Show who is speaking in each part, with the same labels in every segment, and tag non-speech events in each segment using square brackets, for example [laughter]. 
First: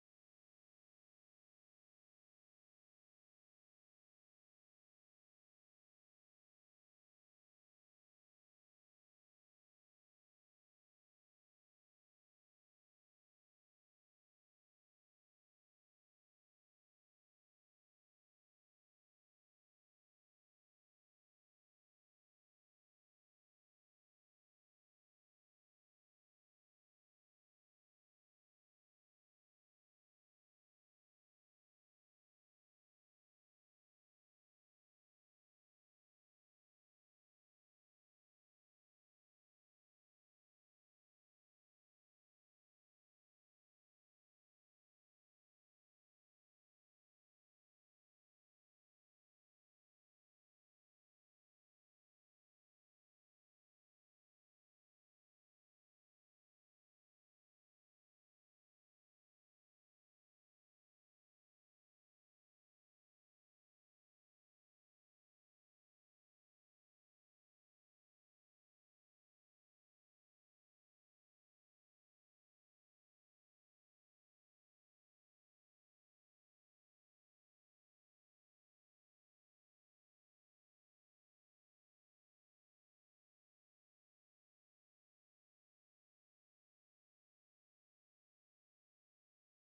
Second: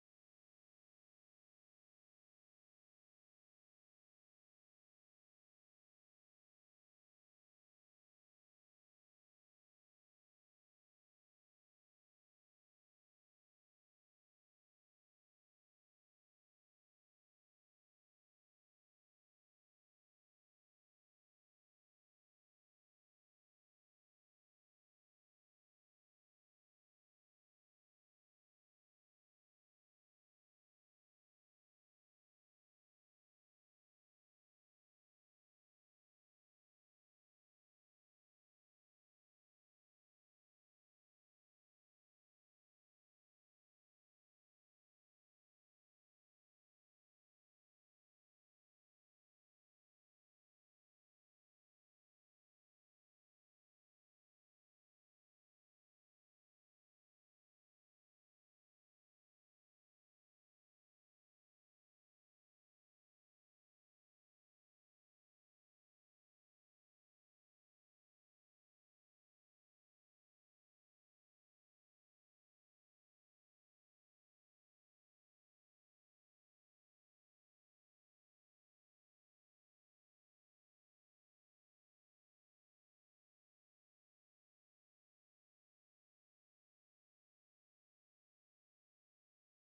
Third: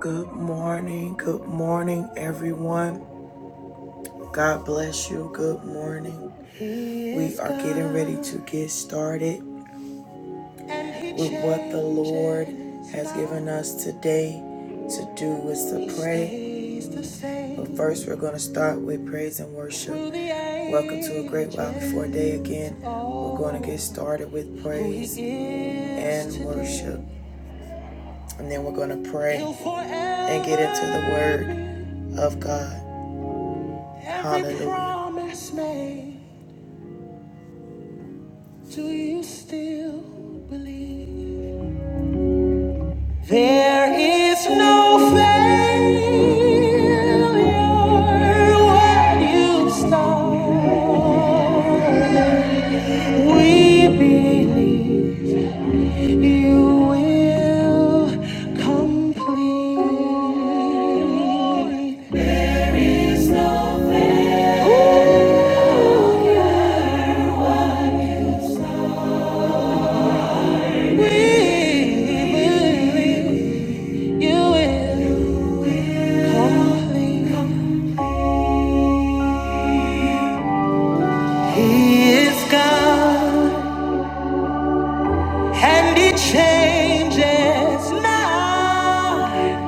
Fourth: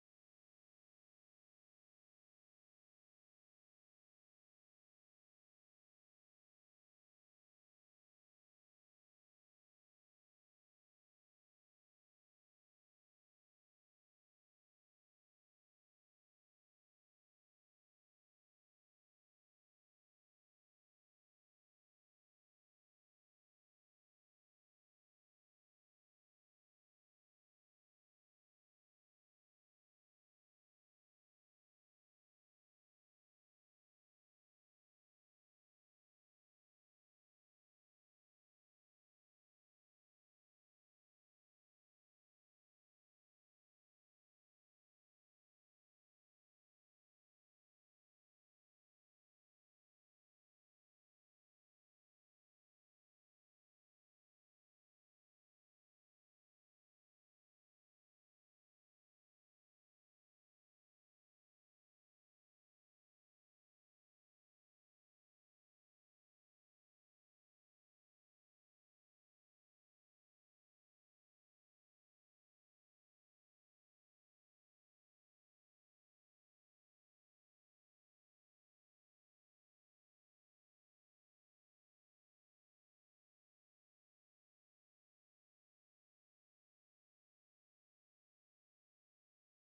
Speaker 1: Good morning. Good morning, everyone. God bless you. Good morning. We are getting ready to get started with what the Lord has given us today to do is to pray. But first, we're going to start with praise and worship. Welcome to a great while before day again. We're going to get started with praise and worship. And then we're going to pray and get into the word of God. Every promise made, do you still believe? There is no failure when you start. We believe you will complete. There's no failure. when you start. believe you will complete. He is God and He changes now.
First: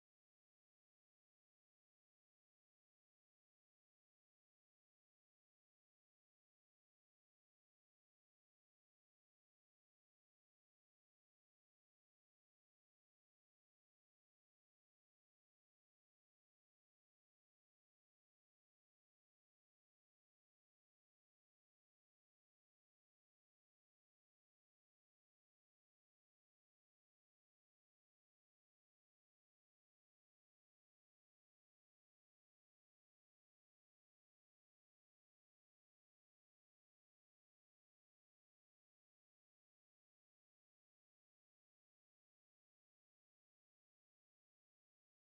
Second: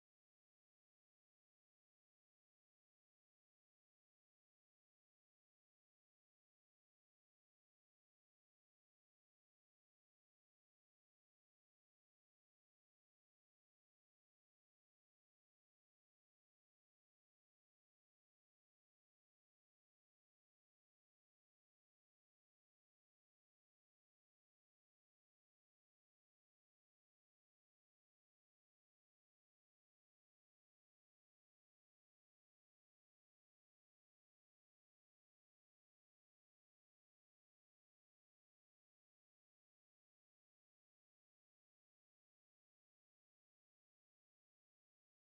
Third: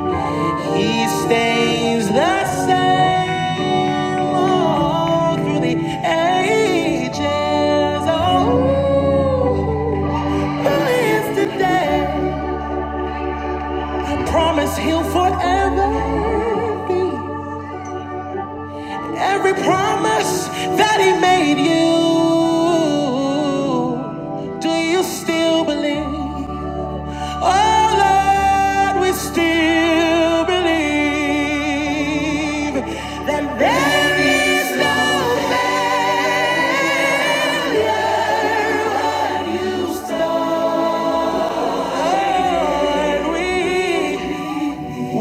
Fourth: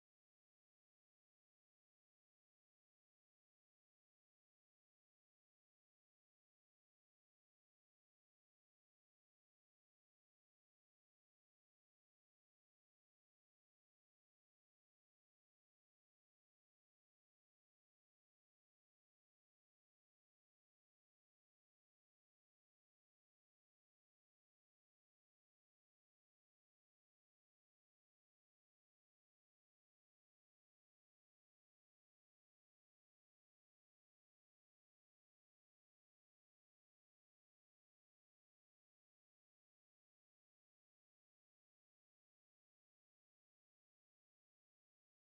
Speaker 1: He stays the same all through the ages. Oh, who is today? I promise he'll forever be every promise that he made you. Do you still believe? Oh Lord, we still believe that there is no failure. You Lord, we,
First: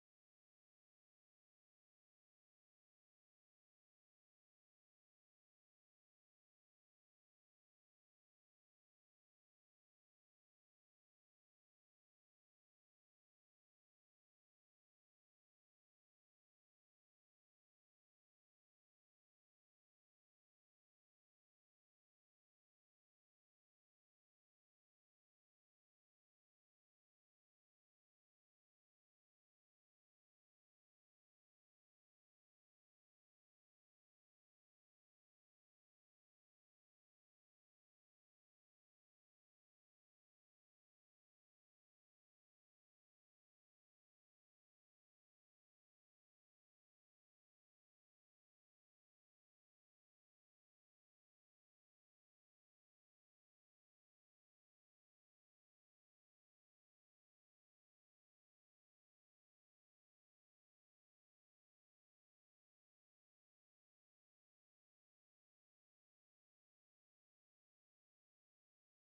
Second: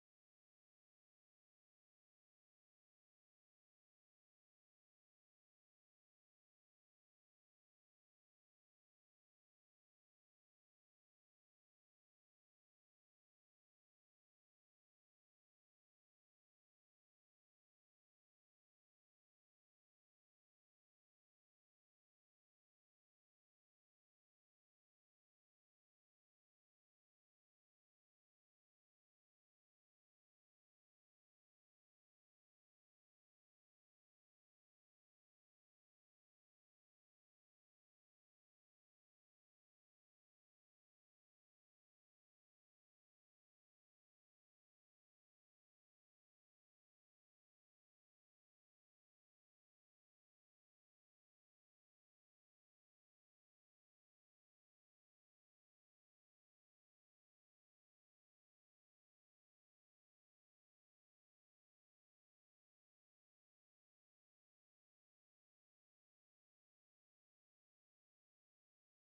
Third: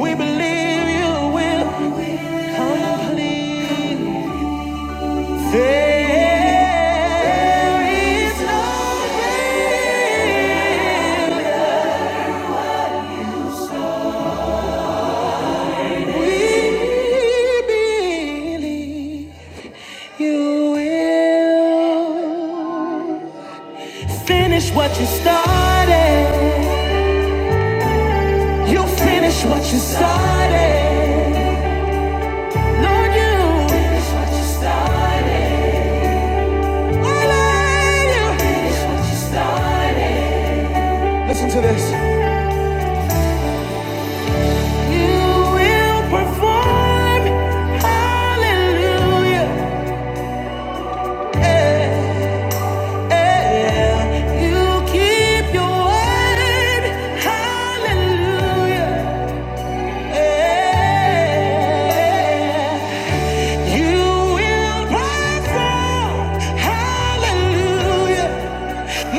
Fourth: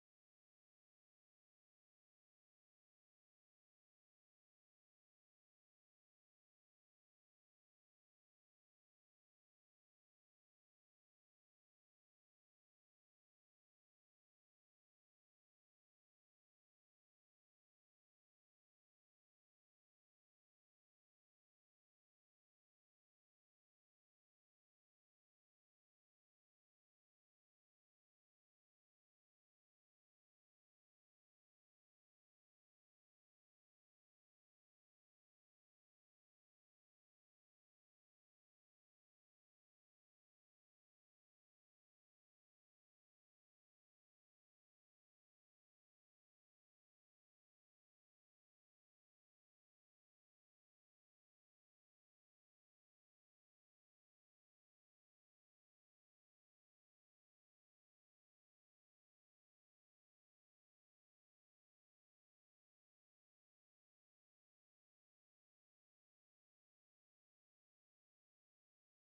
Speaker 1: we believe you will. Complete. There is no greater. We believe you will finish what you started. You finish what you started. Lord, you finish what you started. Will I love you finish what you started? Listen to this. Hallelujah. You will perform. Hallelujah.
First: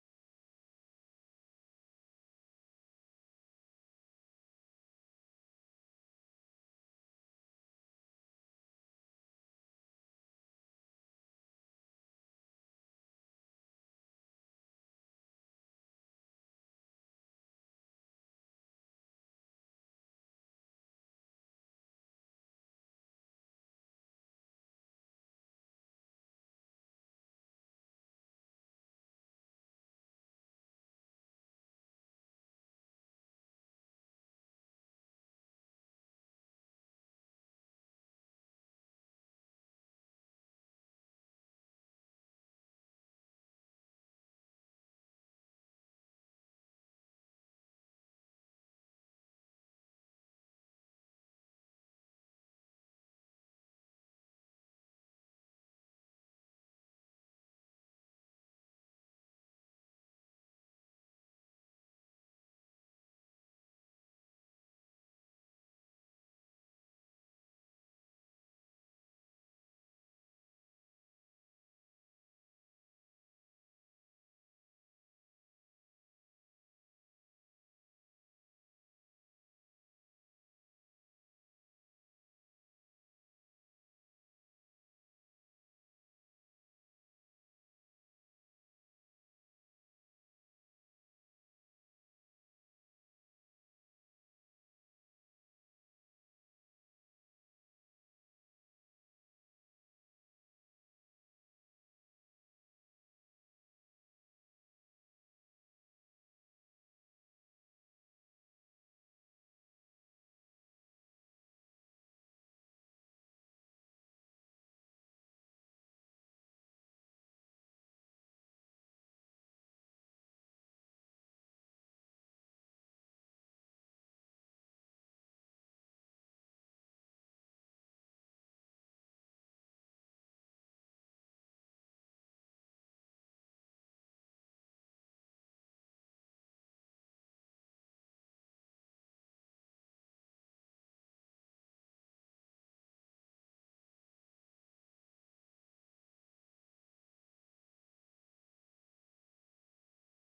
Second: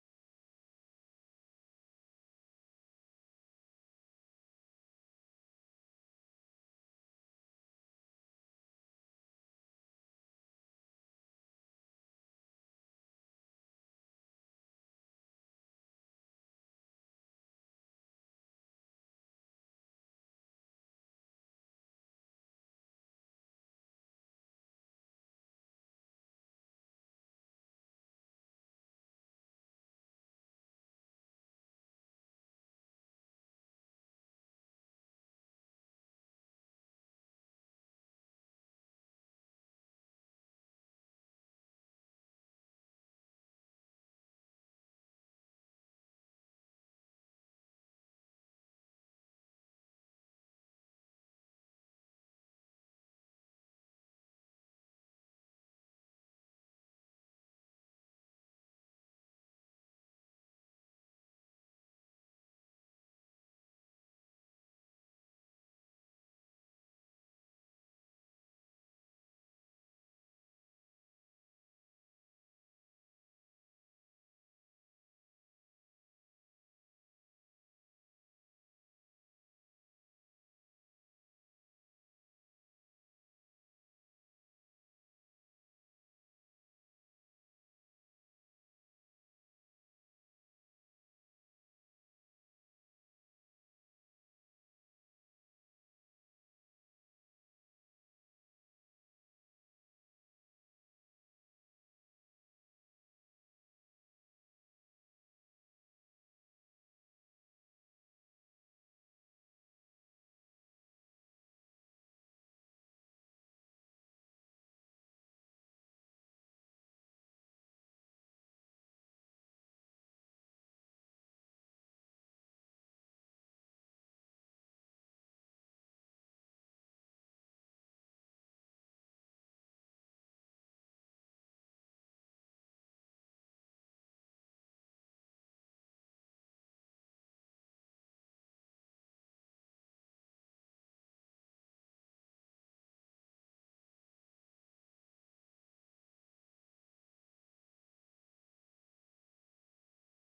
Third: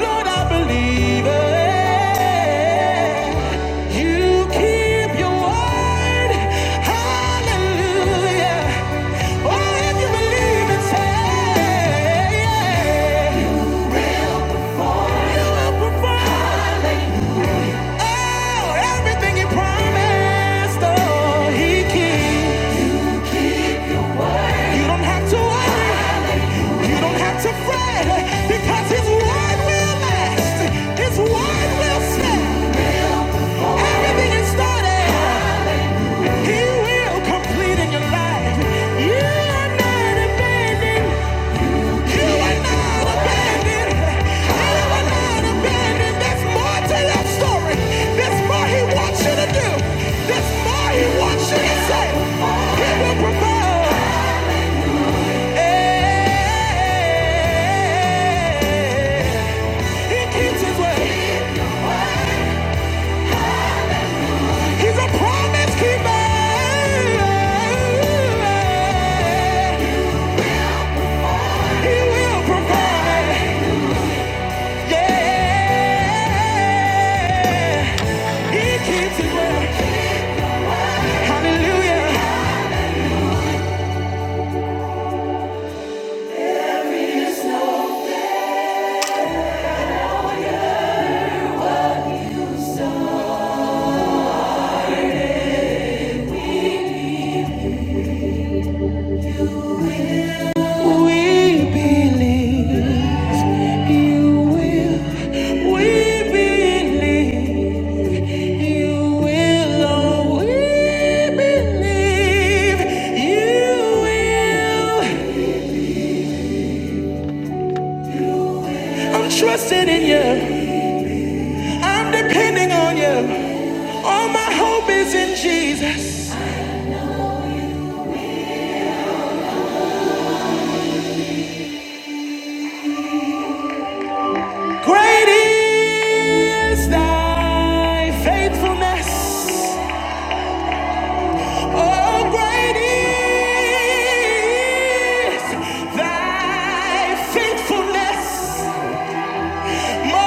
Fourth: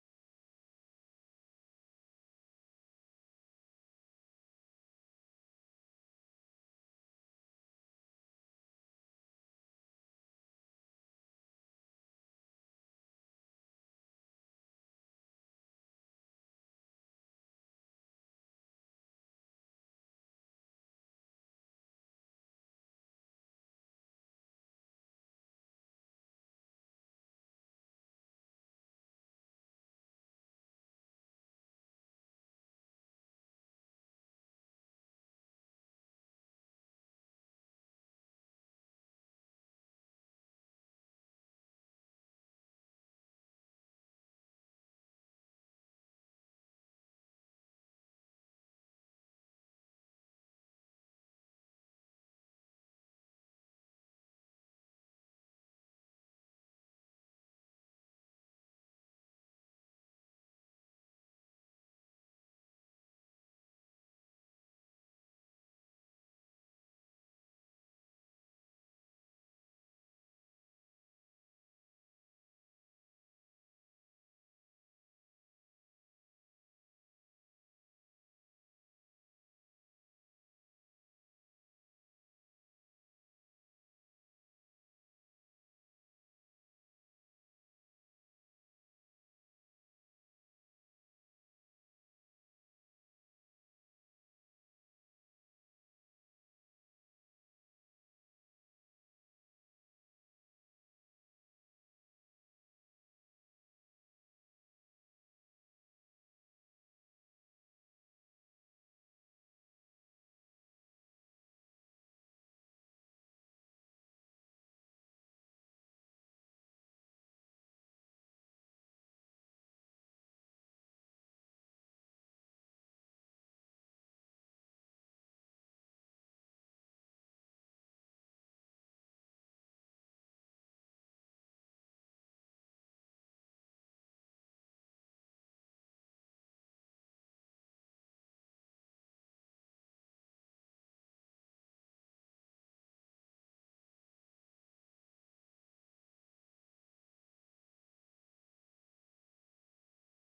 Speaker 1: Lord, I believe it. You keep your word. Hallelujah. Oh, if you believe it, say, yeah. You will perform. Oh, everything you promised, oh, he keeps. You don't have to worry. You don't have to fret because his word will last. His word will stand. Everything is started. He will complete in your life. You are not abandoned. You are not abandoned. You are not abandoned. There's more to your story. There's more he wants you to do. There's more he wants you to say. He will provide. He keeps his way. He's a promise keeper. He will provide. Yeah. He keeps his word. Hallelujah. We believe you will. We believe. You will always believe. You will. I'm trusting in you. I'm depending on you. All my hope is in Jesus. Great is thy faithfulness. Oh, great is thy faithfulness. Morning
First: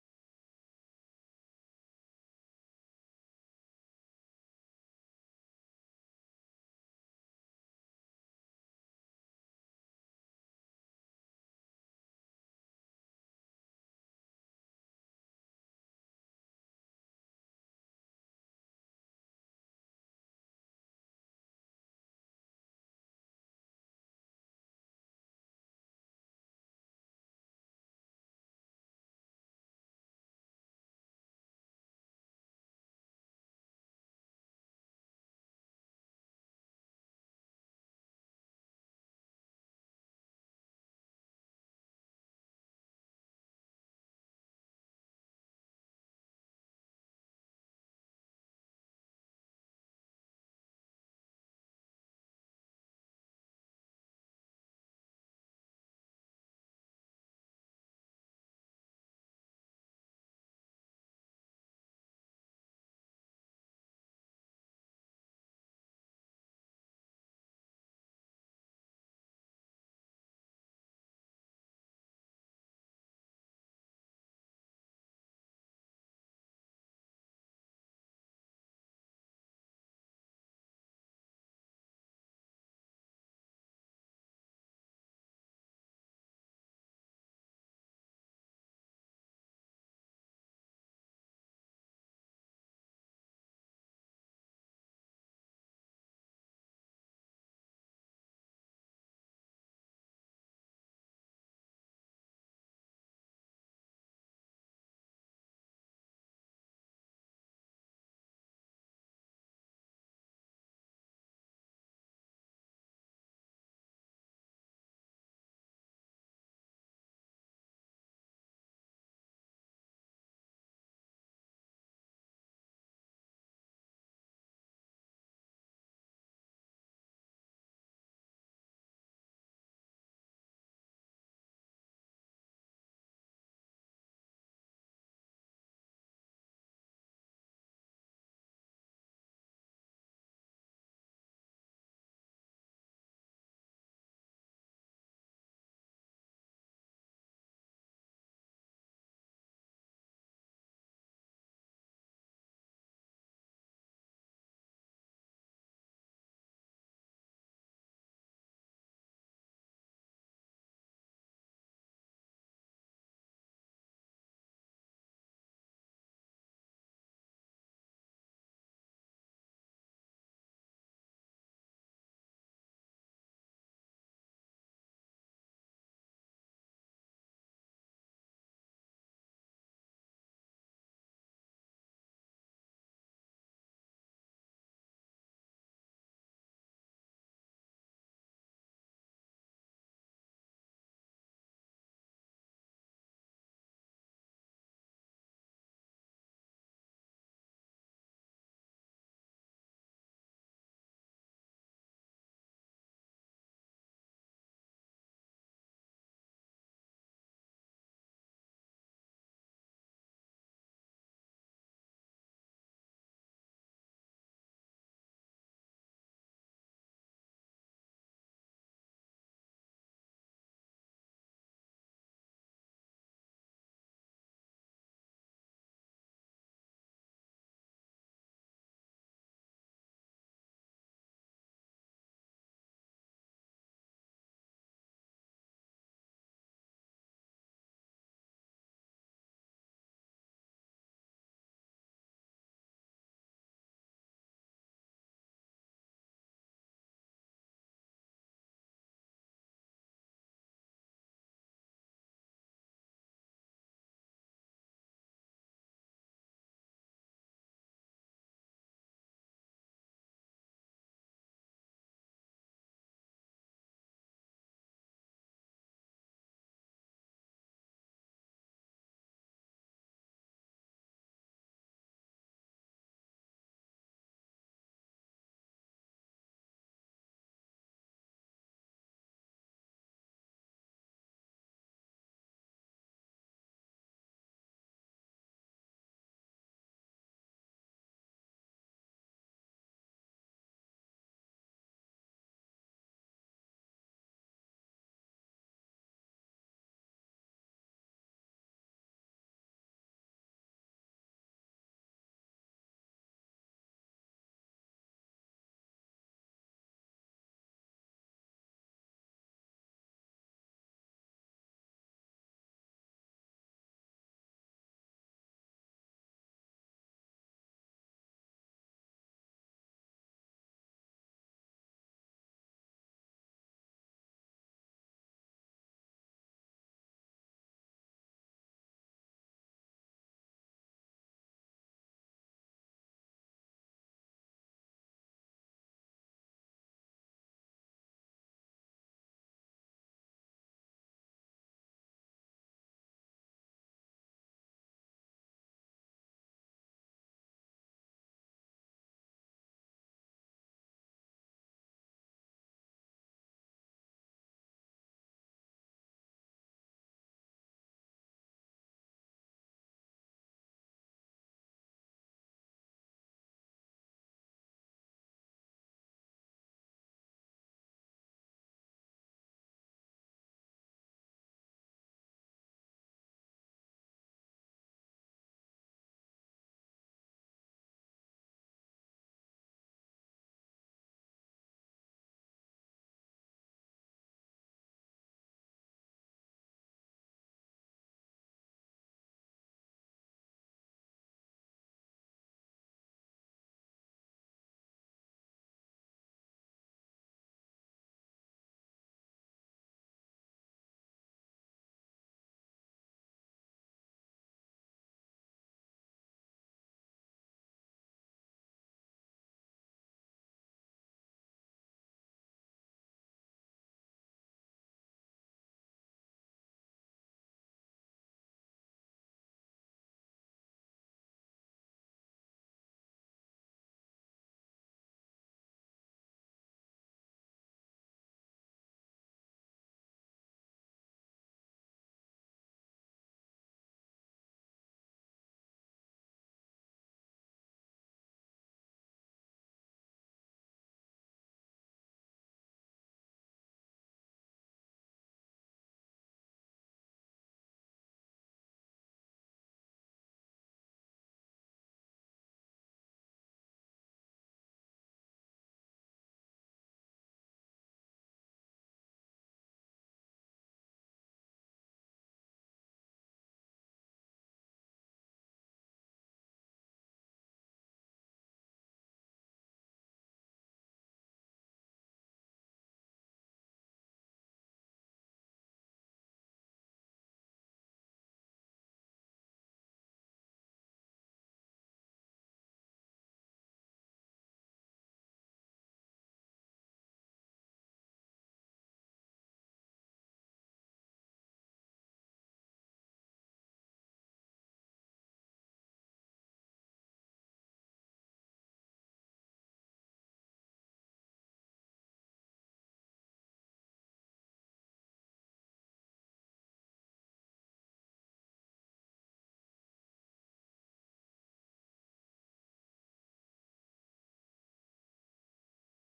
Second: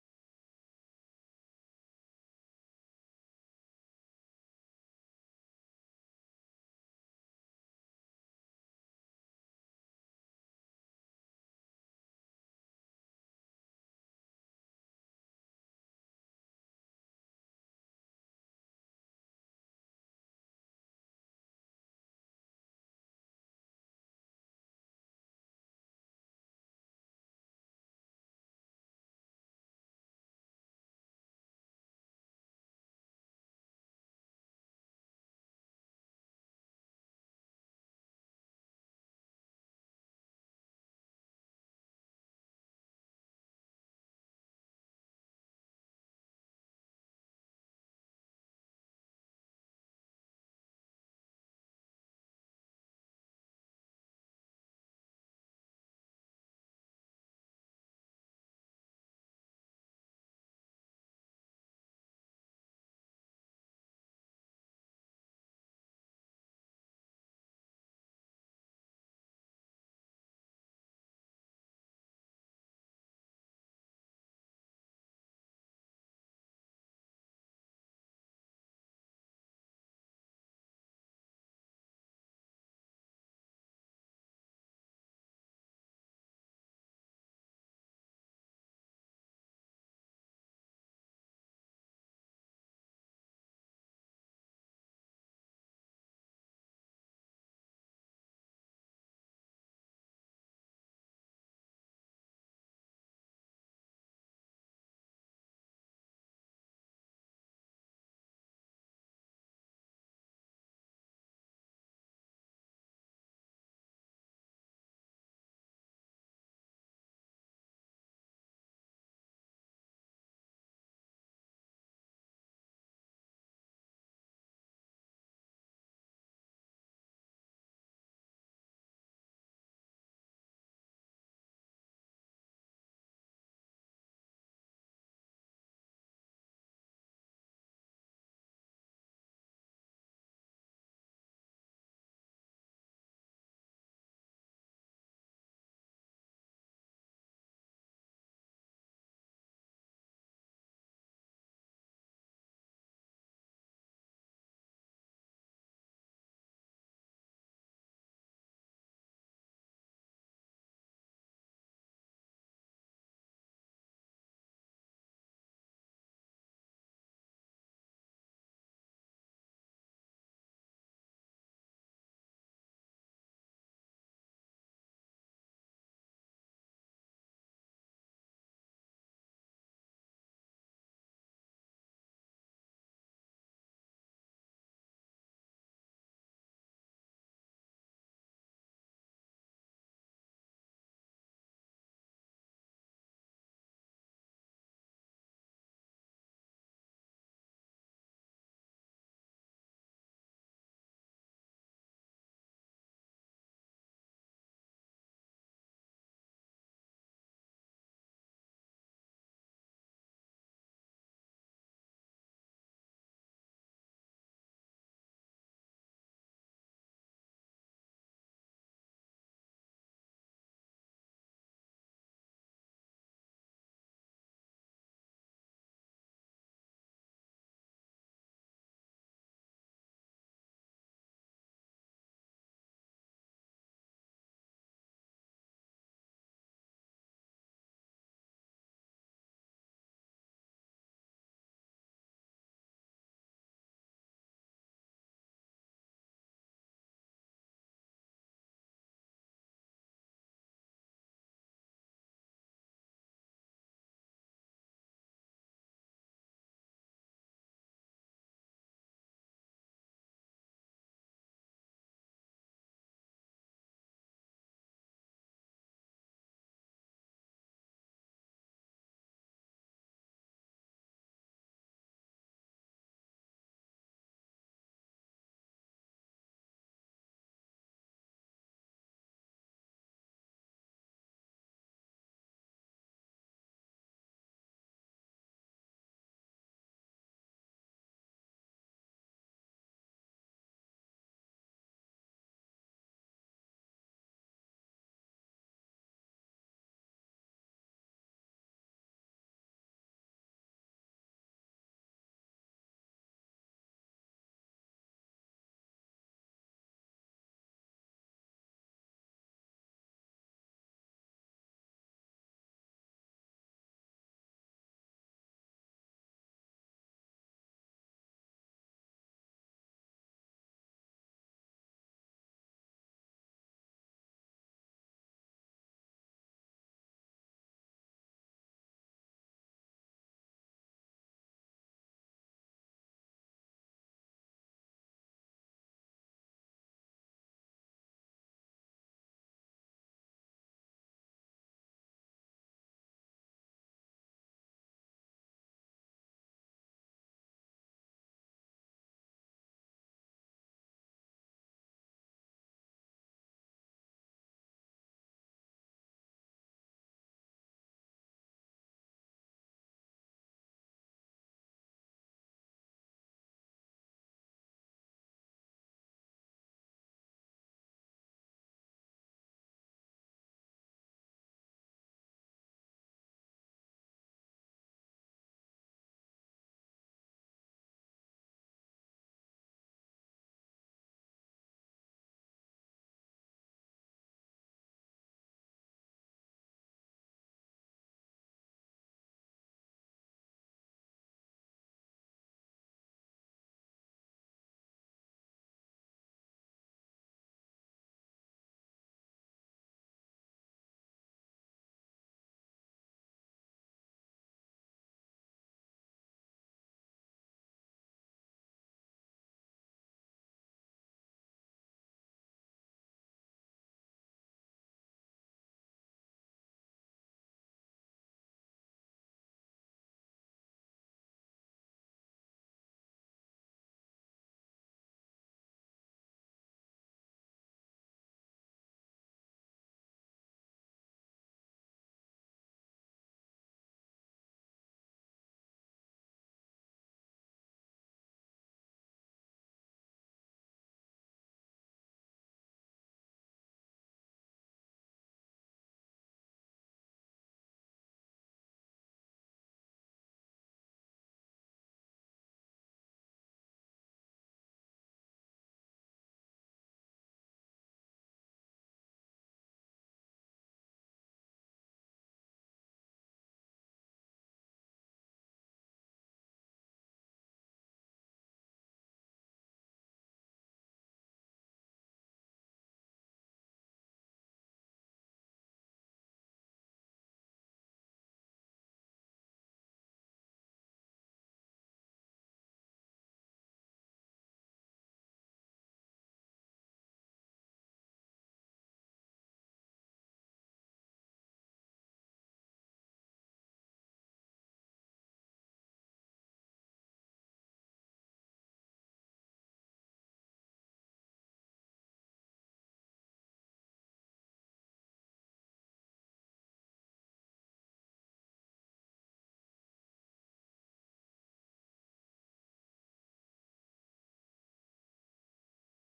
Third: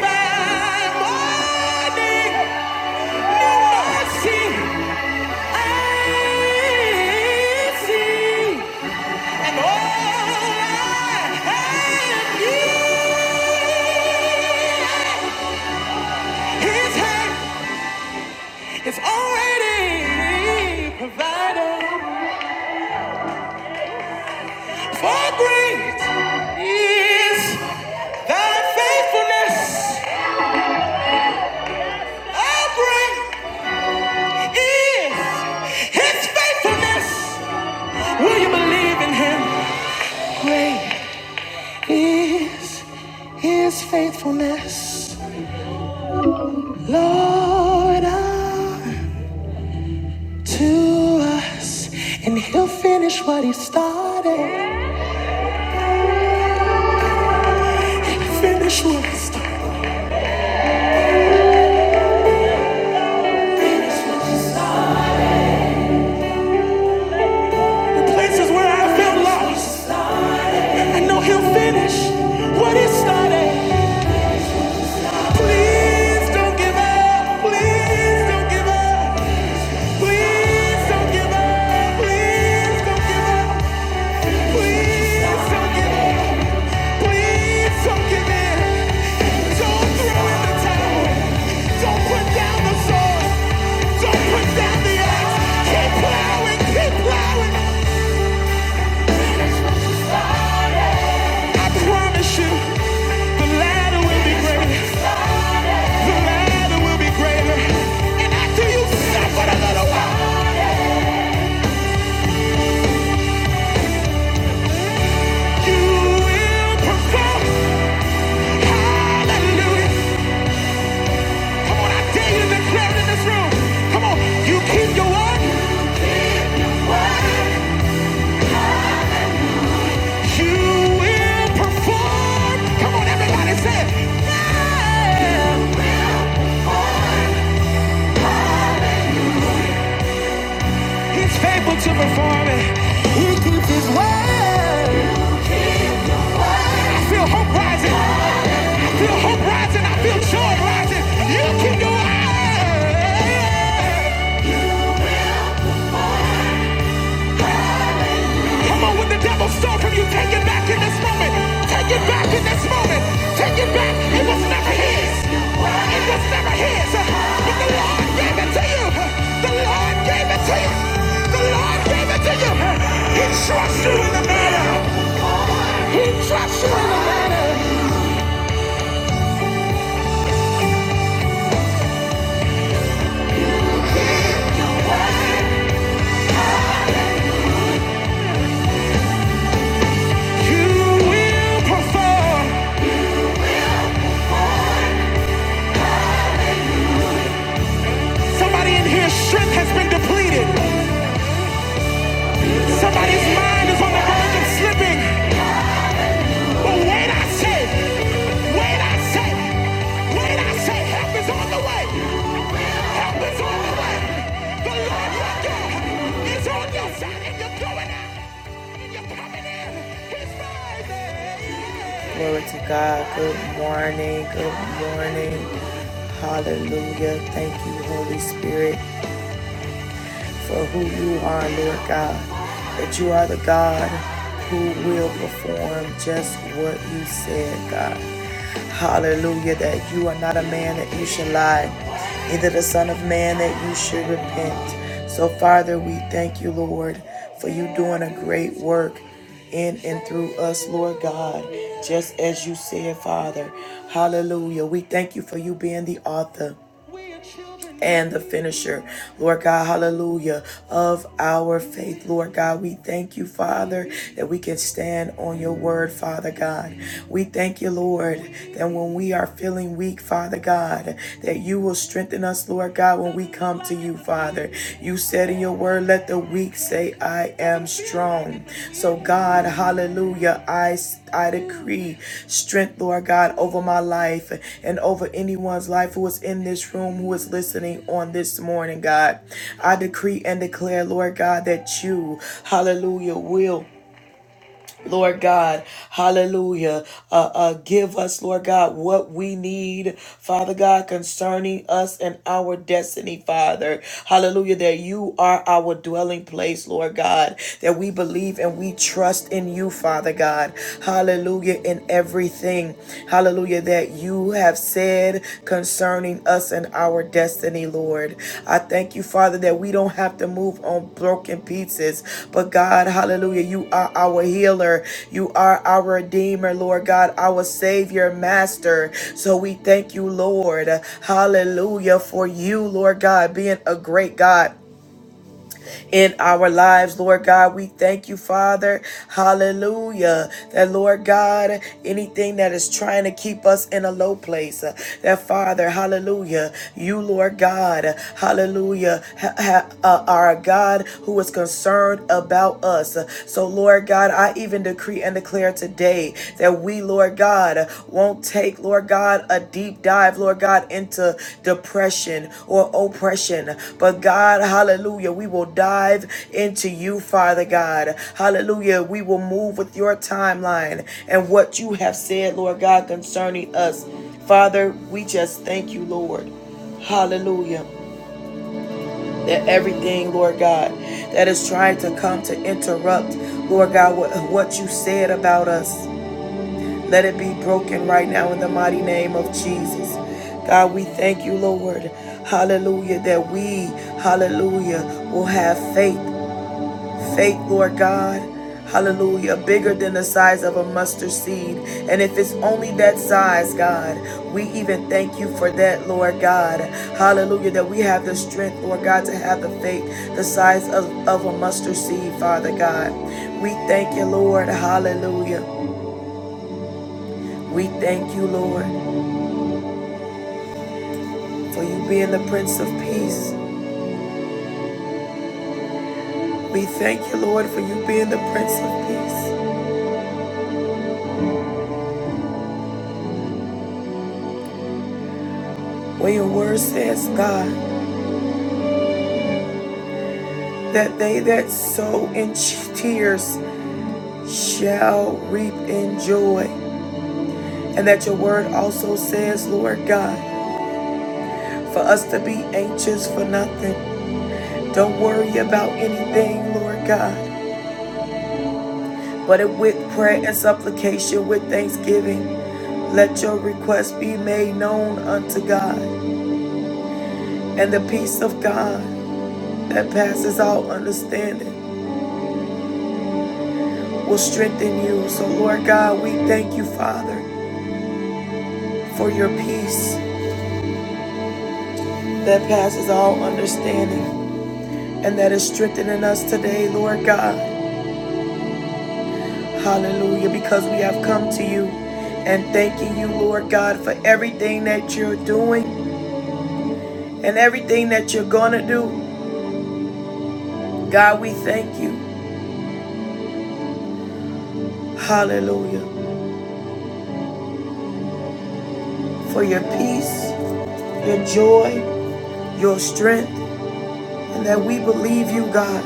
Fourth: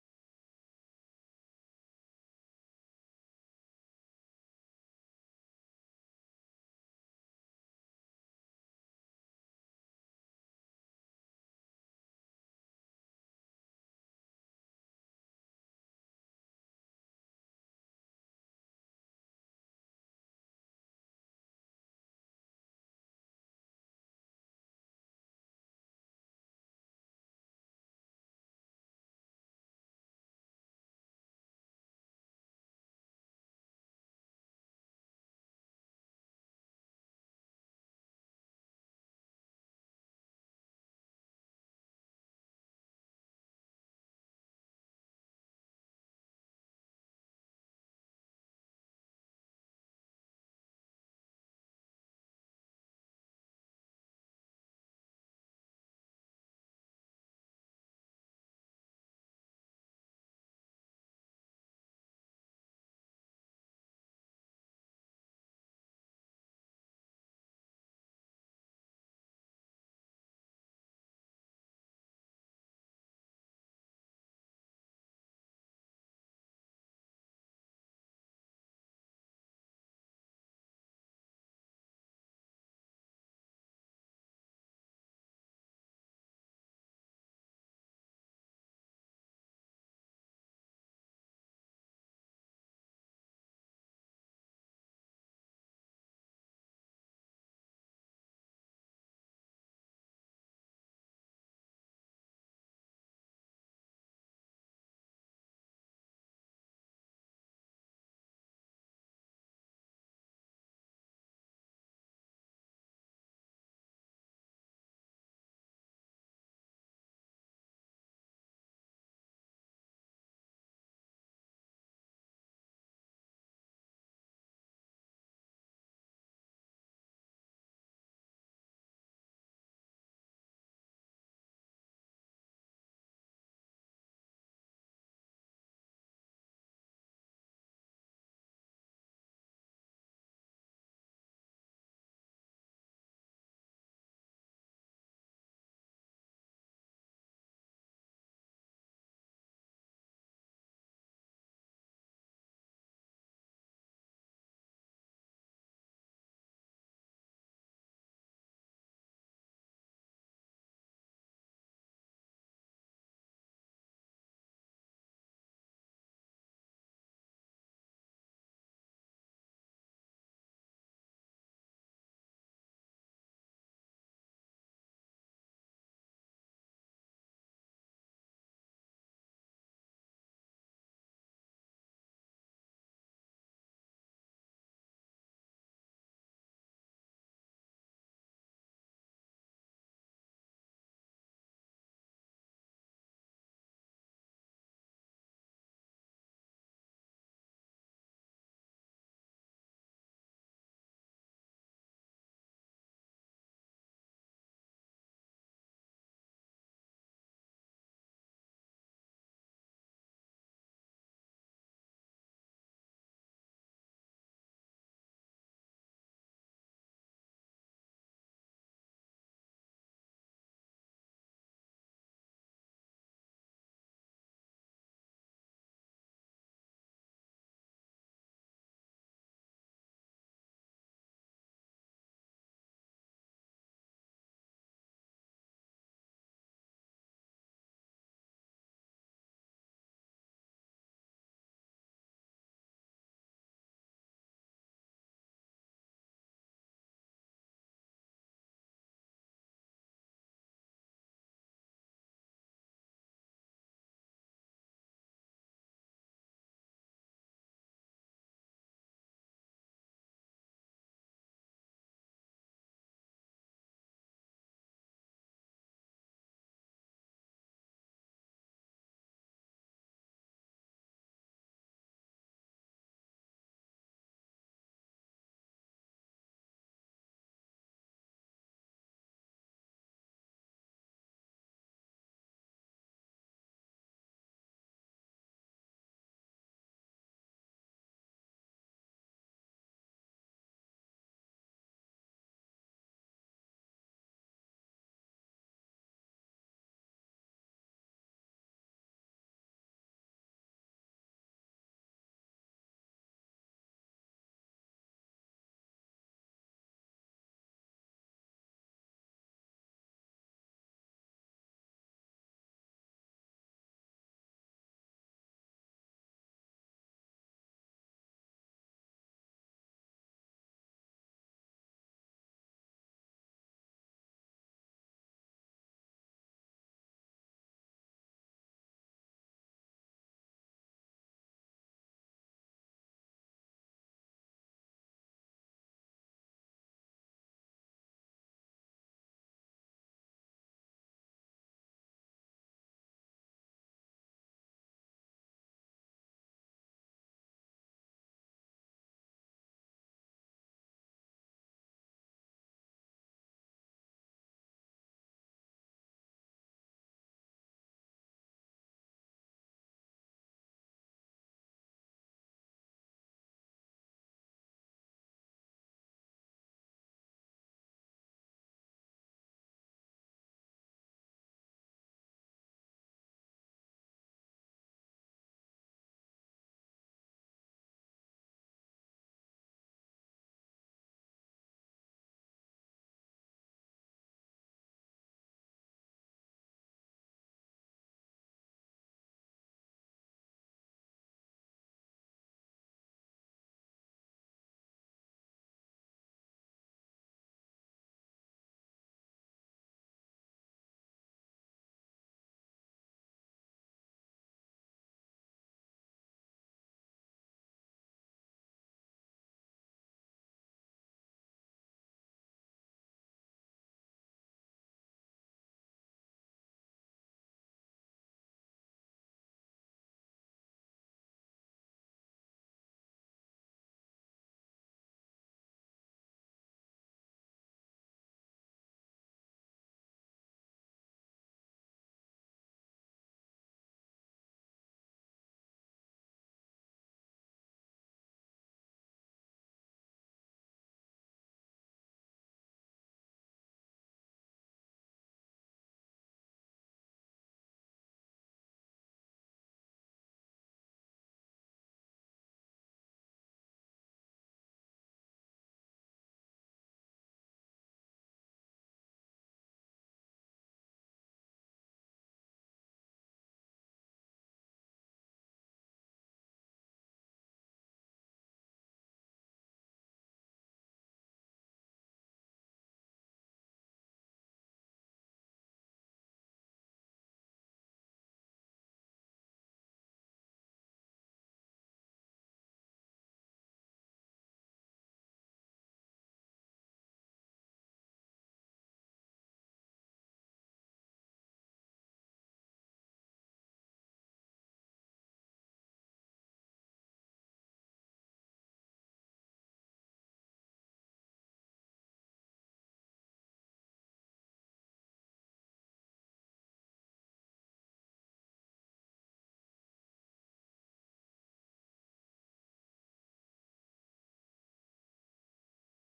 Speaker 1: by morning, new mercy I And all I need, His is already provided. For great is Thy faithfulness. Oh, is His faithfulness. Will you believe in him? Great is his faithfulness, Lord, to us. And he'll finish what he started. Finish what he started. The places where I felt lost, I know he'll finish what he started. Please don't give up. Please don't give up. Please don't give up. Please don't give up. Please don't give up. Please don't give in. Don't throw in the towel. Don't put down the sword. Don't put down the axe. Keep plowing. Keep plowing. I promise you, the ladder will be greater. The ladder will be greater. And after you suffer a little while, you will perform. Hallelujah. Come on, I dare you to declare it in this room. Come on, you keep your word. Keep your word. You will perform. Come on, everybody say it. Yeah. He's faithful to perform it. He keeps his word. I feel hope rising. I feel hope rising. I feel joy rising. You keep your word. Come on with the devil. moment. Take it back in this moment. Take it back. It was never his. It was never his. But the Lord gave it to you. The Lord gave it to you. The Lord, He trusts you in the matter. He trusts you. You will perform. In His strength has been depleted. Somebody's mind is on the verge of slipping. Glory to God. Good morning. Good morning. Hallelujah. Thank you, Holy Spirit for who you are, Lord God. That you are the God who will perform just what you said, God. Hallelujah. That you are not a man that you should lie, neither the Son of Man that you should repent. So, Father, we thank you, Lord, for you doing a great work in and through us, Lord God, just as you said, Father. Hallelujah. We thank you for you being the author and the finisher, Lord God, hallelujah, of our faith. Lord God, we thank you, Father, that we can stand on your word, Father God. We thank you, Lord, that when we are feeling weak, Father God, that you will strengthen us, Lord God, when we come to you, Father. You said in your word, power. Let the weak say, I am strong. So, God, hallelujah, I, I decree strength, Lord God, over my life and over anyone's life who is in this room, who is listening on this morning, God. I decree and declare, Lord God, that you, hallelujah, will. Lord God, hallelujah. Uh, uh, give us, Lord God, what we need, Father God, concerning us and our destiny, Father. Hallelujah, that you are our dwelling place, Lord God, that we believe and we trust in you, Father God. Hallelujah, in everything. Hallelujah, that you have sent said concerning us and our destiny, Lord. I thank you, Father, that we don't have to move on broken pieces, but God, hallelujah, you are our healer. You are our redeemer, Lord God, our savior, master. So we thank you, Lord. Hallelujah for you, Lord God, being a great God in our lives, Lord God. We thank you, Father. Hallelujah. That, Lord God, anything that is trying to keep us in a low place, uh, that, Father, hallelujah, you, Lord God, uh, hallelujah, ha- ha- uh, are a God who is concerned about us. Uh, So, Lord God, I even decree and declare today that we Lord God, won't take, Lord God, a deep dive, Lord God, into depression or oppression. But God, hallelujah, we will dive into you, Father God. Hallelujah, we will move with your timeline and what you have said, Lord God, concerning us. Father, we just thank you, Lord. Hallelujah. That everything, Lord God, that is trying to come to interrupt, Lord God, what, what you said about us. Let it be broken right now in the mighty name of Jesus. God, we thank you, Lord. Hallelujah. That we, hallelujah, will have faith. Faith, Lord God. Hallelujah. Bigger than the size of a mustard seed. And if it's only that size, God, we even thank you for that, Lord God. Hallelujah. That we have the strength, Lord God, to have the faith the size of, of a mustard seed, Father God. We thank you, Lord. Hallelujah. We thank you, Lord. for you being the Prince of Peace. We thank you, Lord, for you being the Prince of Peace. when your word says, God, that they that sow in tears shall reap in joy. And that your word also says, Lord God, for us to be anxious for nothing. Don't worry about anything, Lord God, but with prayer and supplication, with thanksgiving. Let your request be made known unto God, and the peace of God, that passes all understanding will strengthen you. So, Lord God, we thank you, Father, for your peace that passes all understanding and that is strengthening us today, Lord God. Hallelujah, because we have come to you and thanking you, Lord God, for everything that you're doing and everything that you're going to do. God, we thank you. Hallelujah. For your peace, your joy, your strength, and that we believe you, God.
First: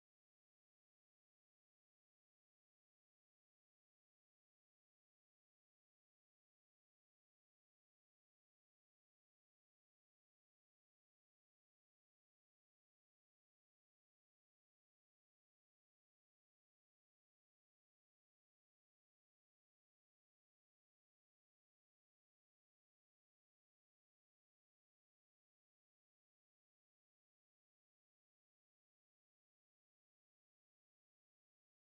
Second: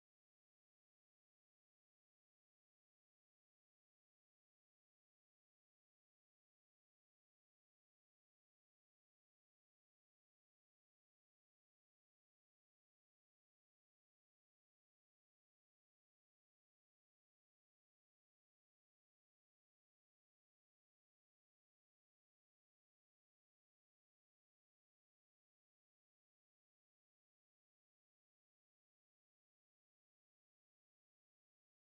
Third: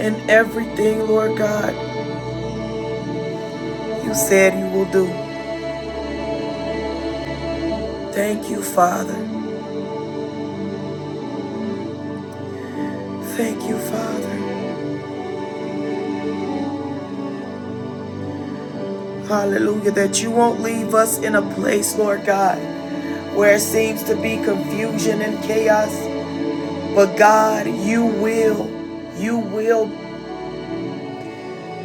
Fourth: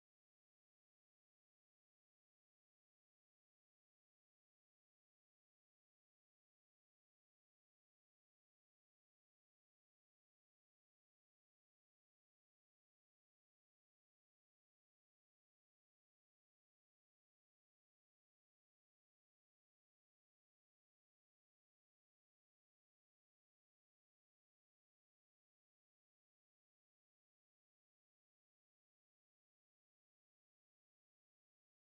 Speaker 1: and everything, Lord God, you said you will do. Thank you, Father. Thank you, Father. Hallelujah, that you won't leave us in a place, Lord God, where it seems to be confusion and chaos. But God, you will, you will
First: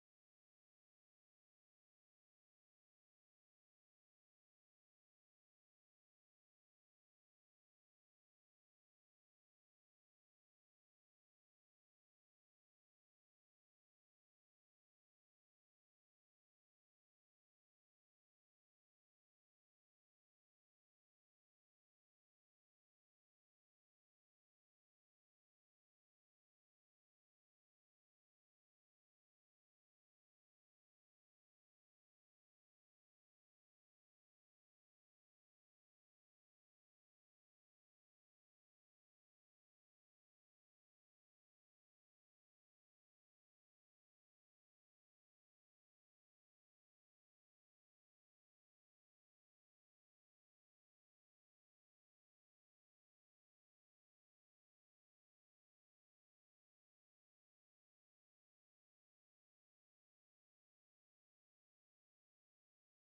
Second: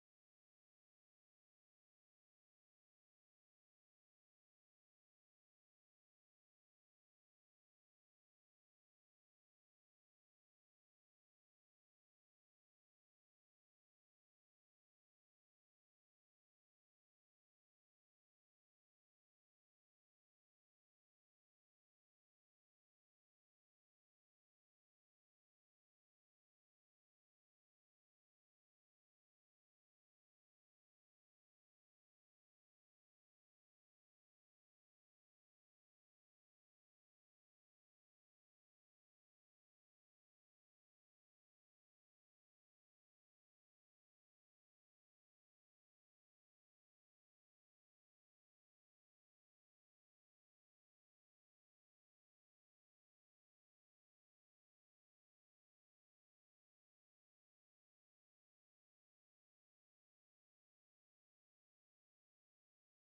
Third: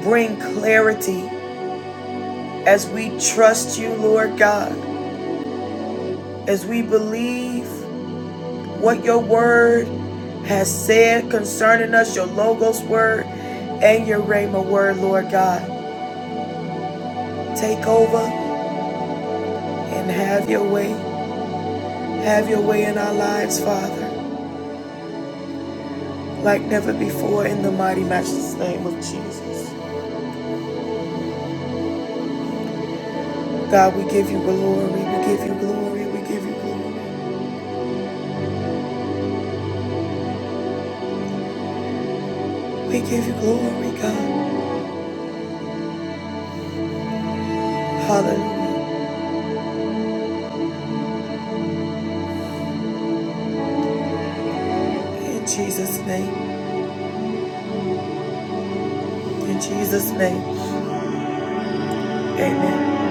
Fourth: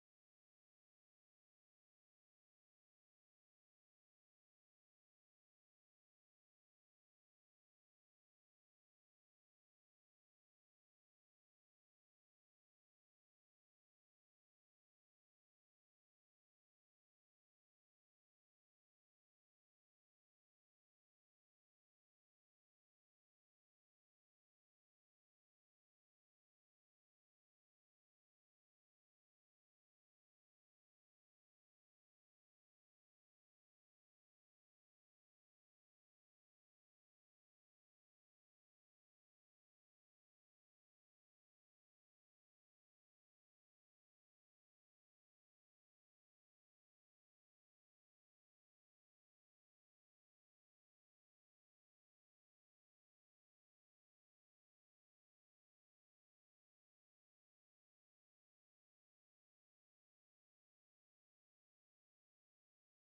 Speaker 1: bring clarity as we trust you, Lord God, as we believe what your word has said concerning us, your Logos word and your Rhema word, Lord God. Take over and have your way. Have your way in our lives, Father, like never before in the mighty, matchless name of Jesus. God, we give you glory. We give you glory. We give you glory. We give you glory, God. Hallelujah. In Jesus' name. In Jesus' name. Amen.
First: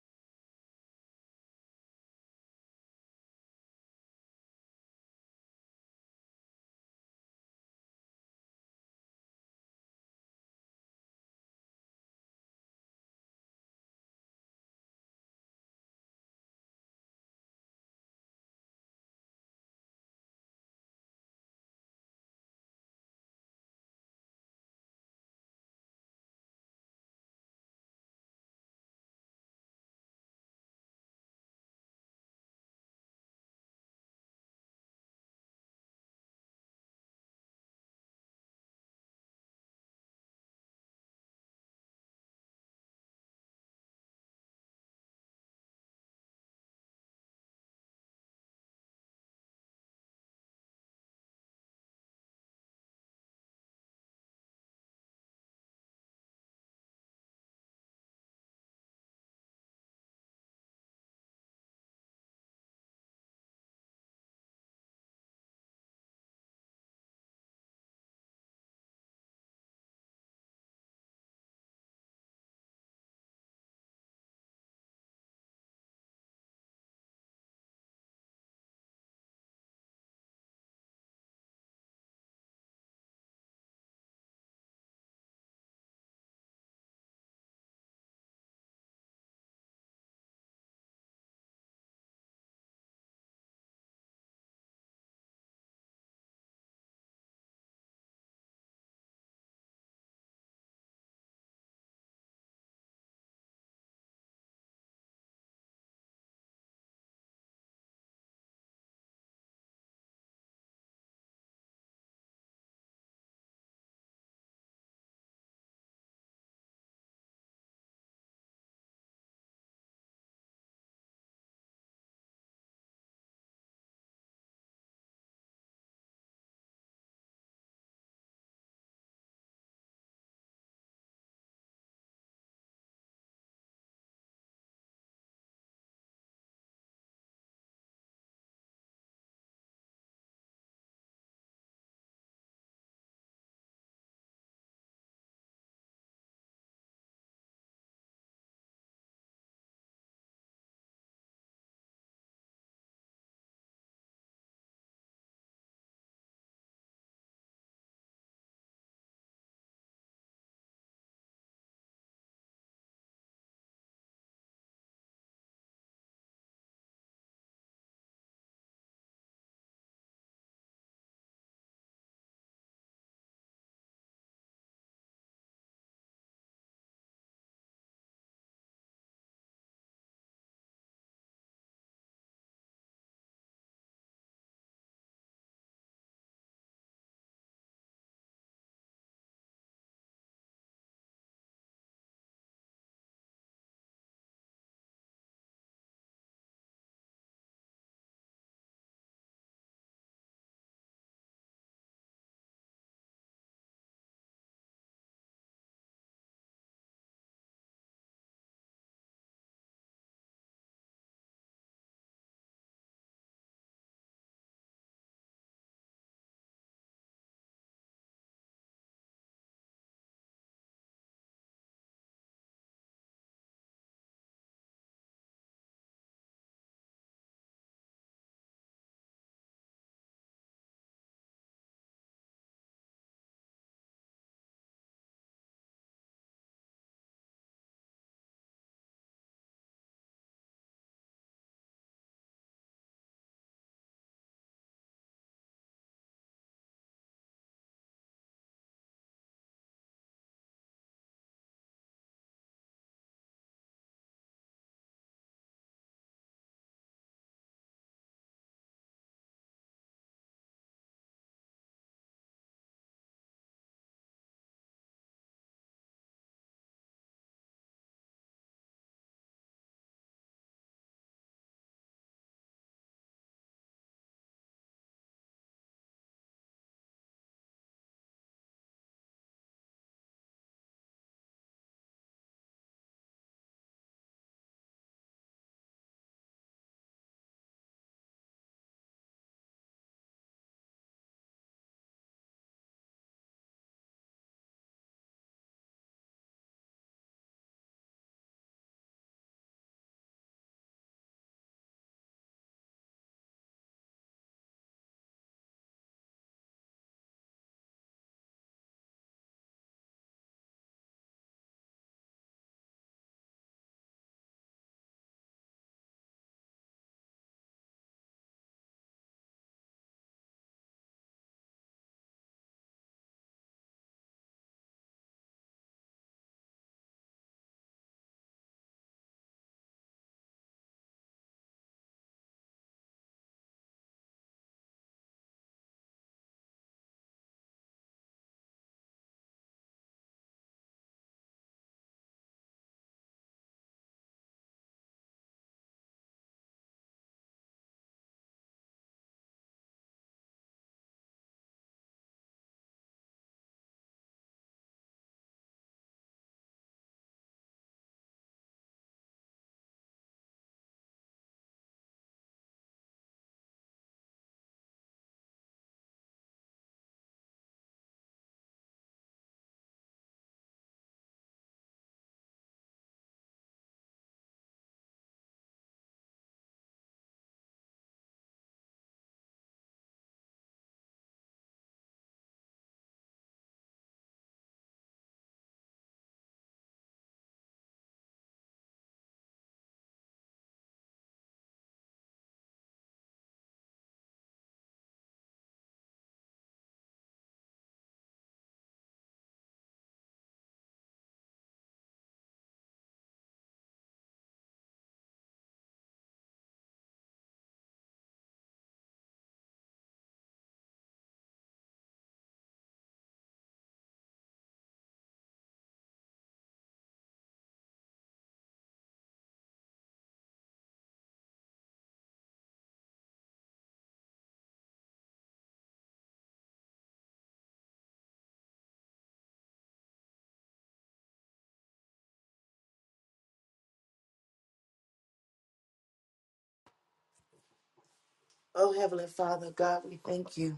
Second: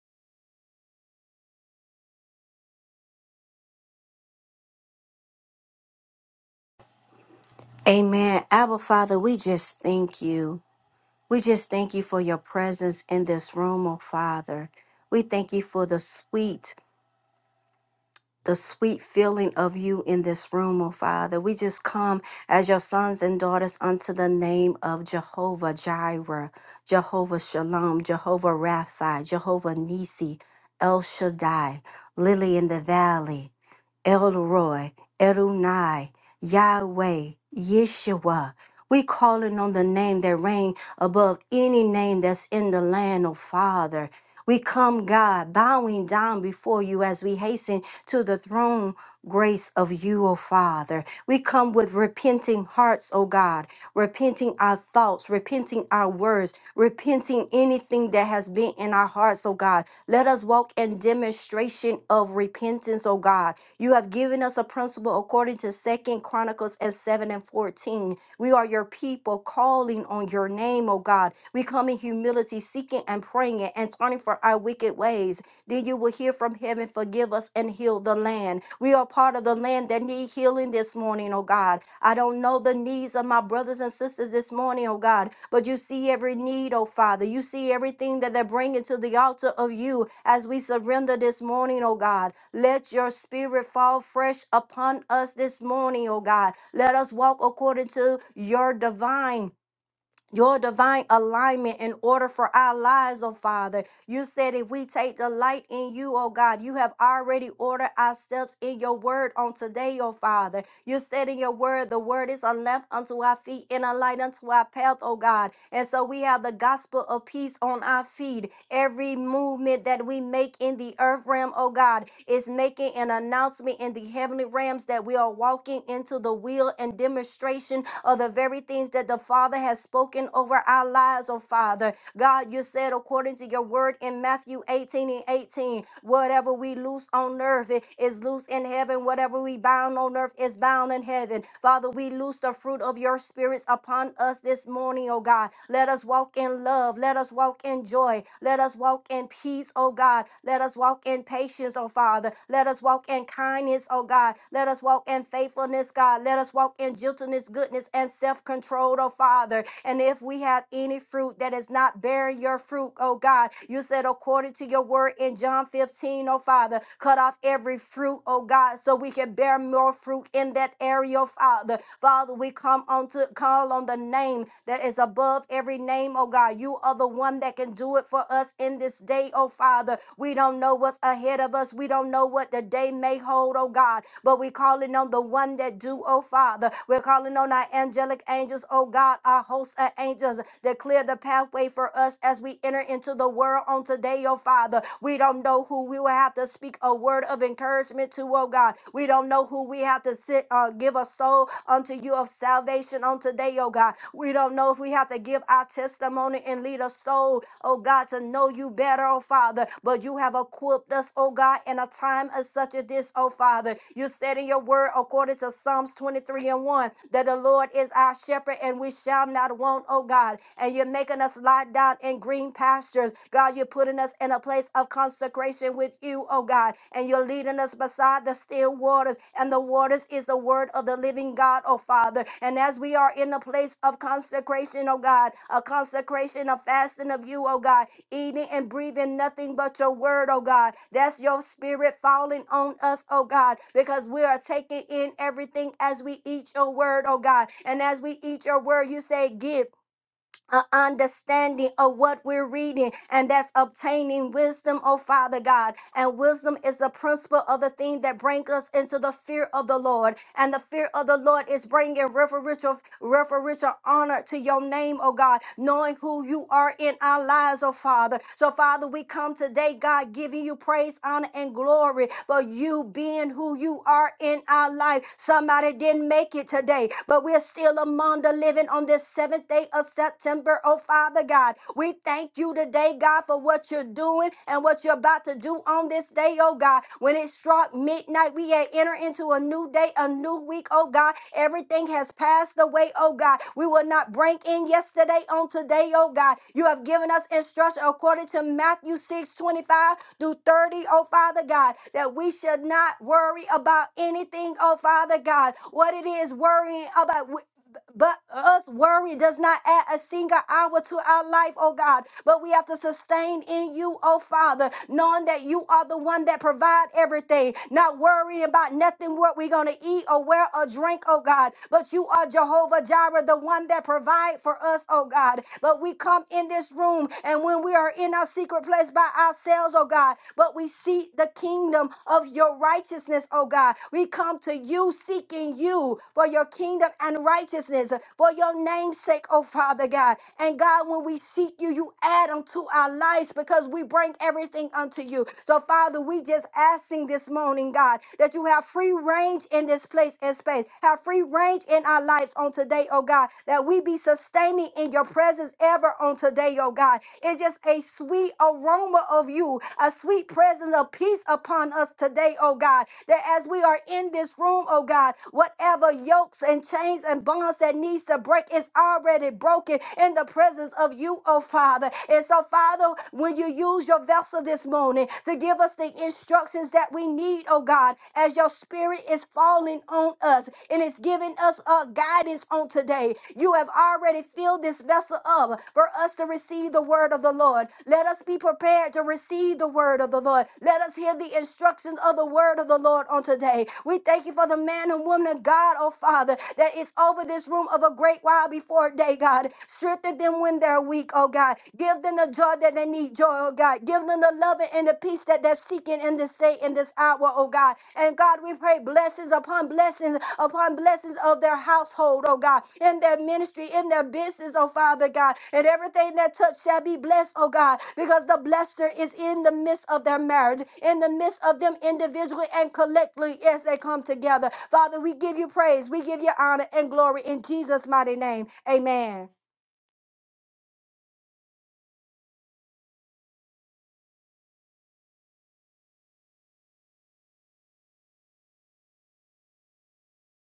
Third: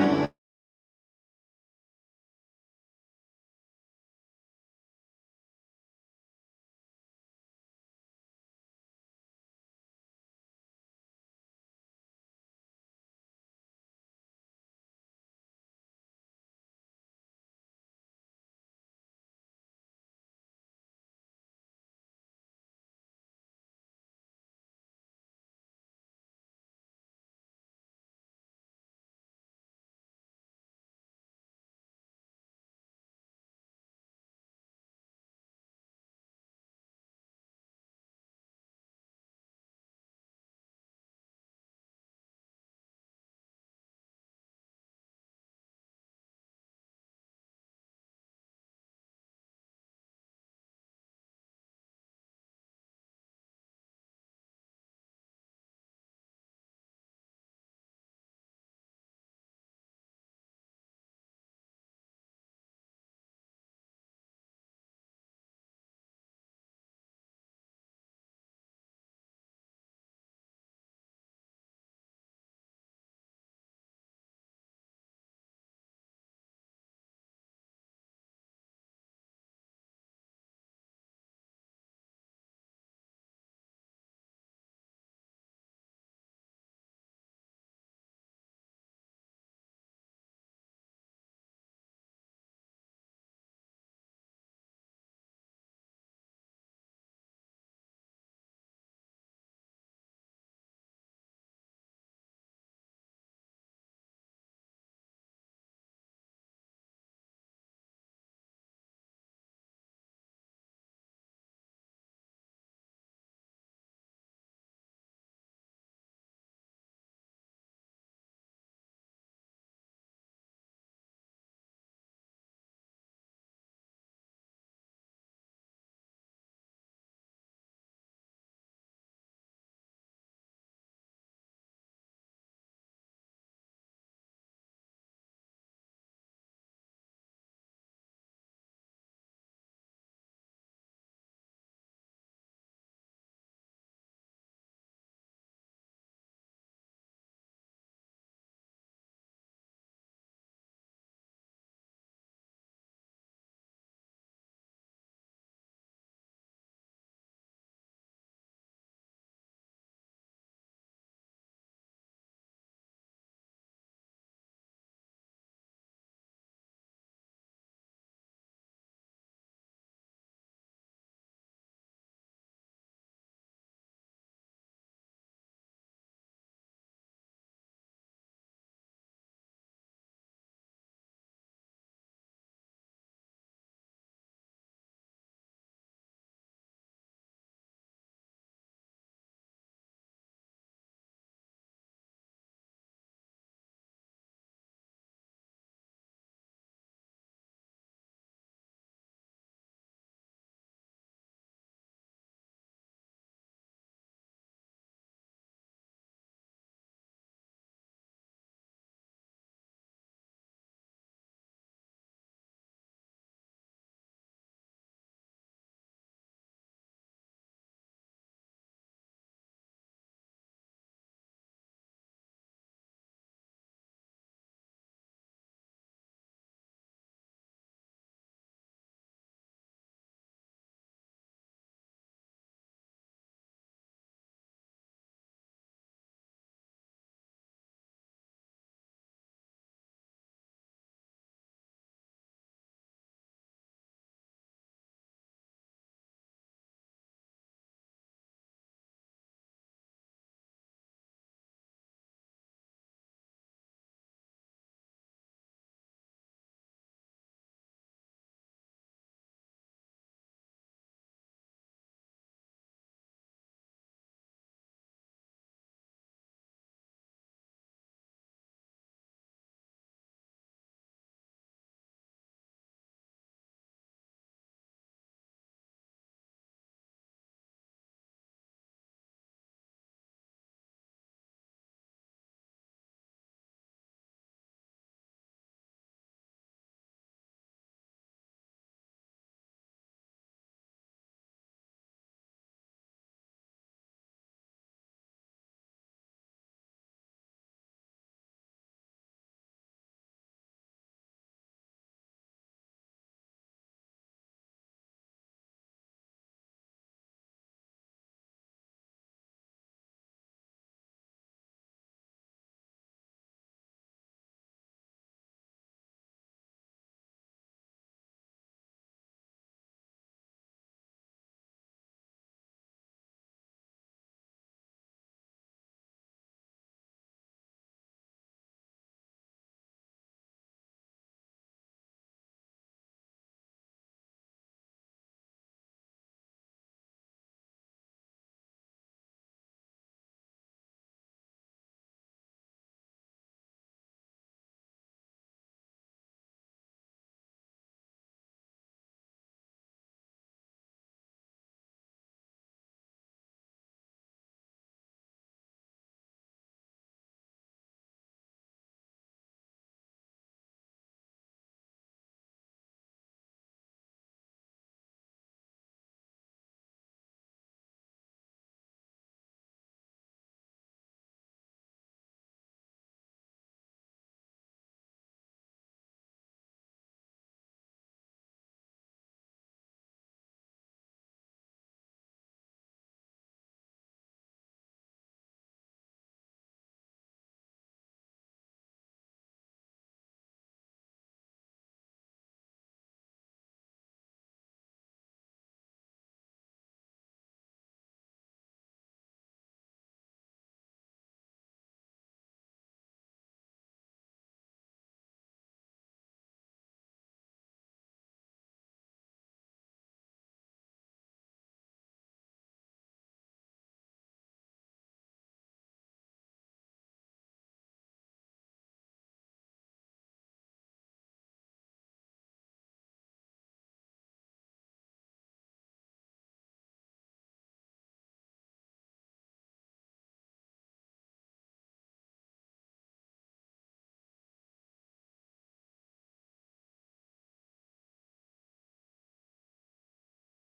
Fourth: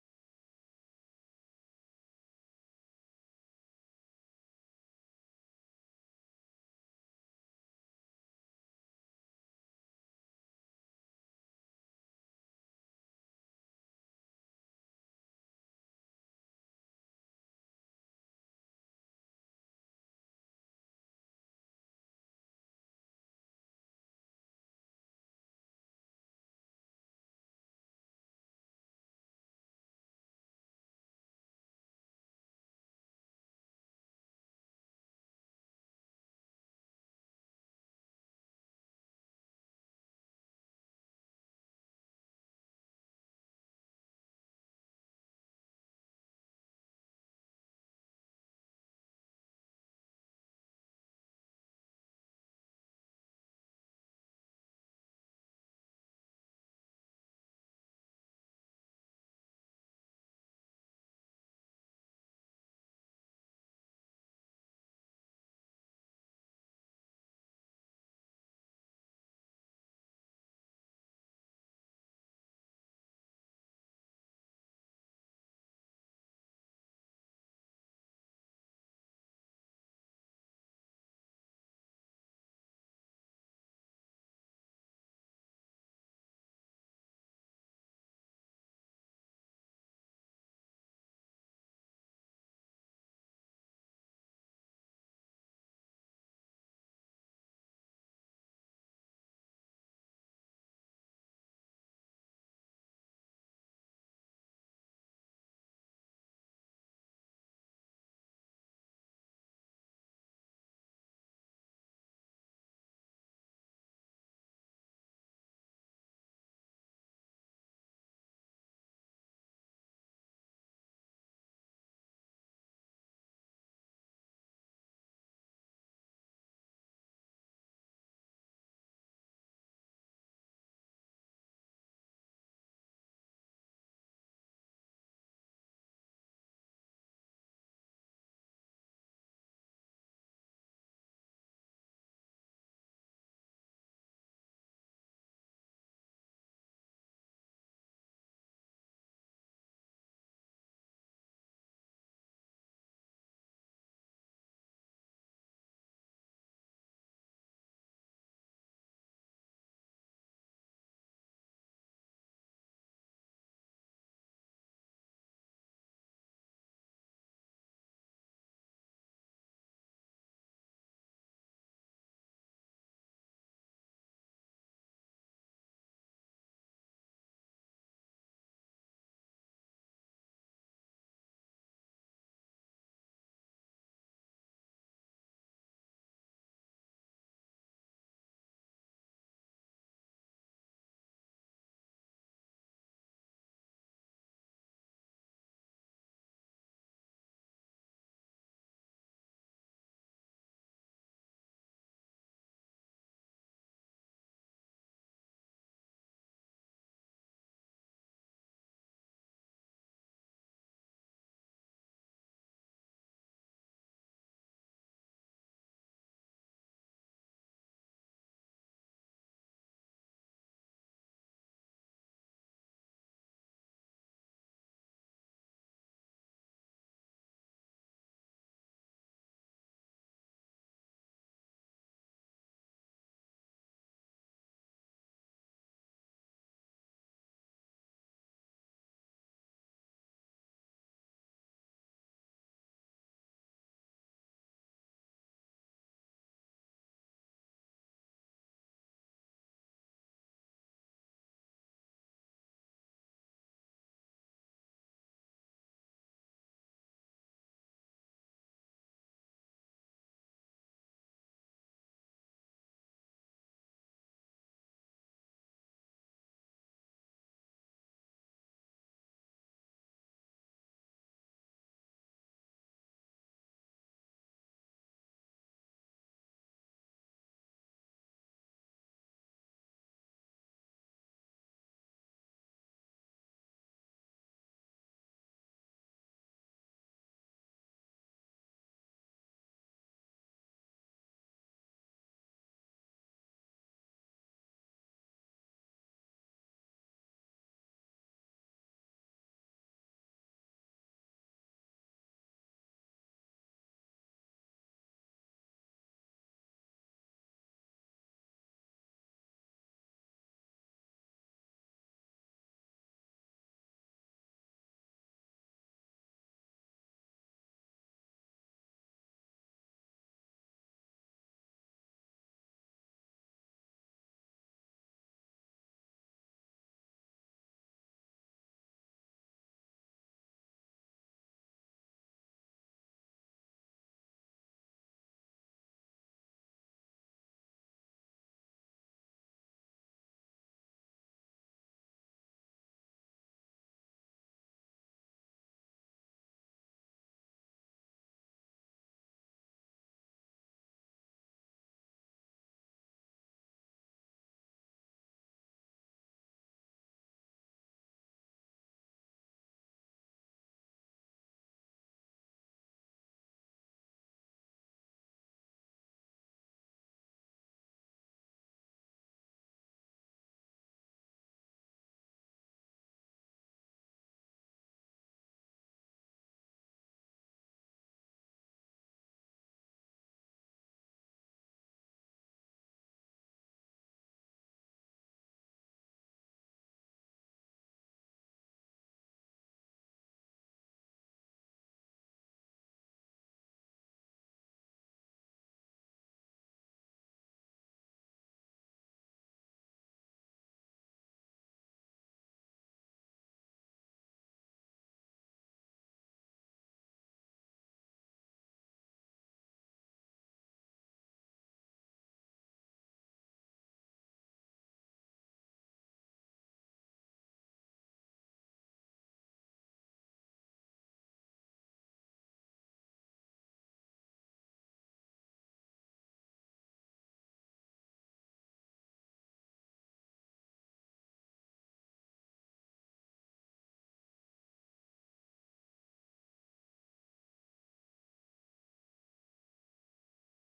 Speaker 2: Oh, Heavenly Father, God, we thank you.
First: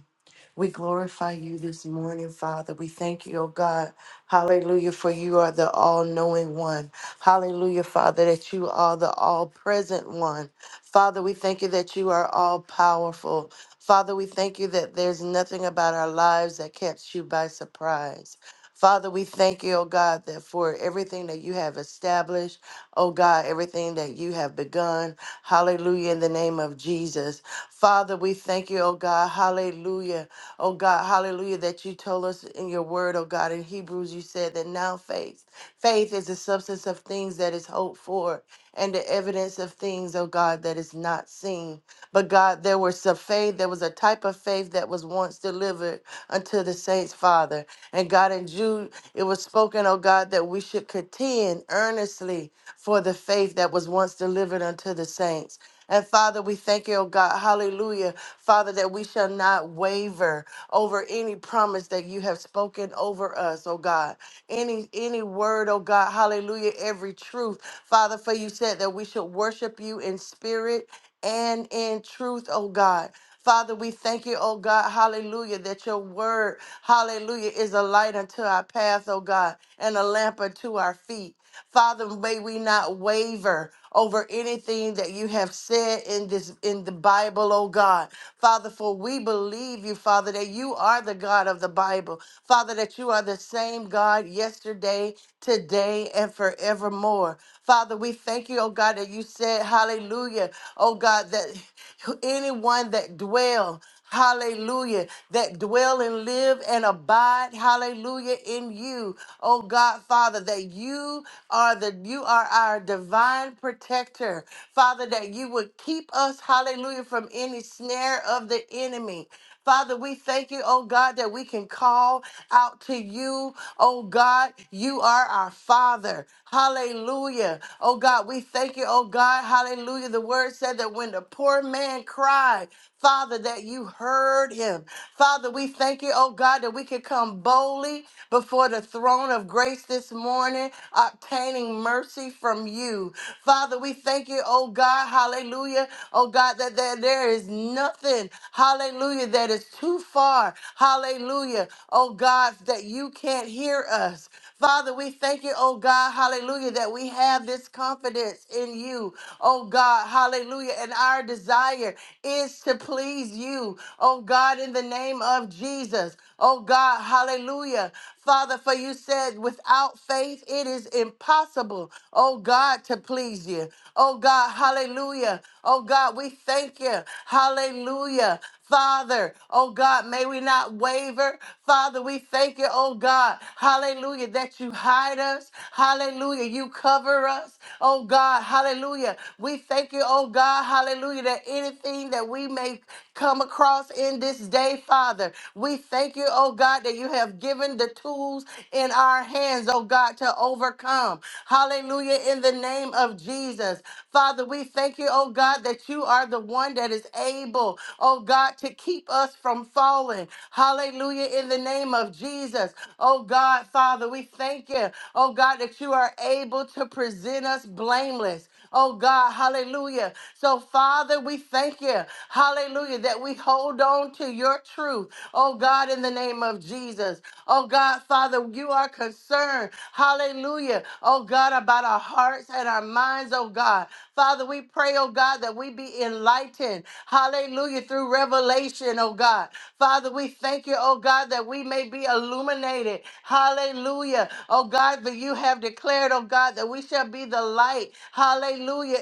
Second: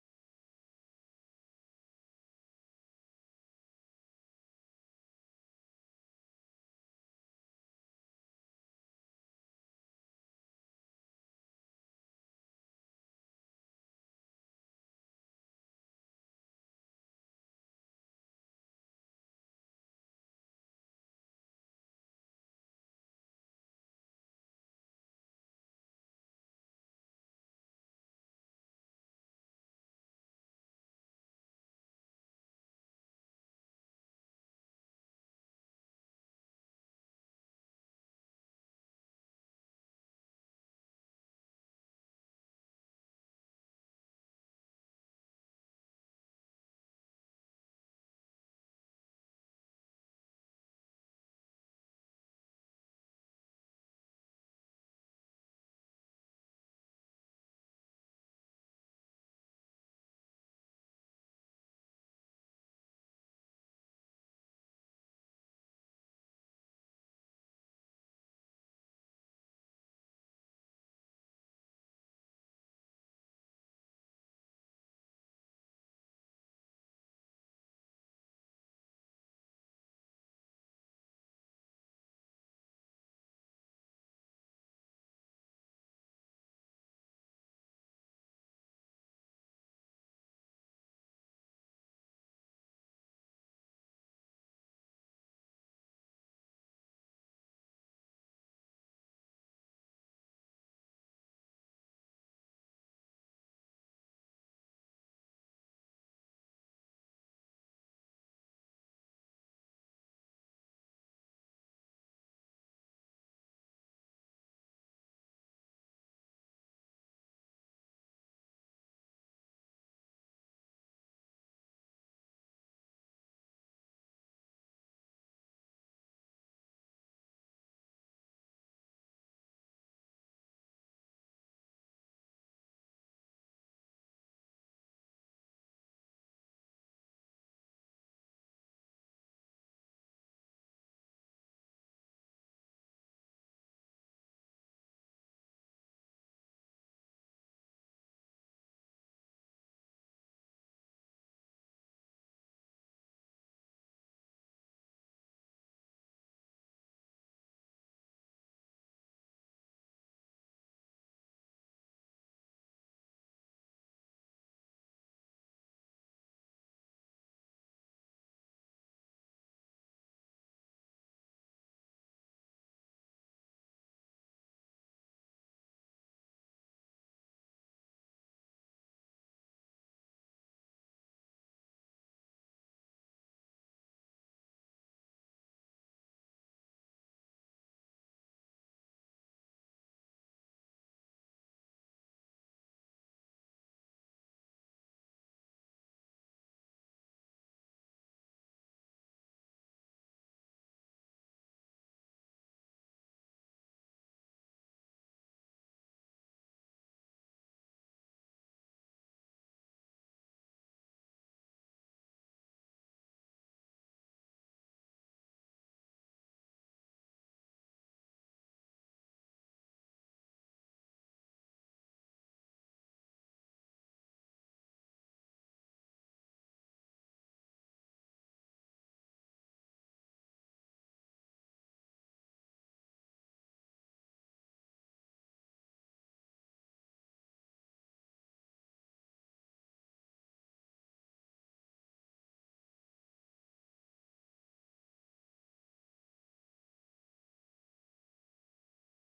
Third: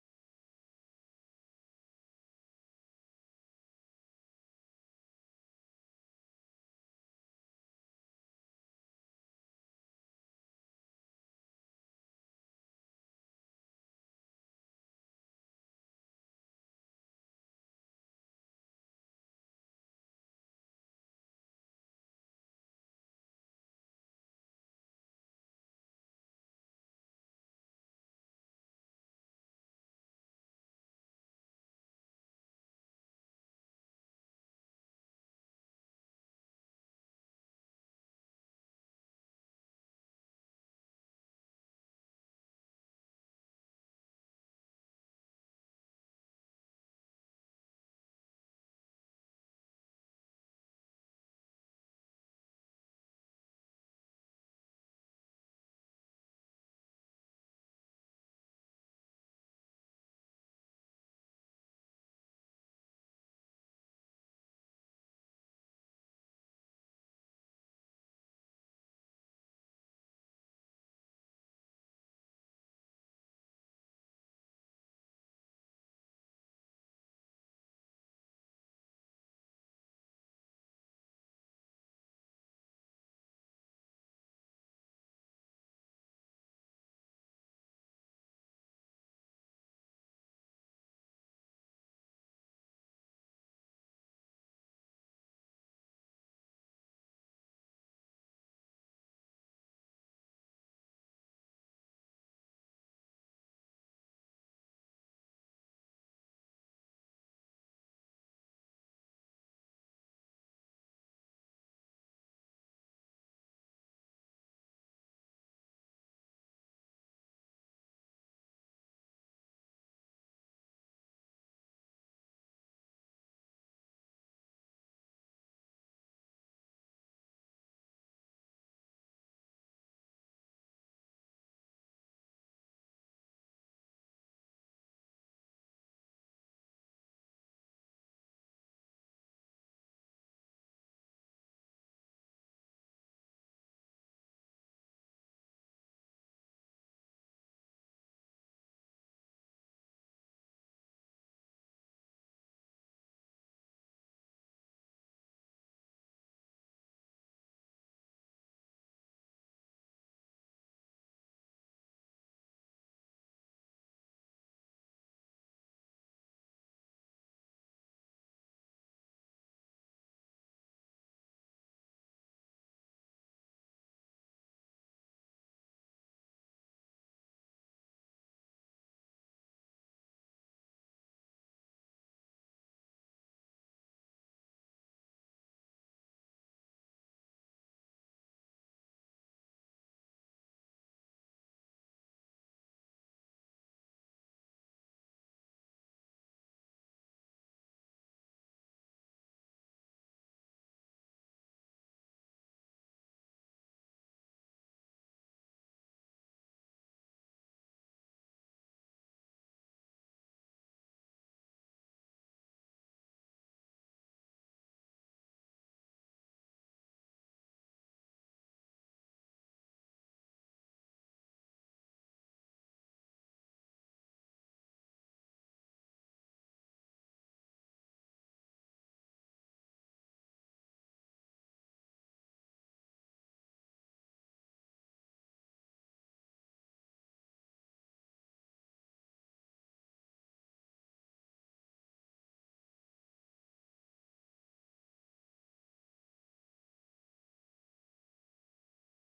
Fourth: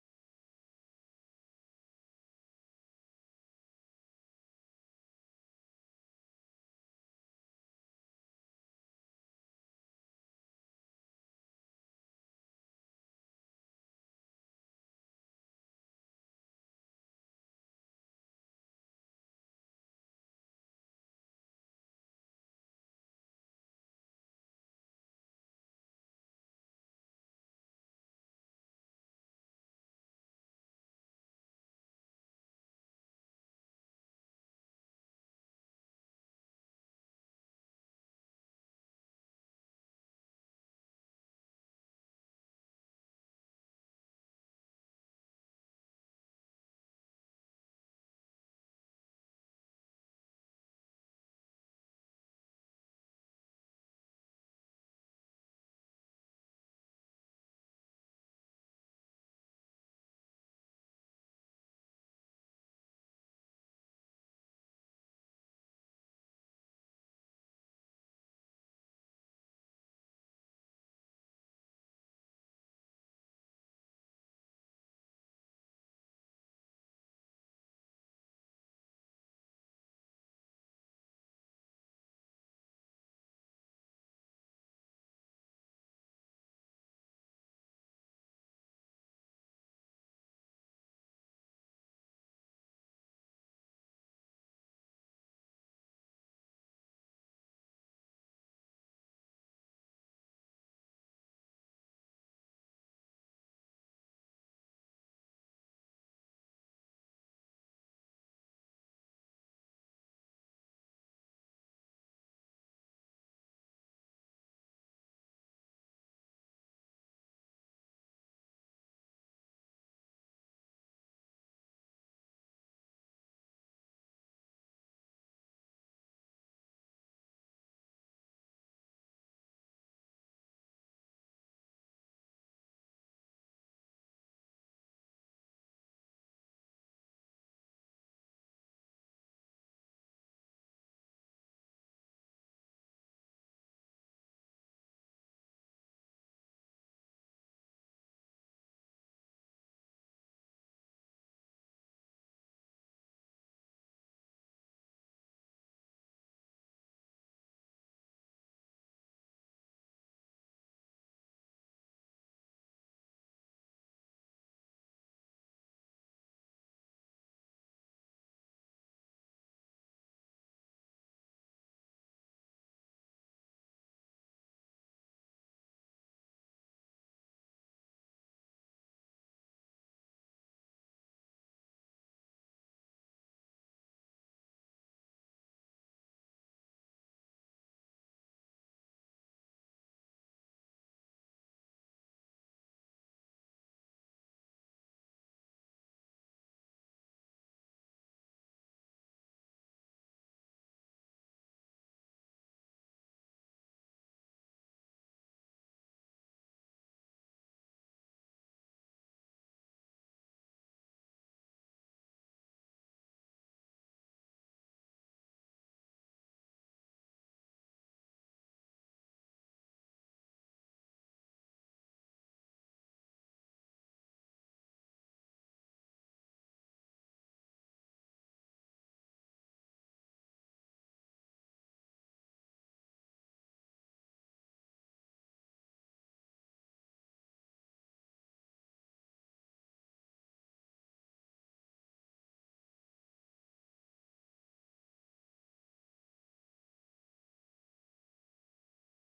Speaker 2: We glorify you this morning, Father. We thank you, oh God. Hallelujah, for you are the all knowing one. Hallelujah, Father, that you are the all present one. Father, we thank you that you are all powerful. Father, we thank you that there's nothing about our lives that catch you by surprise. Father, we thank you, oh God, that for everything that you have established, oh God, everything that you have begun. Hallelujah, in the name of Jesus. Father, we thank you, oh God, hallelujah Oh God, hallelujah, that you told us in your word, oh God, in Hebrews, you said that now faith, faith is the substance of things that is hoped for and the evidence of things, oh God, that is not seen. But God, there was a faith, there was a type of faith that was once delivered unto the saints, Father. And God, in Jude, it was spoken, oh God, that we should contend earnestly for the faith that was once delivered unto the saints. And Father, we thank you, oh God, hallelujah, Father, that we shall not waver over any promise that you have spoken over us, oh God. Any any word, oh God, hallelujah, every truth. Father, for you said that we should worship you in spirit and in truth, oh God. Father, we thank you, oh God, hallelujah, that your word, hallelujah, is a light unto our path, oh God, and a lamp unto our feet. Father, may we not waver over anything that you have said in this in the Bible, oh God. Father, for we believe you, Father, that you are the God of the Bible. Father, that you are the same God yesterday, today, and forevermore. Father, we thank you, oh God, that you said, hallelujah, oh God, that [laughs] anyone that dwell Hallelujah. That dwell and live and abide. Hallelujah. In you. Oh God, Father, that you are the you are our divine protector. Father, that you would keep us, hallelujah, from any snare of the enemy. Father, we thank you, oh God, that we can call out to you. Oh God, you are our Father. Hallelujah. Oh God, we thank you, oh God. Hallelujah. The word said that when the poor man cried, Father, that you heard him. Father, we thank you, oh God, that we can come boldly before the throne of grace this morning, obtaining mercy from you. Father, we thank you, oh God. Hallelujah. Hallelujah. Oh God, that there, there is nothing. Hallelujah. That is too far. Hallelujah. Oh God, that you can't hear us. Father, we thank you, oh God, hallelujah, that we have this confidence in you, oh God, hallelujah. And our desire is to please you, oh God, in the name of Jesus, oh God, hallelujah. Father, for you said, without faith, it is impossible impossible, oh God, to please you. Oh God, hallelujah. Oh God, we thank you. Hallelujah. Father, oh God, may we not waver. Father, we thank you, oh God, hallelujah, that you hide us. Hallelujah, you cover us. Oh God, hallelujah. We thank you, oh God, hallelujah, that anything that we may come across in this day, Father, we thank you, oh God, that you have have given the tools in our hands, oh God, to overcome. Hallelujah. In the name of Jesus. Father, we thank you, oh God, that you are the one that is able, oh God, to keep us from falling. Hallelujah. In the name of Jesus. Oh God, Father, we thank you, oh God, that you are able to present us blameless. Oh God, hallelujah. So, Father, we thank you, hallelujah, that we hold on to your truth. Oh God, in the name of Jesus. Oh God, Father, you are concerned, hallelujah. Oh God, about our hearts and our minds, oh God. God. Father, we pray, oh God, that we be enlightened. Hallelujah. Through revelation, oh God. Father, we thank you, oh God, that we may be illuminated. Hallelujah. Oh God, that you have declared, oh God, that we shall be the light. Hallelujah.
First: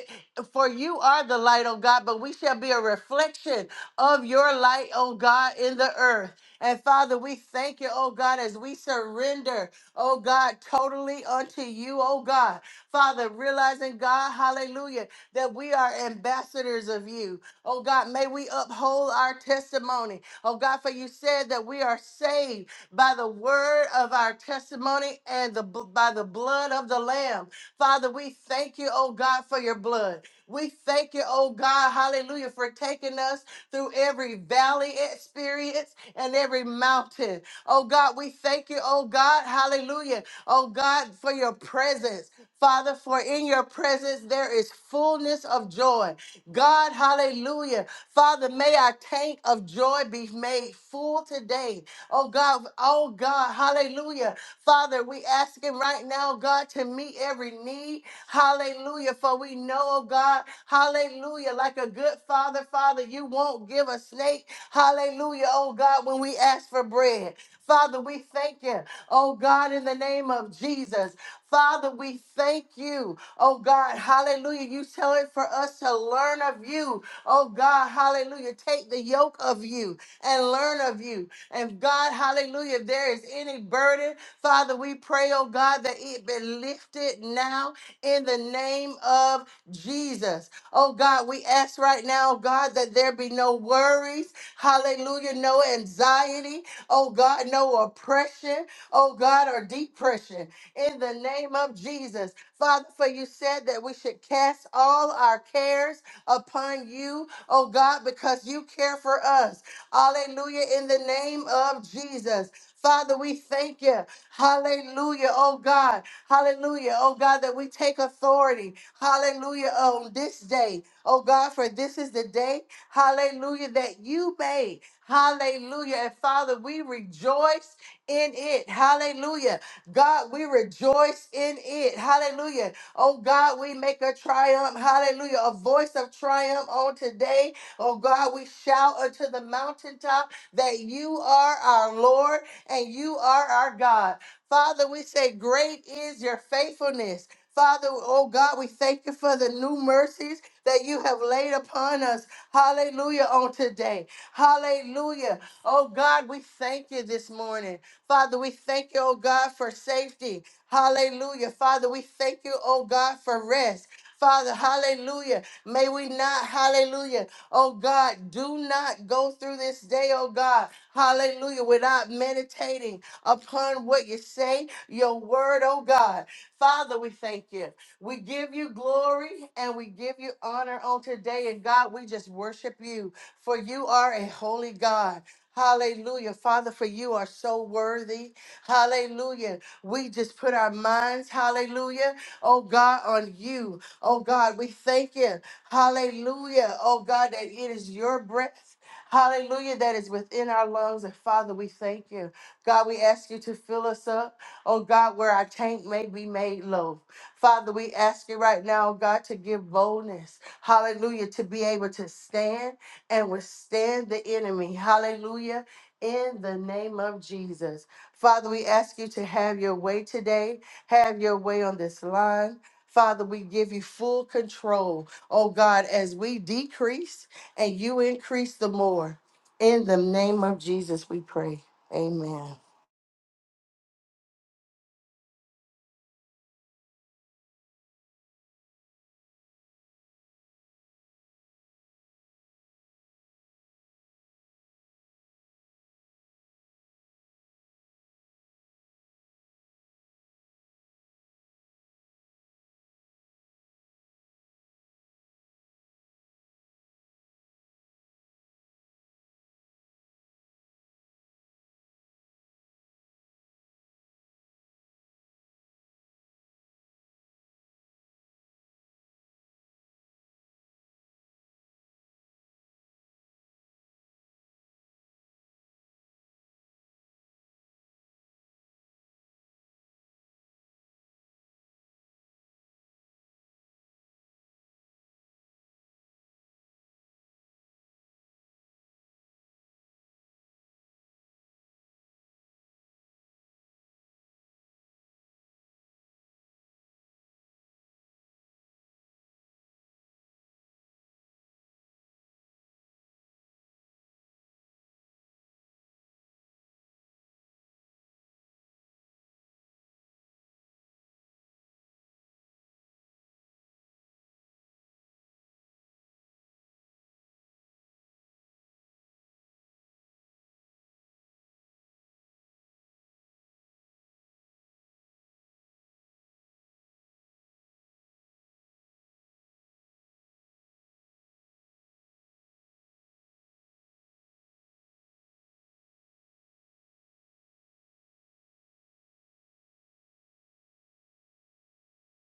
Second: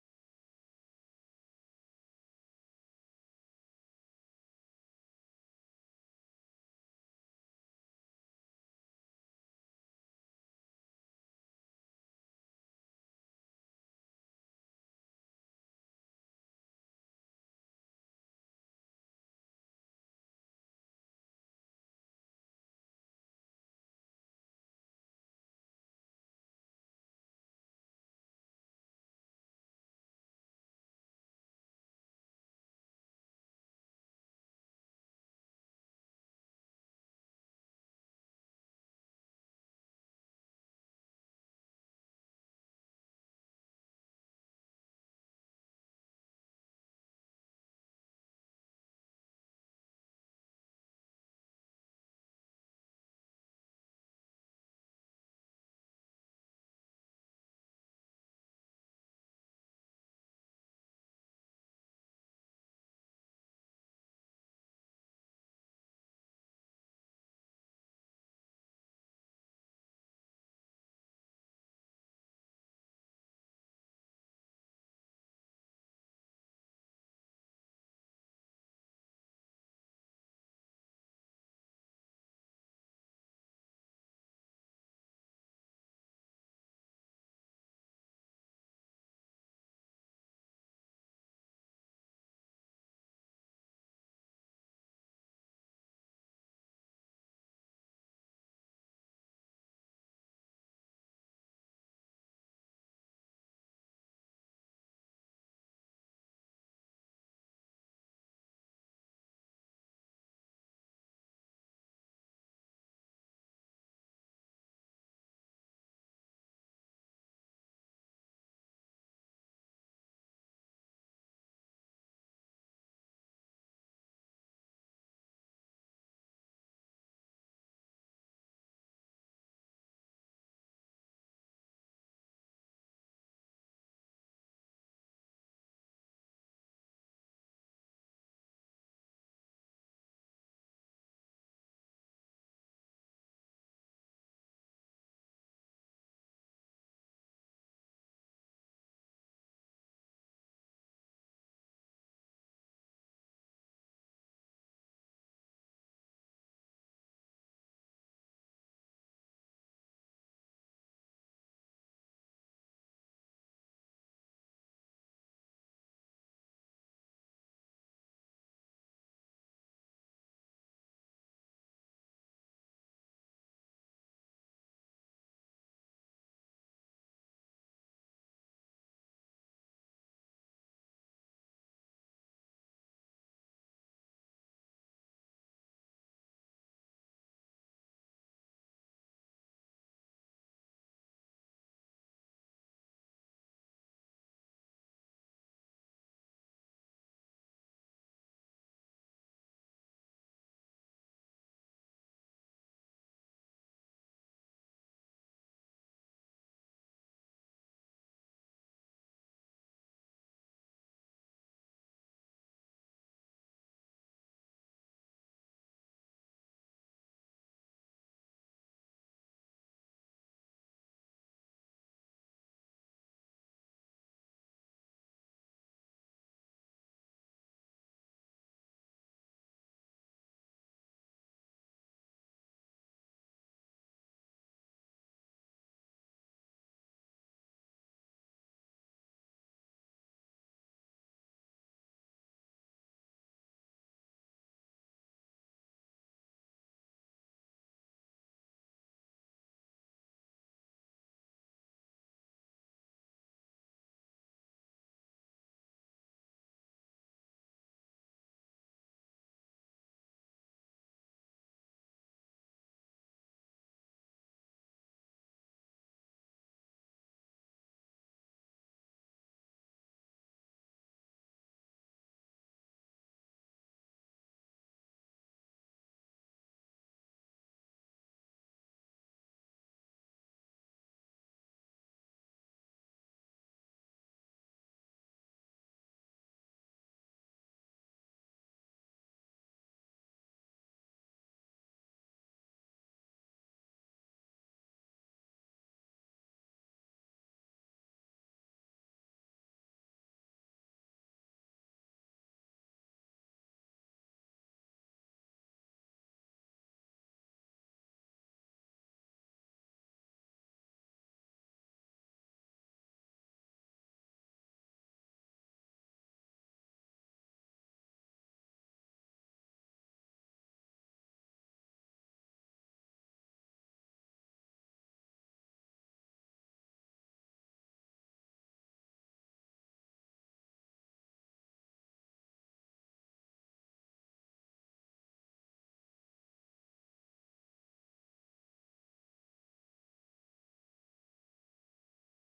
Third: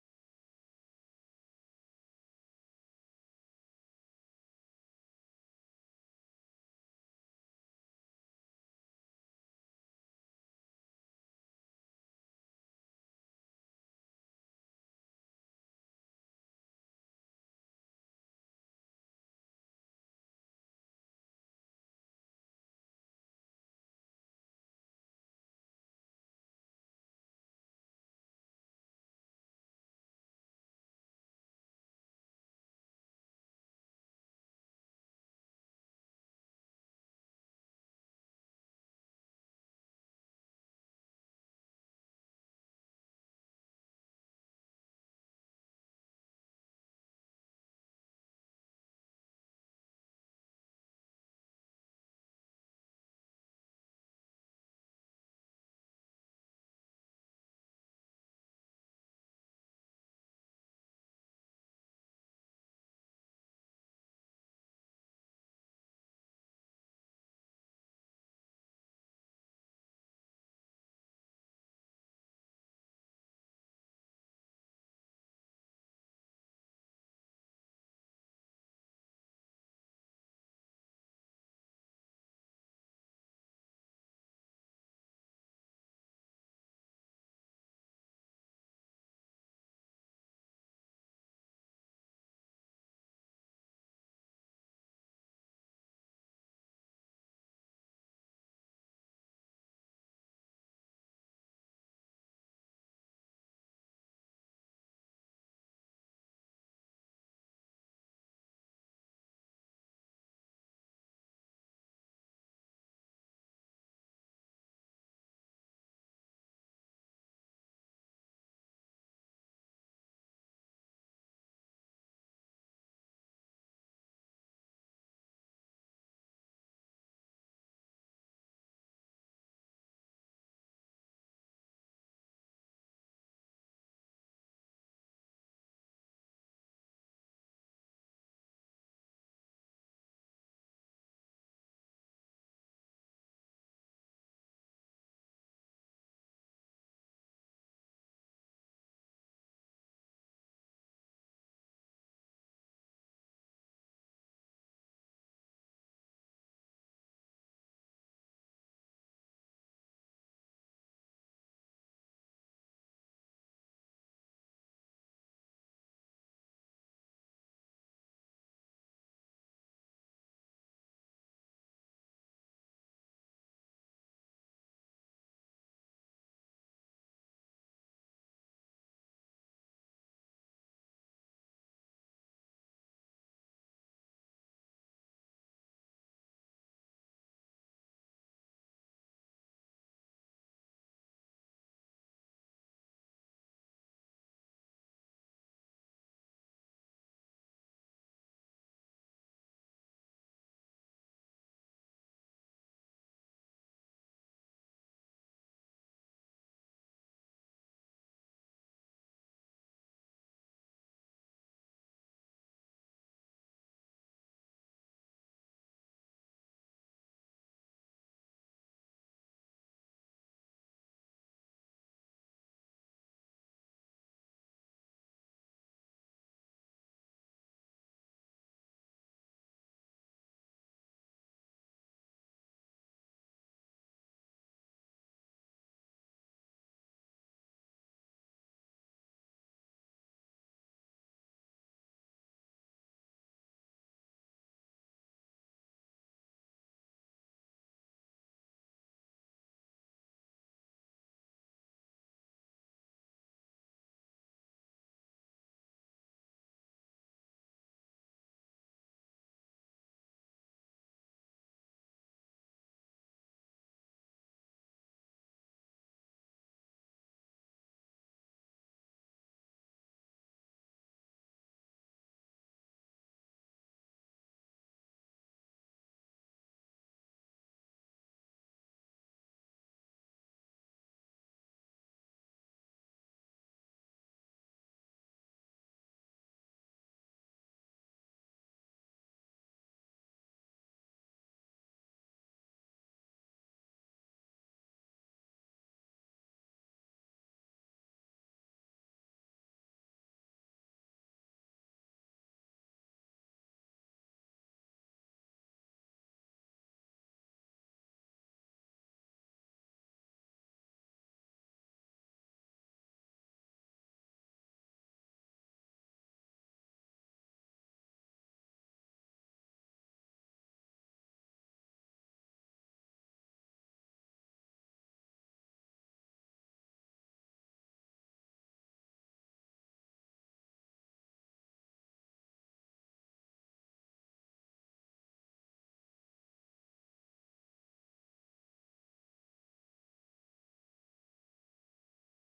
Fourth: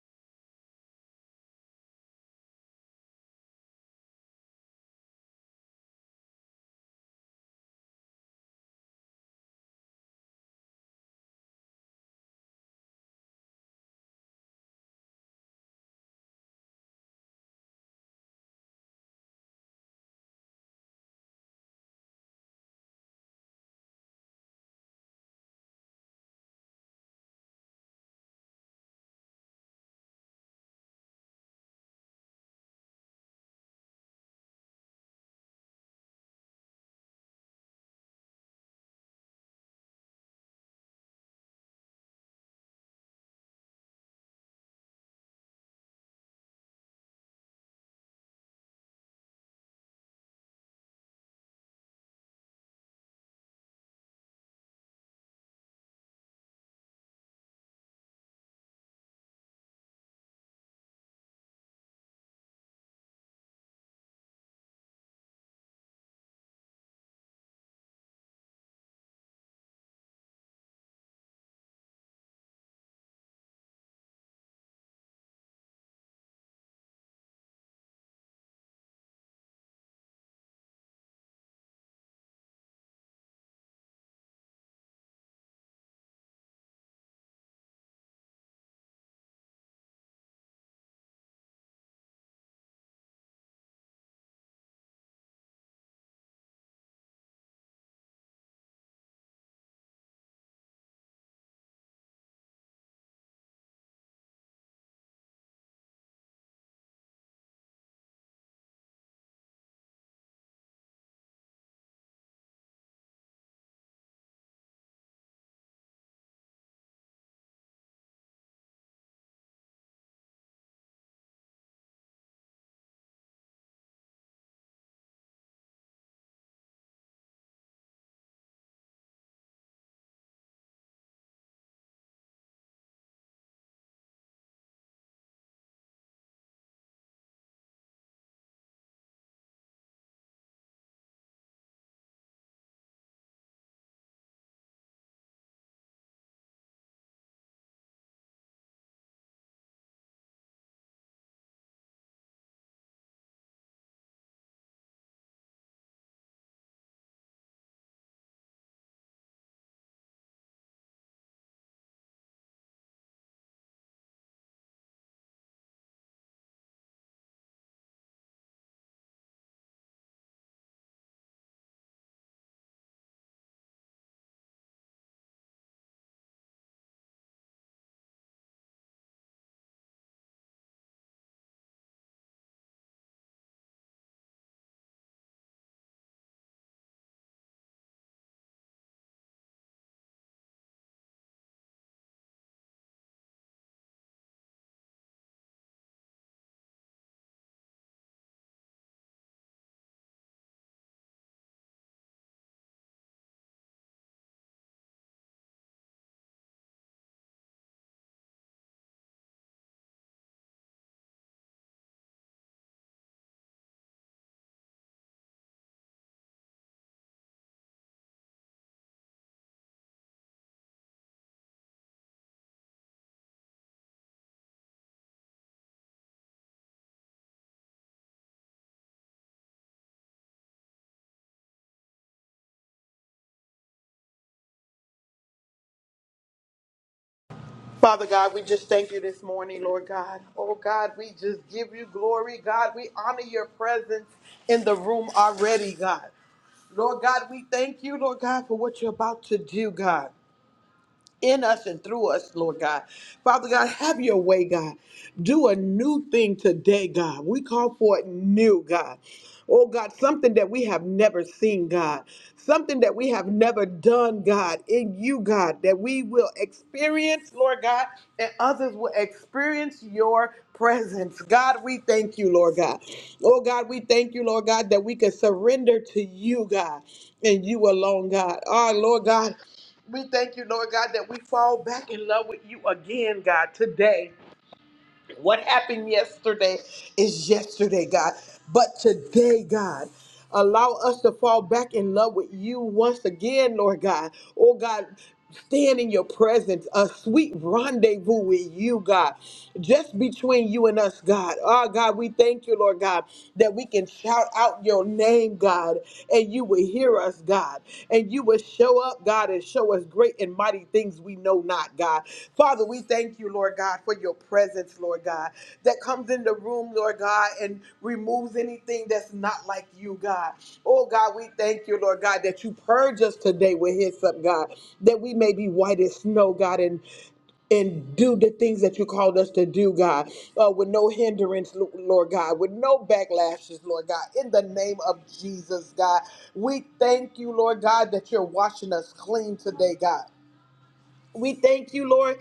Speaker 2: For you are the light, oh God, but we shall be a reflection of your light, oh God, in the earth. And Father, we thank you, oh God, as we surrender, oh God, totally unto you, oh God. Father, realizing, God, hallelujah, that we are ambassadors of you. Oh God, may we uphold our testimony. Oh God, for you said that we are saved by the word of our testimony and the by the blood of the Lamb. Father, we thank you, oh God, for your blood. We thank you, oh God, hallelujah, for taking us through every valley experience and every mountain. Oh God, we thank you, oh God, hallelujah, oh God, for your presence. Father, for in your presence there is fullness of joy. God, hallelujah. Father, may our tank of joy be made full today. Oh God, oh God, hallelujah. Father, we asking right now, God, to meet every need. Hallelujah. For we know, oh God, hallelujah. Like a good father, Father, you won't give a snake. Hallelujah, oh God, when we ask for bread. Father, we thank you, oh God, in the name of Jesus. Father, we thank you. Oh God, hallelujah. You tell it for us to learn of you. Oh God, hallelujah. Take the yoke of you and learn of you. And God, hallelujah, if there is any burden, Father, we pray, oh God, that it be lifted now in the name of Jesus. Oh God, we ask right now, oh, God, that there be no worries, hallelujah, no anxiety, oh God, no oppression, oh God, or depression in the name of Jesus. Father, for you said that we should cast all our cares upon you, oh God, because you care for us. Hallelujah, in the name of Jesus. Father, we thank you. Hallelujah, oh God. Hallelujah, oh God, that we take authority. Hallelujah, on this day, oh God, for this is the day, hallelujah, that you made. Hallelujah. And Father, we rejoice in it. Hallelujah God, we rejoice in it. Hallelujah. Oh God, we make a triumph. Hallelujah. A voice of triumph on today. Oh God, we shout unto the mountaintop that you are our Lord and you are our God. Father, we say, Great is your faithfulness. Father, oh God, we thank you for the new mercies that you have laid upon us. Hallelujah on today. Hallelujah. Oh God, we thank you this morning. Father, we thank you, oh God, for safety. Hallelujah. Father, we thank you, oh God, for rest. Father, hallelujah. May we not, hallelujah, oh God, do not go through this day, oh God, hallelujah, without meditating upon what you say, your word, oh God. Father, we thank you. We give you glory and we give you honor on today. And God, we just worship you, for you are a holy God. Hallelujah. Father, for you are so worthy. Hallelujah. We just put our minds, hallelujah, oh God, on you. Oh God, we thank you. Hallelujah. Oh God, that it is your breath. Hallelujah, that is within our lungs. And Father, we thank you. God, we ask you to fill us up. Oh God, where our tank may be made low. Father, we ask you right now, oh God, to give boldness. Hallelujah, to be able to stand and withstand the enemy. Hallelujah. In the name of Jesus. Father, we ask you to have your way today, have your way on this line. Father, we give you full control, oh God, as we decrease and you increase the more. In the name of Jesus, we pray. Amen.
Speaker 3: Father God, we just thank you this morning, Lord God. Oh God, we just give you glory. God, we honor your presence in the room already, God. Lord God, we thank you, Lord God, for what you're about to do, God in us and through us, Lord God. Father God, have your way, God. Do a new thing today, God. We call for it new, God. Oh God, something that we have never seen, God. Something that we have never done, God, in you, God, that we will experience, Lord God, and others will experience your presence. God, we thank you, Lord God. Oh God, we thank you, Lord God, that we can surrender to you, God, and you alone, God. Our Lord God. We thank you, Lord God, that we fall back in love with you again, God, today. What happened yesterday is yesterday, God. But today, God, allow us to fall back in love with you once again, Lord God. Oh, God. Stand in your presence, a sweet rendezvous with you, God, just between you and us, God. Oh, God, we thank you, Lord God, that we can shout out your name, God, and you will hear us, God, and you will show up, God, and show us great and mighty things we know not, God. Father, we thank you, Lord God, for your presence, Lord God, that comes in the room, Lord God, and removes anything that's not like you, God. Oh, God, we thank you, Lord God, that you purge us today with hyssop, God, that we may be white as snow, God, and and do the things that you called us to do, God, uh, with no hindrance, Lo- Lord God, with no backlashes, Lord God, in the name of Jesus, God. We thank you, Lord God, that you're washing us clean today, God. We thank you, Lord,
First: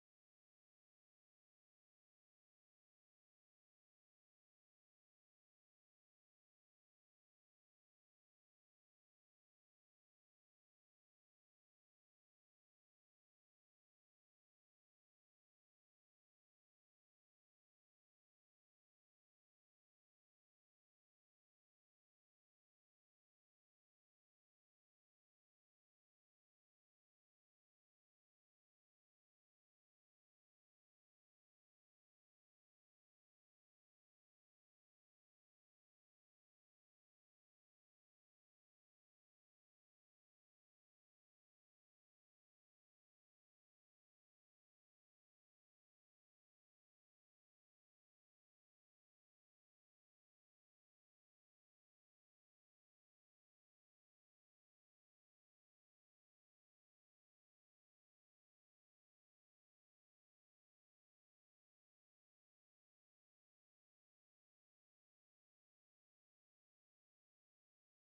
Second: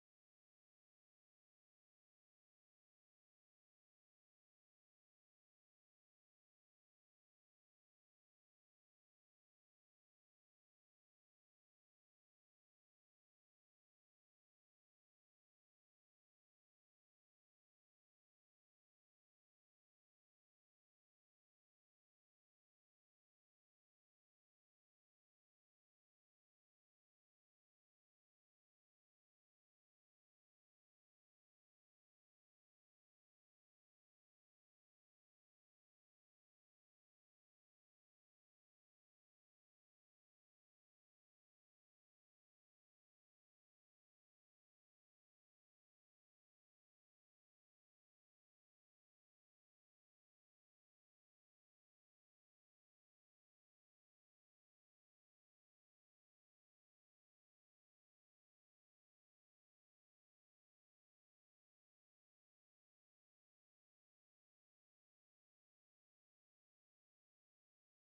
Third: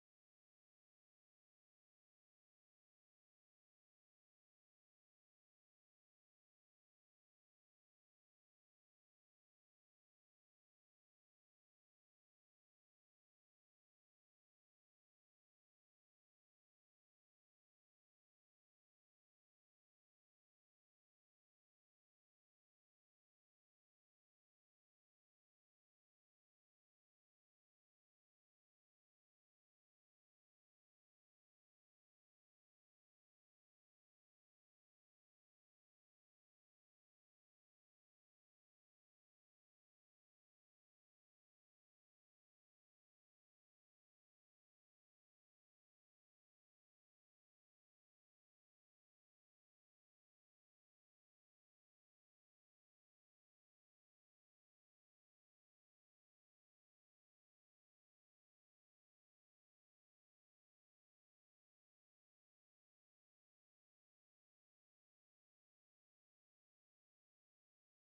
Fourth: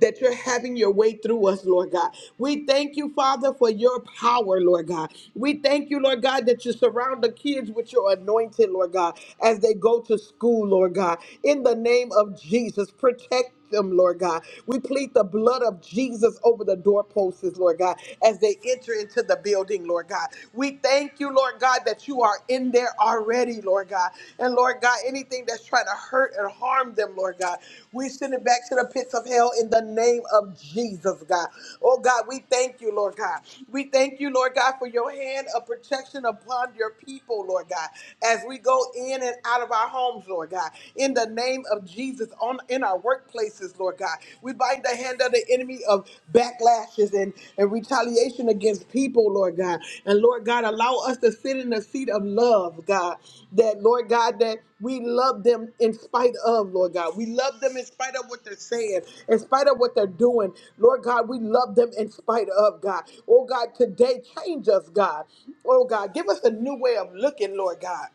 Speaker 3: that you're having your way through us, Lord God. We thank you, Father, for your power, Lord God. We thank you, Lord God, that you surround the kids with your anointing, Lord God, as they go to school, Lord God. In the name of Jesus, protect them, Lord God. We plead the blood of Jesus over the doorposts, Lord God, as they enter into the building, Lord God. We thank you, Lord God, that you are in there already, Lord God. And Lord God, anything that's trying to hurt and harm them, Lord God, we send it back to the pits of hell in the name of Jesus, God. Oh God, we thank you, Lord God. We thank you, Lord God, for your hand of protection upon your people, Lord God, as we go in and out of our homes, Lord God in the name of Jesus on in our workplaces, Lord God. We bind the hand of the enemy of backlashes and, and retaliation against people, Lord God. And Lord God, allow us to sit in the seat of love, God. That Lord God, that we love them in spite of, Lord God. We love them in spite of what they're saying, in spite of what they're doing. Lord God, we love them in spite of, God. Oh God, today change us, God. Oh God, give us a new way of looking, Lord God.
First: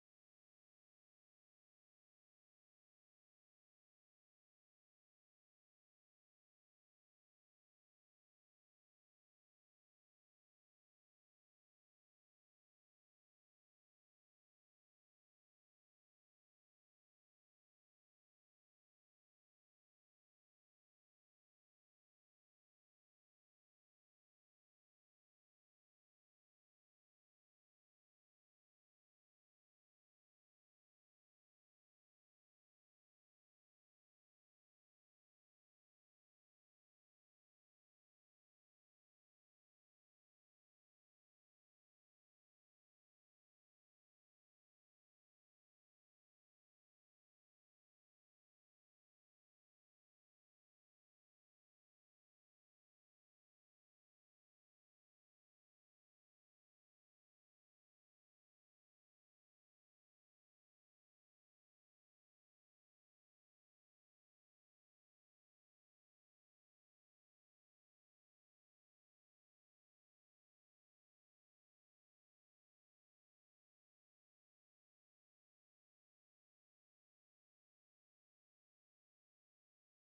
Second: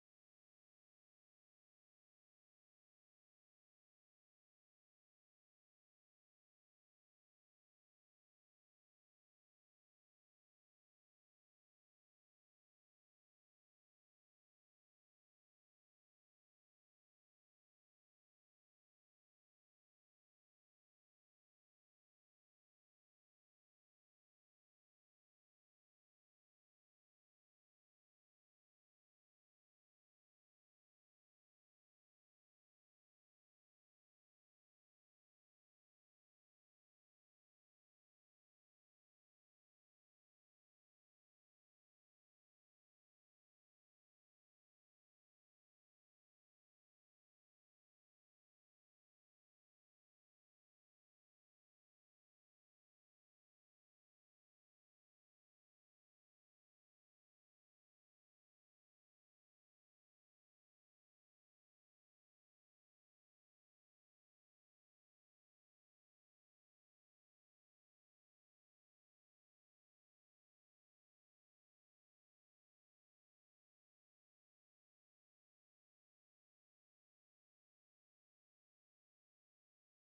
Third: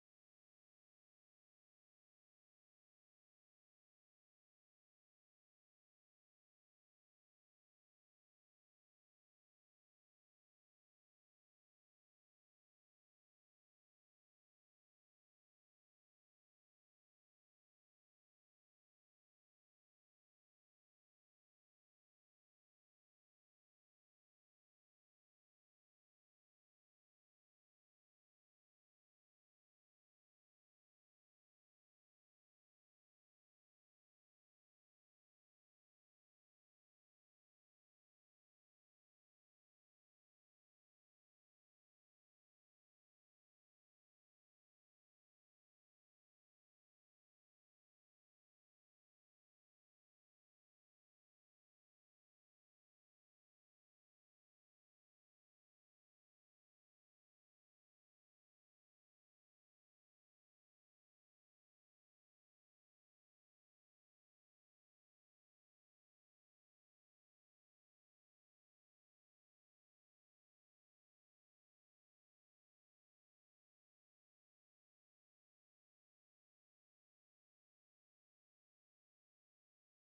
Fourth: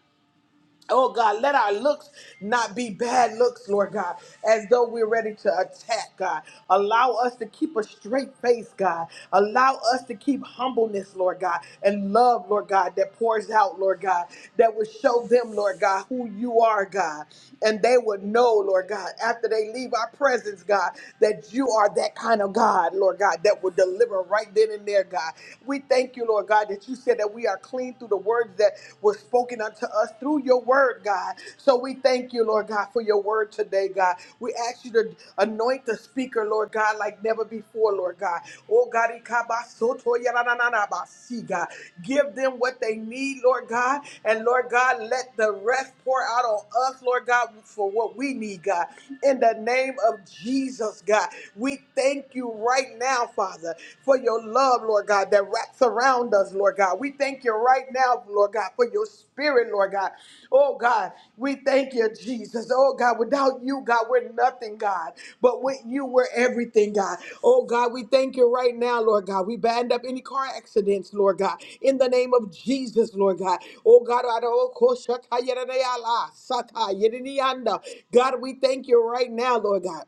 Speaker 3: Oh God, let our looks not be bad looks, Lord God, as though we're ready to attack, God. Allow us to keep a straight face, God. Allow us to keep humbleness, Lord God, and love, Lord God, that pours out, Lord God, that will show them, Lord God, who you are, God. And they would know, Lord God, after they leave our presence, God, that you are that kind of God, Lord God, that will deliver right then and there, God. We thank you, Lord God, that you said that that we are clean through the words that were spoken unto us through your word, God. So we thank you, Lord God, for your word today, God. We ask you to anoint the speaker, Lord God, like never before, Lord God. Oh God, ikabasoto yarananabasi, God. give them what they need, Lord God. And Lord God, let the rest pour out on us, Lord God, for what we need, God. In the name of Jesus, God, we thank you right now, Father uh, for your love, Lord God, that wraps around us, Lord God. We thank you right now, Lord God, for your spirit, Lord God. Oh God, we thank you, Jesus. Oh God, without you, God, we're nothing, God. But with you, we're everything, God. Oh God, we thank you right now, Lord God. We band up any car accidents, Lord God, in the name of Jesus, Lord God. Oh God, I don't- oh, Shatayadayala, Satayadinianda. God, we thank you right now, Lord God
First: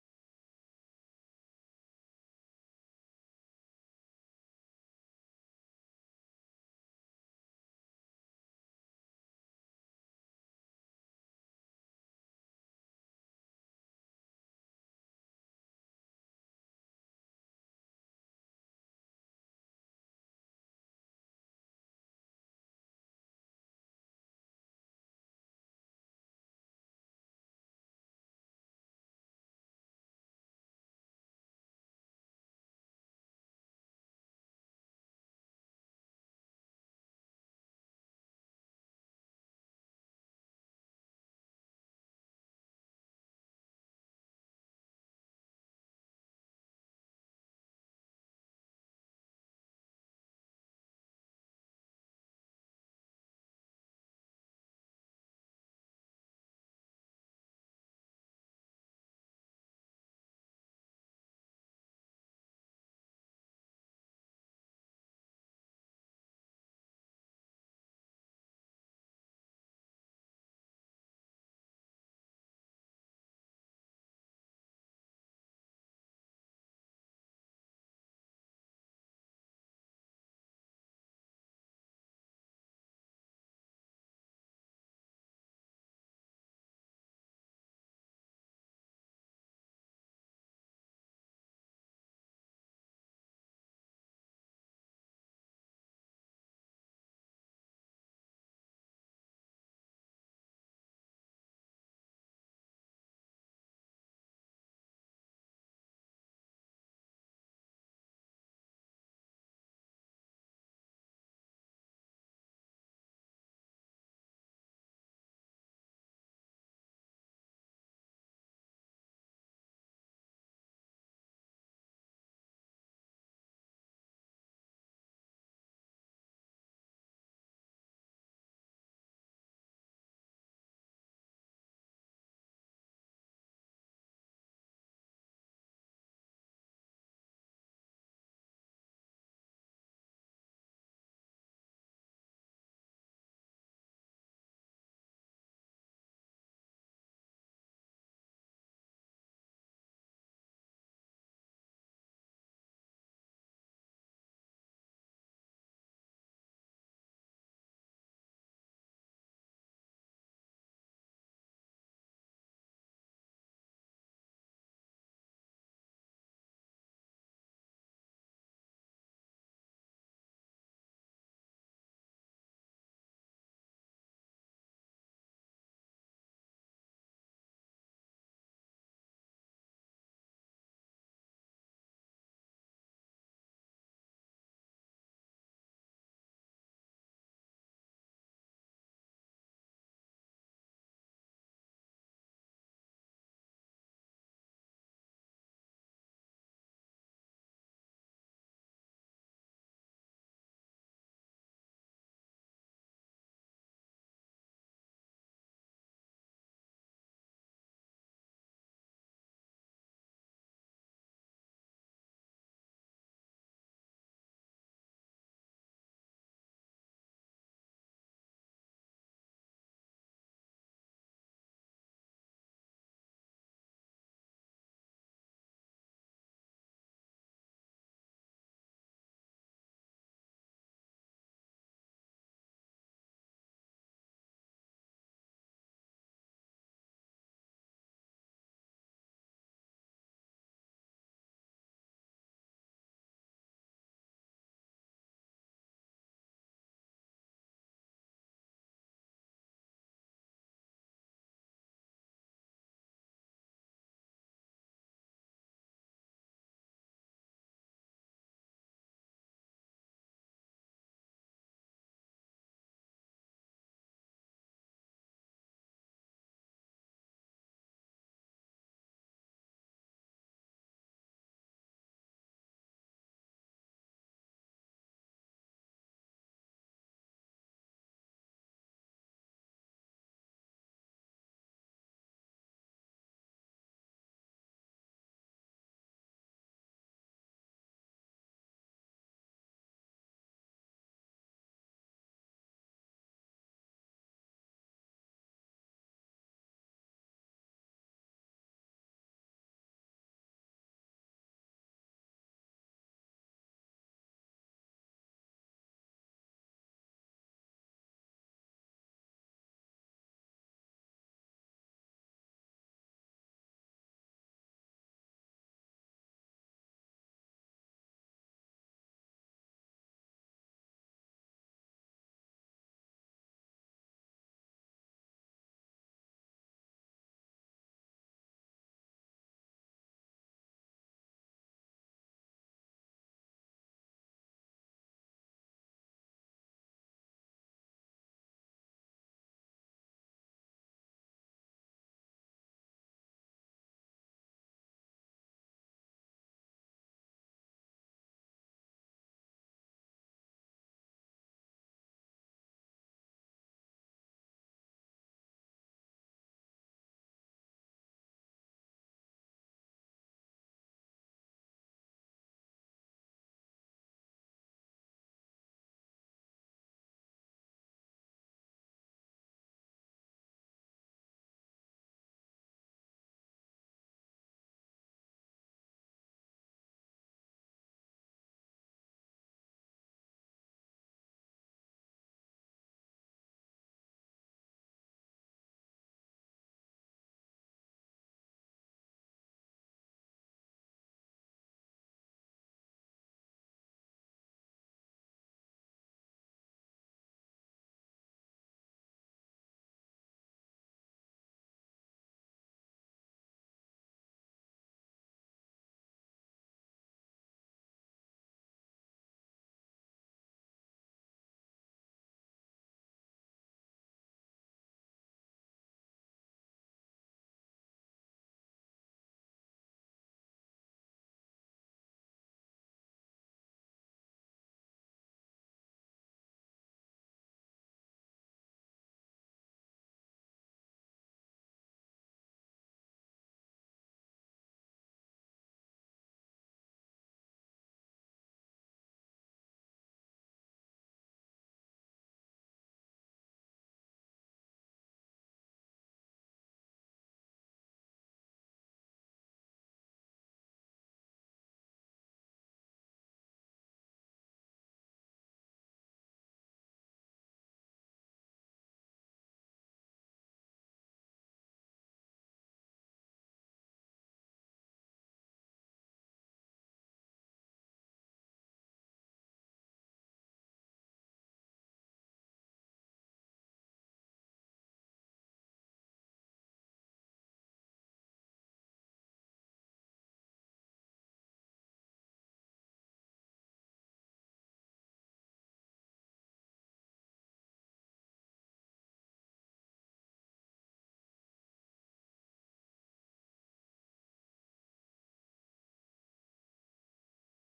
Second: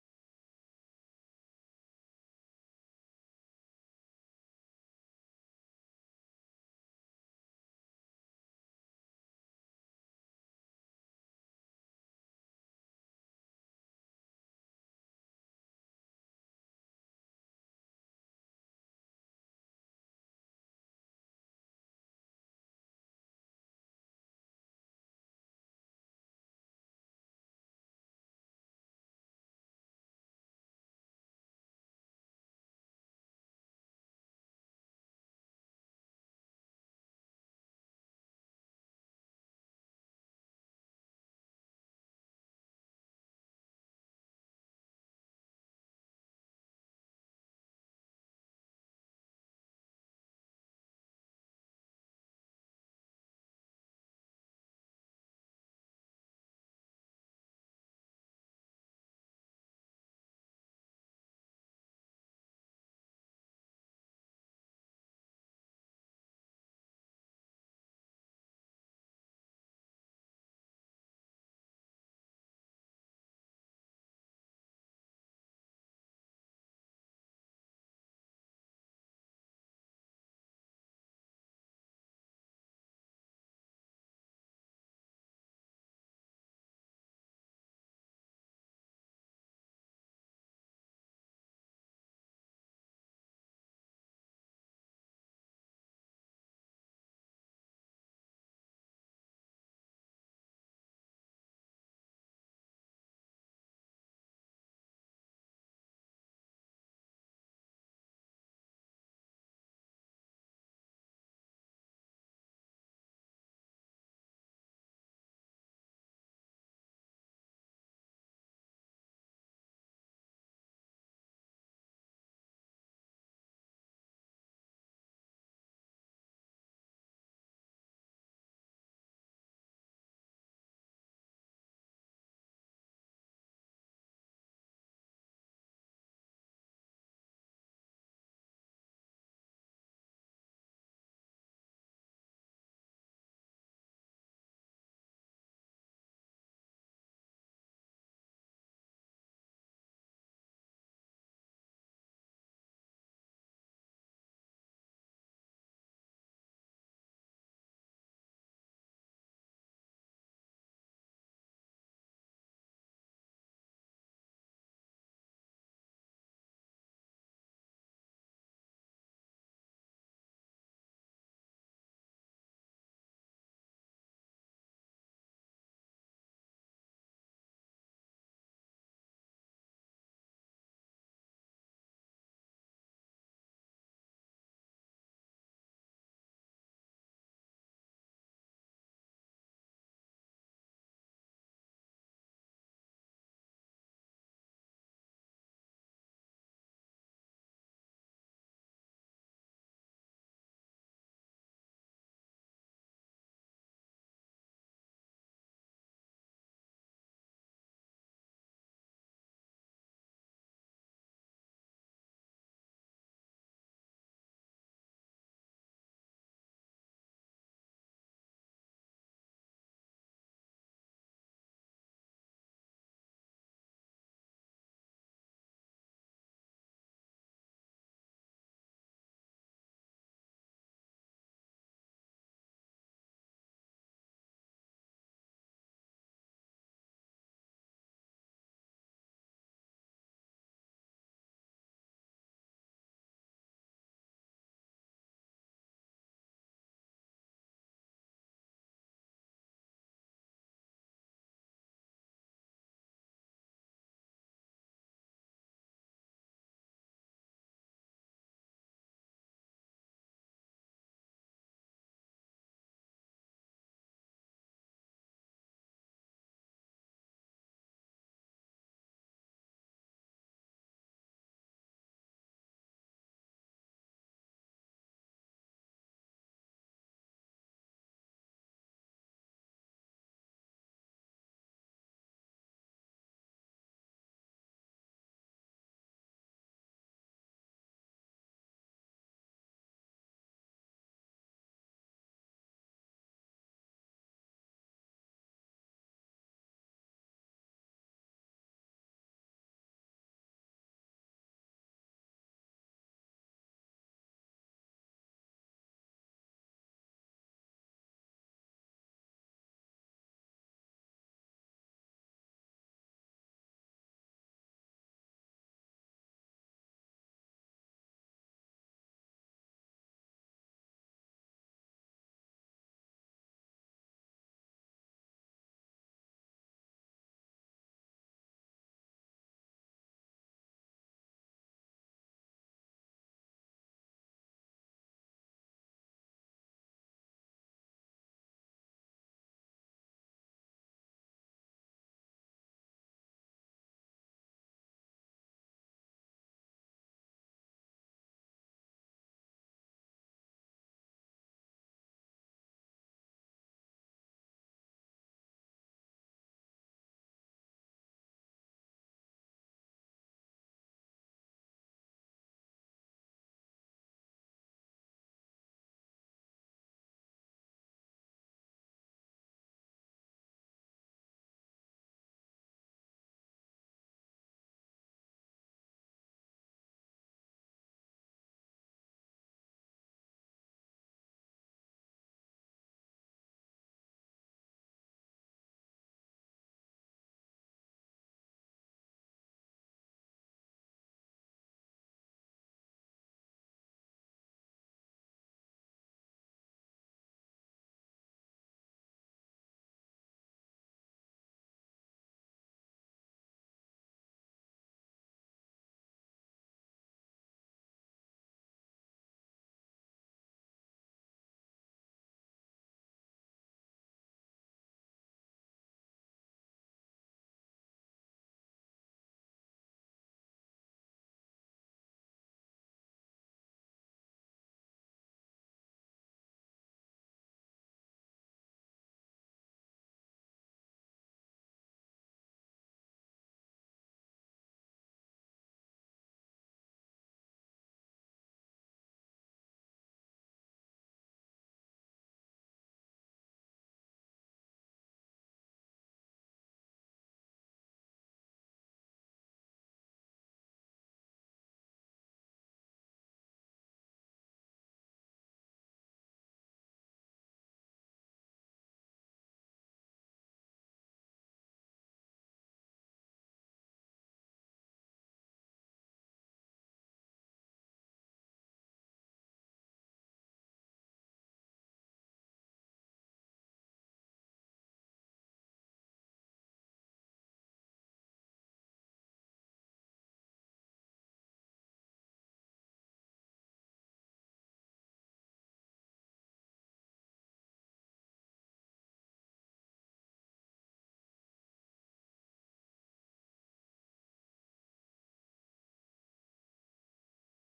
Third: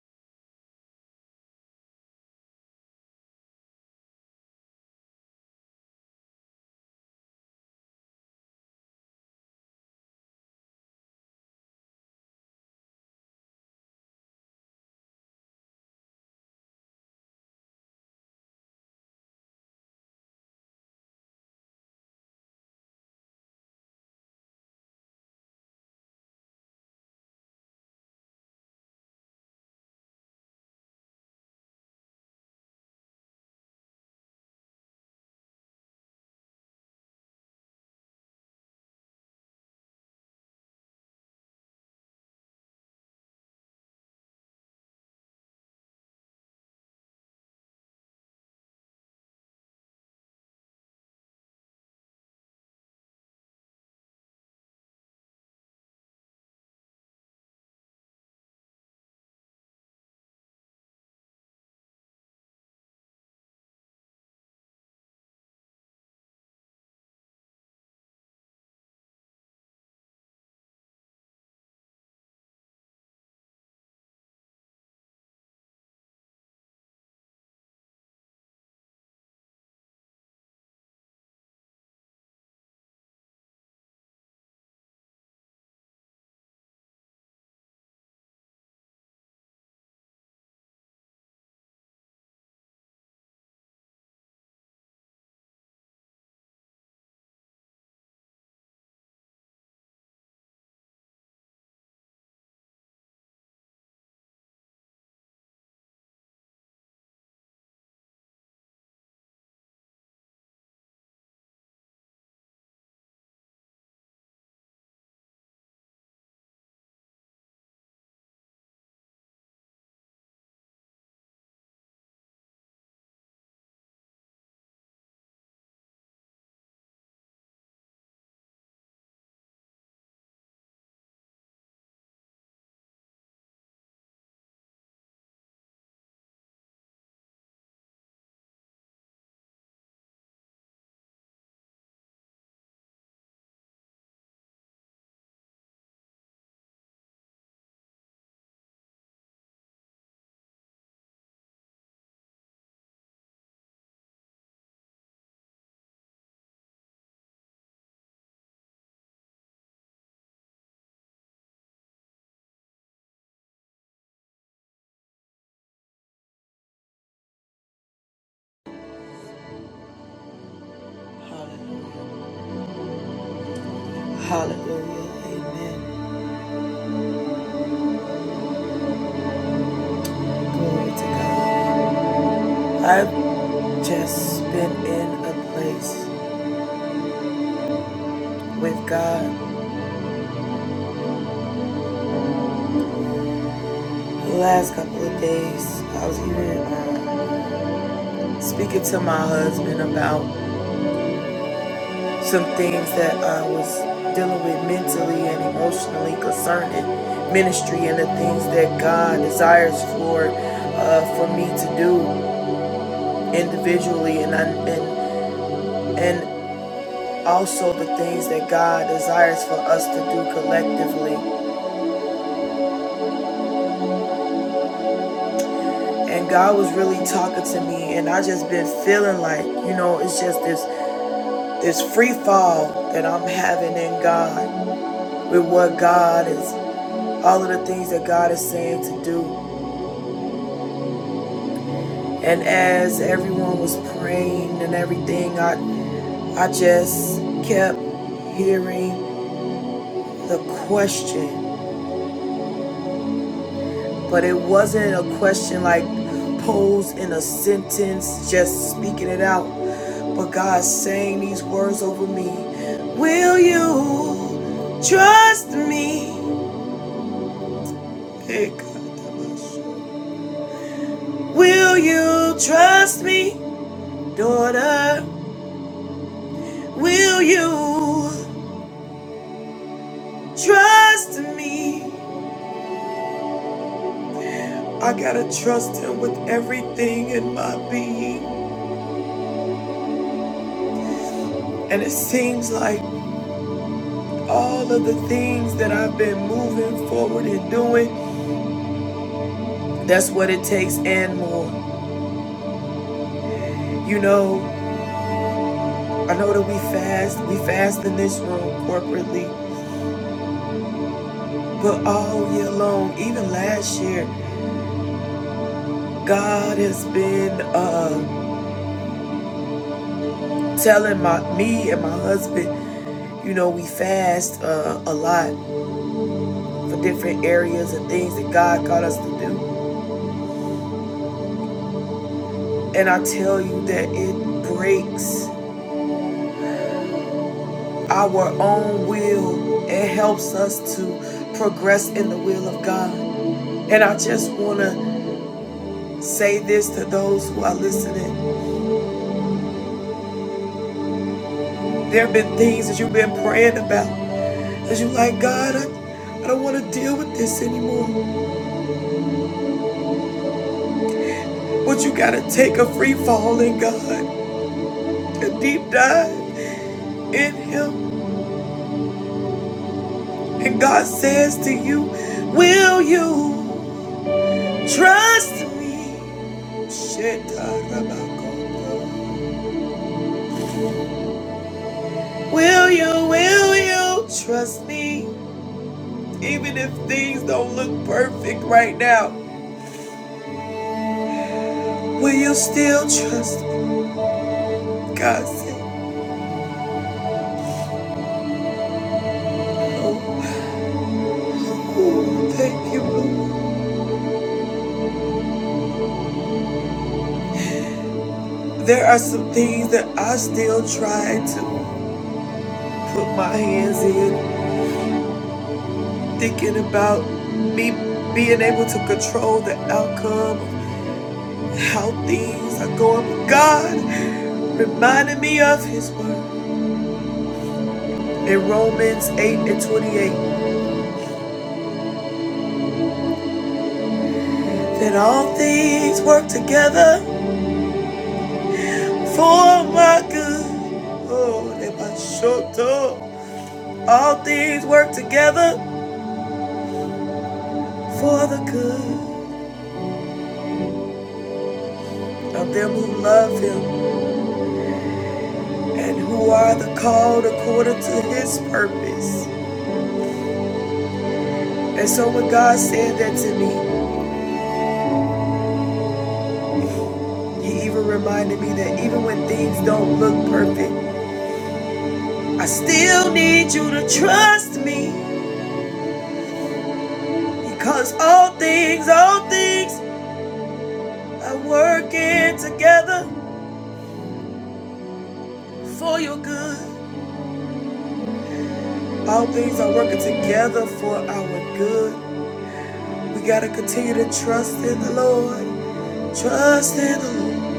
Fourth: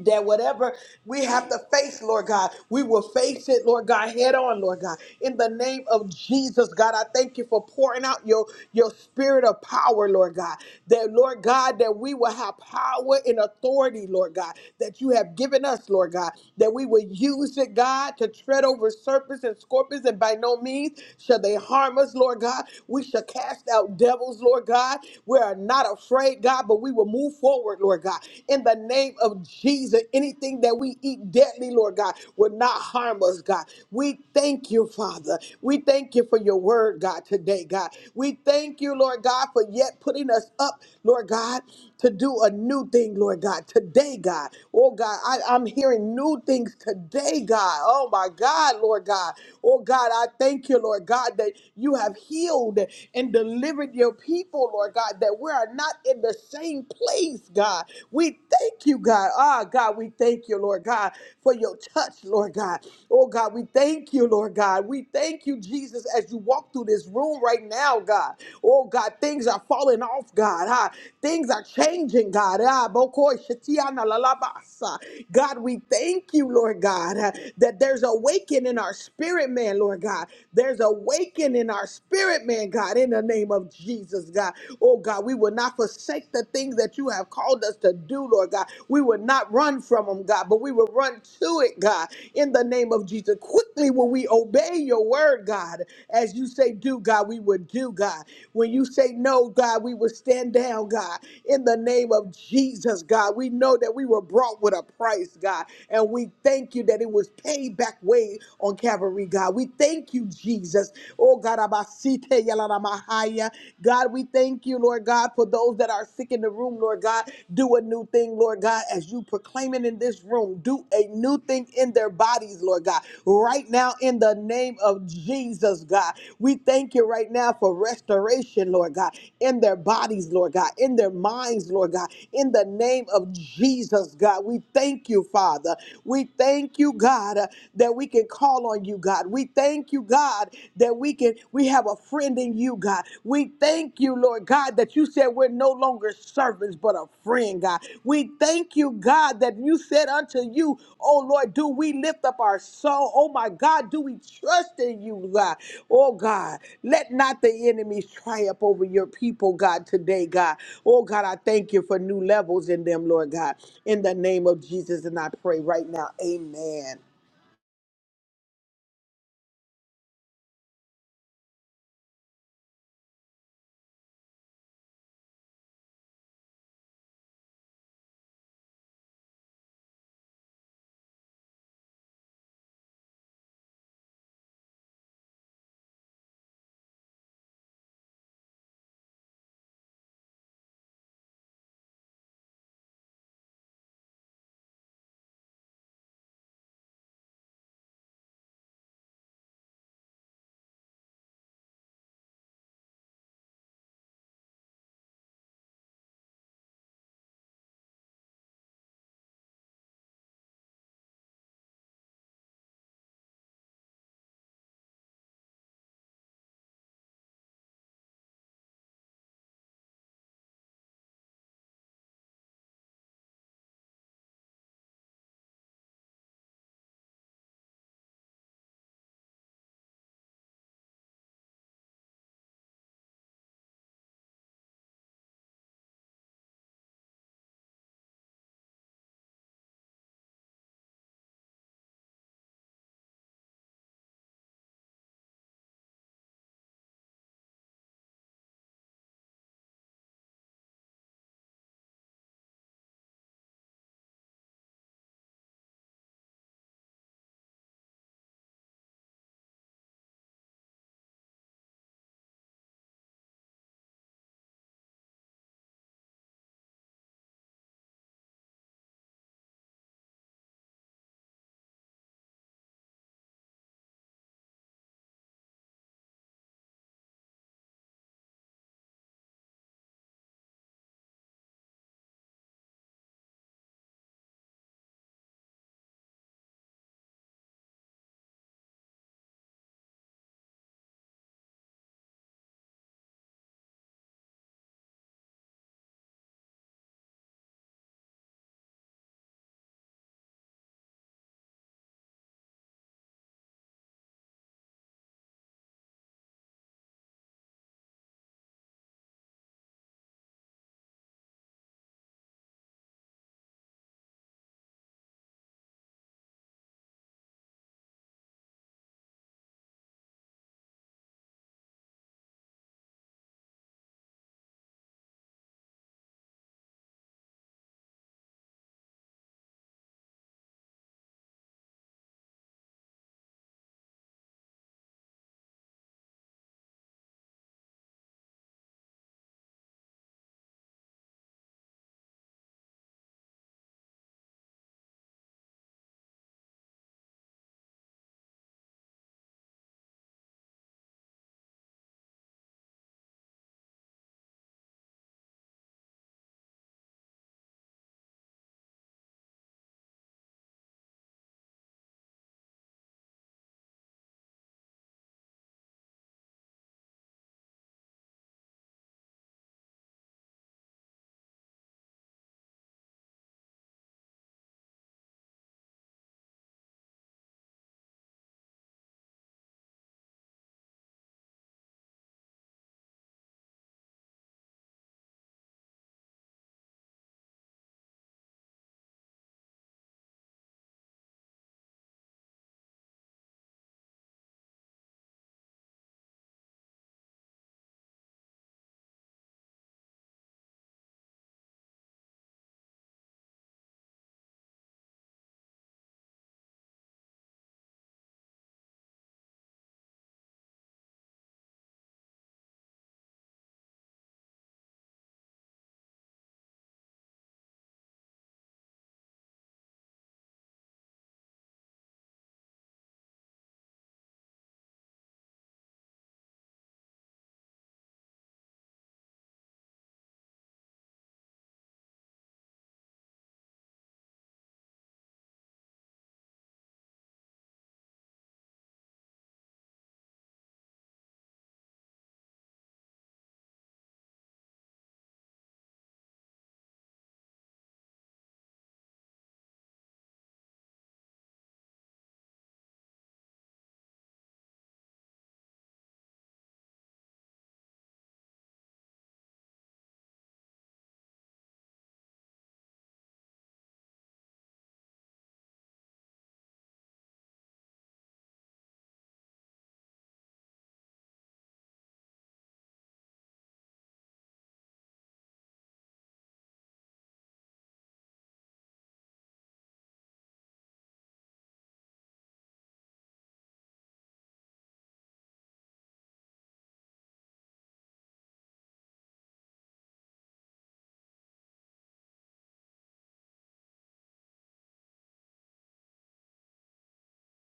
Speaker 3: that whatever we have to face, Lord God, we will face it, Lord God, head on, Lord God. In the name of Jesus, God, I thank you for pouring out your, your spirit of power, Lord God. That, Lord God, that we will have power and authority, Lord God, that you have given us, Lord God, that we will use it, God, to tread over serpents and scorpions, and by no means shall they harm us, Lord God. We shall cast out devils, Lord God. We are not afraid, God, but we will move forward, Lord, Lord God. In the name of Jesus, anything that we eat deadly, Lord God, will not harm us, God. We thank you, Father. We thank you for your word, God, today, God. We thank you, Lord God, for yet putting us up, Lord God, to do a new thing, Lord God, today, God. Oh, God, I, I'm hearing new things today, God. Oh, my God, Lord God. Oh, God, I thank you, Lord God, that you have healed and delivered your people, Lord God, that we're are not in the same place, God. We thank you, God. Ah, God, we thank you, Lord God, for your touch, Lord God. Oh, God, we thank you, Lord God. We thank you, Jesus, as you walk through this room right now, God. Oh, God, things are falling off, God. Ah, things are changing, God. Ah, bokoi shetiana lalabasa. God, we thank you, Lord God, ah, that there's awakening in our spirit, man, Lord God. There's awakening in our spirit, man, God, in the name name of Jesus, God. Oh, God, we will not forsake the things that you have called us to do, Lord God. We will not run from them, God, but we will run to it, God, in the name of Jesus. Quickly will we obey your word, God. As you say, do, God, we will do, God. When you say no, God, we will stand down, God, in the name of Jesus, God. We know that we were brought with a price, God, and we thank you that it was paid back way on Calvary, God. We thank you, Jesus. oh. Oh, God, Abasite Yalanamahaya. God, we thank you, Lord God, for those that are sick in the room, Lord God. Do a new thing, Lord God, as you proclaim it in this room. Do a new thing in their bodies, Lord God. Right now, in the name of Jesus, God, we thank you right now for restoration, Lord God, in their bodies, Lord God, in their minds, Lord God, in the name of Jesus, God. We thank you, Father. We thank you, God, uh, that we can call on you, God. God. We thank you, God, that we can we have a friend in you, God. We thank you, Lord God, that you said we're no longer servants but a friend, God. We thank you, God, that you said unto you, oh Lord, do we lift up our soul? Oh my God, do we trust in you, God? Oh God, let not the enemies triumph over your people, God, today, God. Oh God, I thank you for new levels in them, Lord God. In the name of Jesus, and I pray right now, amen.
Speaker 1: Hallelujah. Hallelujah. Amen. Glory to God. I've just been in a place with God The last couple of days, I was even um, speaking to my husband about some things that I was dealing with mentally and emotionally concerning ministry and the things that God desires for uh, for me to do individually and I, and and also the things that God desires for us to do collectively. And God was really talking to me, and I just been feeling like, you know, it's just this. this free fall that I'm having in God with what God is, all of the things that God is saying to do. And as everyone was praying and everything, I, I just kept hearing the question, but it wasn't a question like posed in a sentence, just speaking it out. But God saying these words over me Will you trust me? Hey, God. Will you trust me, daughter? Will you trust me? I gotta trust him with everything in my being. And it seems like all of the things that I've been moving forward and doing, that's what it takes and more. You know, I know that we fast, we fast in this room corporately, but all year long, even last year, God has been uh telling my me and my husband, you know, we fast uh, a lot for different areas and things that God got us to do. And I tell you that it breaks our own will and helps us to progress in the will of God. And I just want to say this to those who are listening. There have been things that you've been praying about that you like, God, I, I don't want to deal with this anymore. But you got to take a free fall in God, a deep dive. in him. And God says to you, Will you trust me? Shetarabako. Will you, will you trust me? Even if things don't look perfect right now, will you still trust me? God said, Oh, oh, thank you, Lord. There are some things that I still try to put my hands in, thinking about me being able to control the outcome how things are going. God reminded me of His word in Romans 8 and 28 that all things work together for my good. Oh, they my short talk. All things work together for the good of them who love Him and who are the called according to His purpose. And so when God said that to me, He even reminded me that even when things don't look perfect, I still need you to trust me because all things, all things are working together for your good. All things are working together for our good. We gotta continue to trust in the Lord. Trust in the Lord.